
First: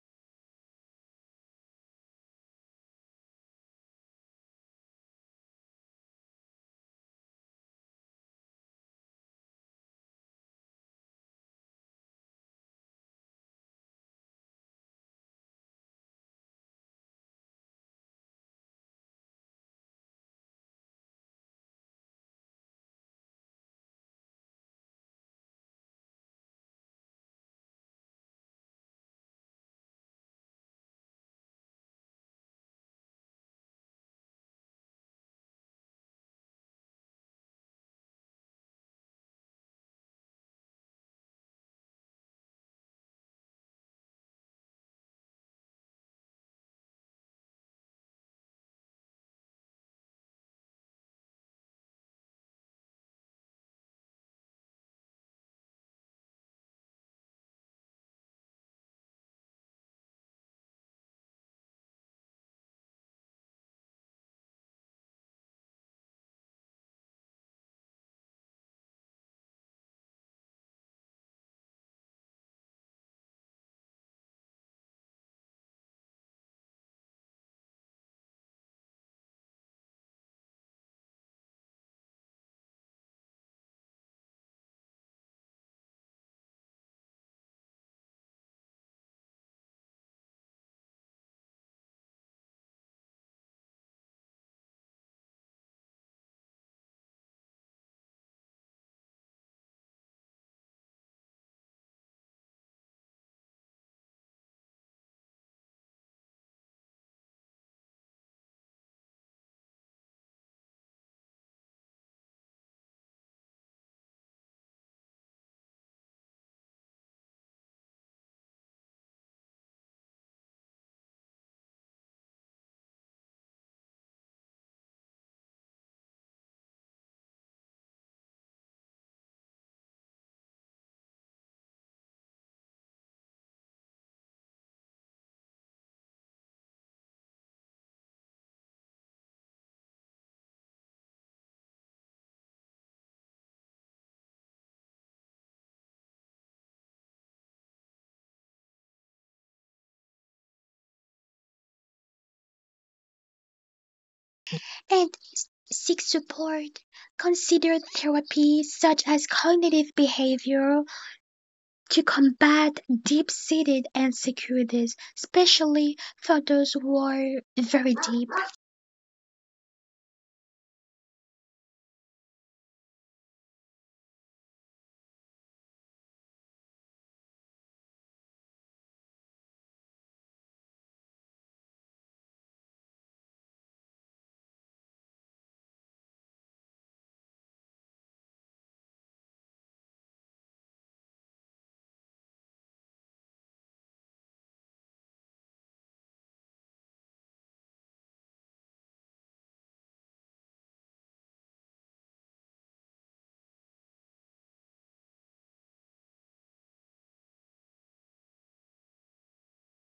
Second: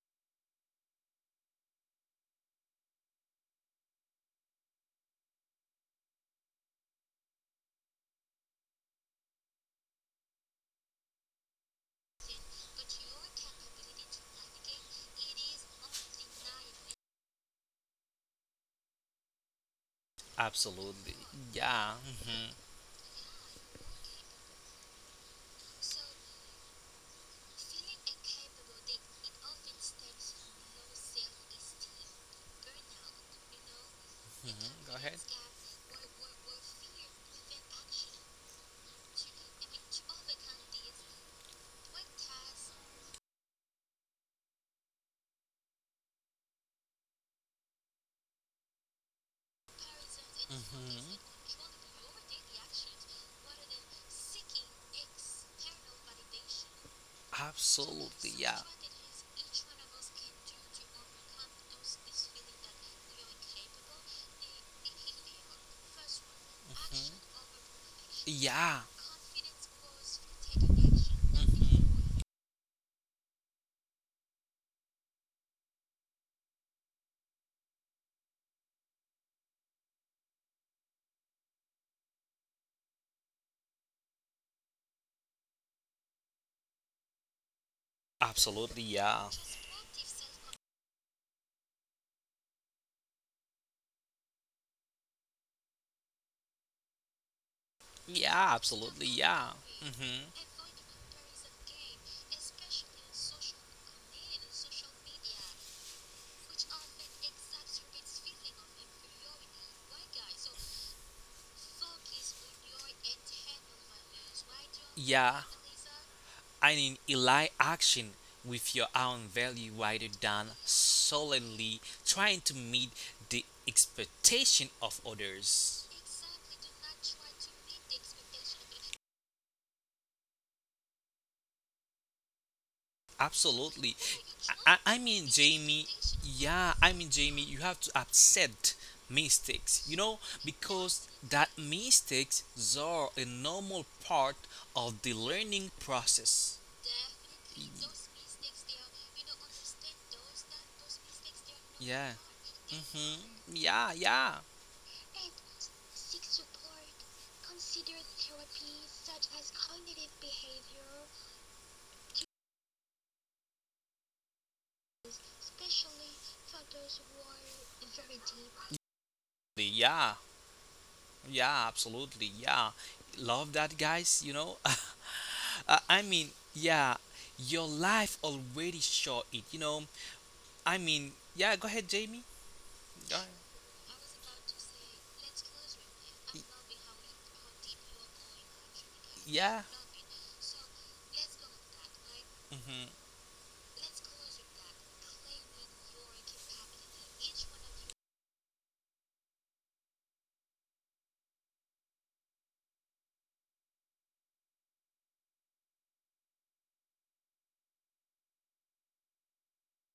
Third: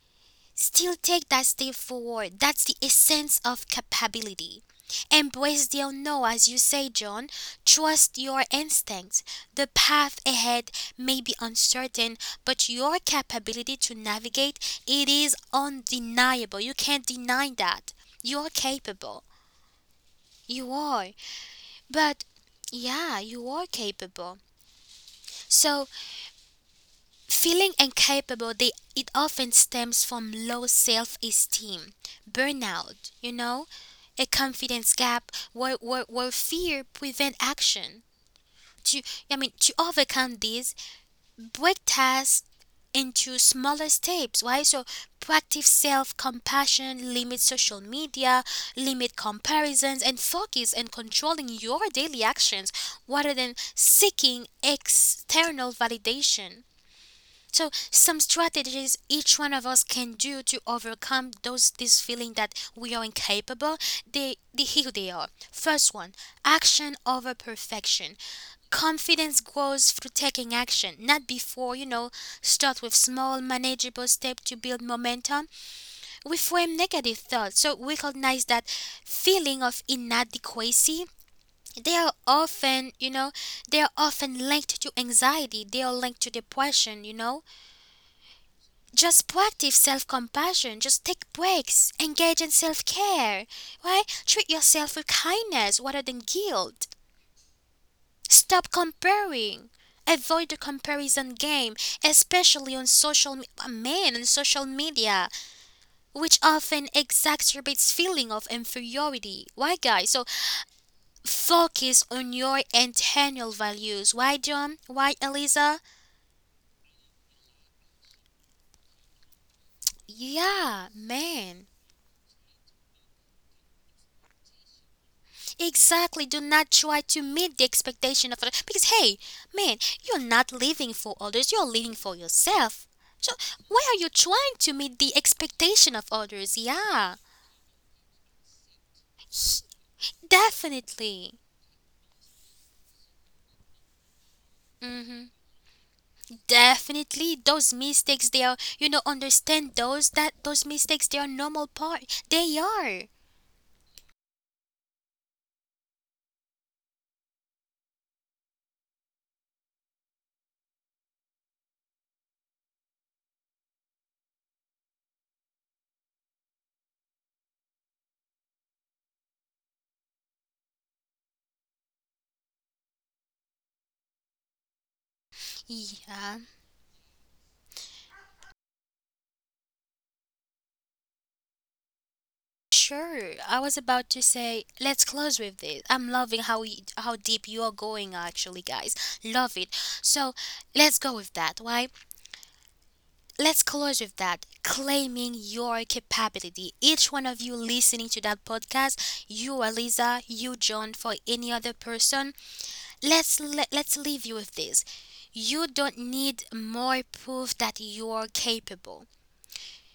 still take that step forward. That's the essence of capability. Embrace the unknown, as you say, John. Trust your instincts. The path ahead may be uncertain, but your capability to navigate it is undeniable. You can't deny that. You're capable. You are. absolutely. Yeah. But mm-hmm. yeah, you are capable. So feeling incapable, they, it often stems from low self esteem, burnout, you know, a confidence gap where fear prevent action. To, I mean, to overcome this, break tasks into smaller steps, right? So practice self compassion, limit social media, limit comparisons, and focus on hmm controlling your daily actions rather than seeking external validation. So some Absolutely, yeah. strategies each one of us can do to overcome those, this feeling that we are incapable. They, here they are. First one, action hmm over perfection. Yeah. Confidence grows through taking action, not before, hmm you know, start with small manageable steps to build momentum. We frame negative thoughts, so recognize that feeling of inadequacy, they are often, you know, they are often linked to anxiety, they are linked to depression, you know, Absolutely, just yeah. proactive self compassion. Just take breaks. Engage in self care. Why? Treat yourself with kindness rather than guilt. Yeah, Stop absolutely, yeah. comparing. hmm Avoid the comparison game, especially on men on social media, which often exacerbates feeling of inferiority. Why, guys? So focus on your internal values. Why, John? Why, Yeah, Eliza? I mean, align action with your own value rather than Yeah, man. solely trying to meet the expectation of others. Exactly. Do not try to meet the expectation of others. Because, hey, man, you're not living for others, you're living for yourself. So, why Absolutely. are you trying to meet I the mean, Jamie, expectation of others? yeah, I mean, Yeah, Jamie, you have to accept mistakes, you know, because definitely. that mistakes are a normal part of the Hmm. learning process. Definitely, those mistakes they are. You know, understand those, that those mistakes they are normal Yeah. part. They are. hmm Yeah, yeah. And seek support. Consider therapy such as cognitive behavioral to combat deep-seated insecurities, especially for those who are very deep. Yeah. Yeah, absolutely. Yeah. Love that, guys. You know, I mean, Yeah. yeah, your life already showed it. You know, I mean, yeah, go ahead, Jamie. Go ahead. Sure. I was about to say, let's close with this. I'm loving Y- how how deep you are going actually, guys. Love Yeah. it. So, let's go with that. Why? hmm Let's close with that. Claiming your capability. Each one of you listening to that podcast, you Aliza, you John, for any other person, let's leave you with this. You don't need more proof that you're capable.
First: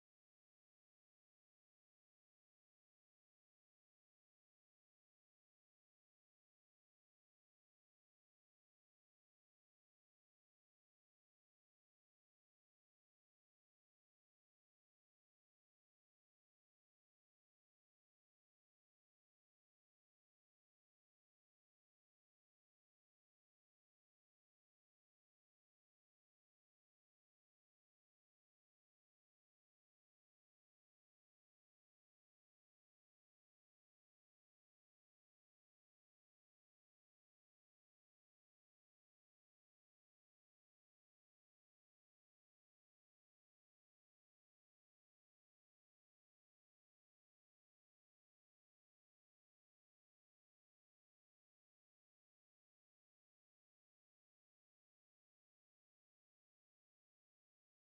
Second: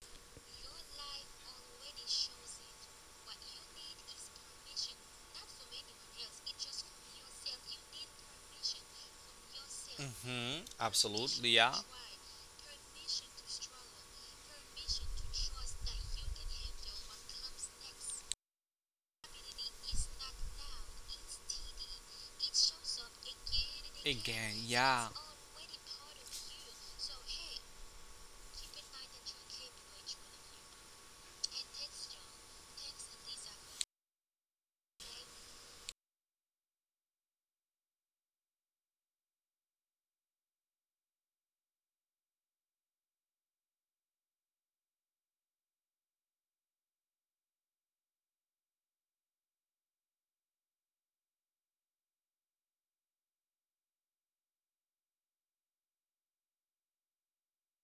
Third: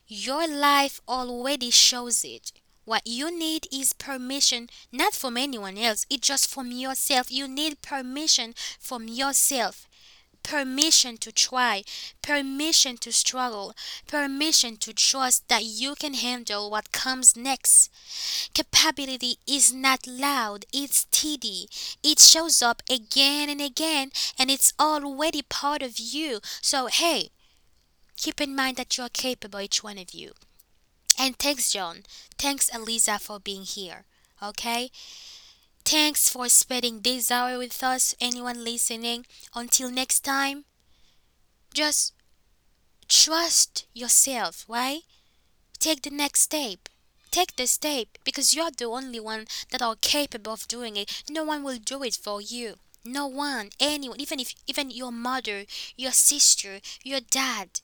Your life already shows it. What you need is permission, not from anyone else, it's just from yourself. You need permission from yourself. Mm-hmm. Permission to Absolutely, yeah. try, permission to struggle, permission to trust that you can handle what comes next. Capability is not loud, it's steady. It shows up again and again, and it's yeah. already part of you. So, hey, keep in mind that you are capable, each one of you. And thanks, John. Thanks, Eliza, for being here. Okay? Thanks for spending this hour with us, anyone listening. Until next time, just trust yourself, right? Take the next step. Take the step because you're the only one that are capable of doing it. No one will do it for you. No one, anyone, even if even your mother, your sister, your dad,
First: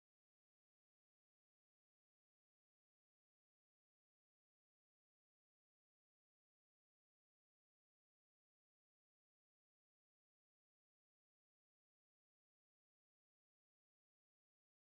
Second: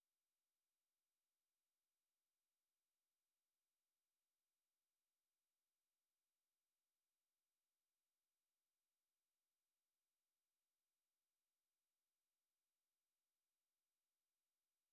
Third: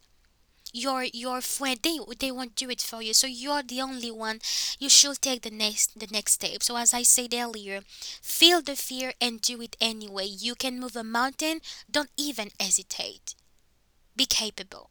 your friend, they won't do it for you. So you're the only one. You should take the next, the next step. So as I said earlier, feel the fear and do it anyway. You can move a mountain. Don't even hesitate. Be capable.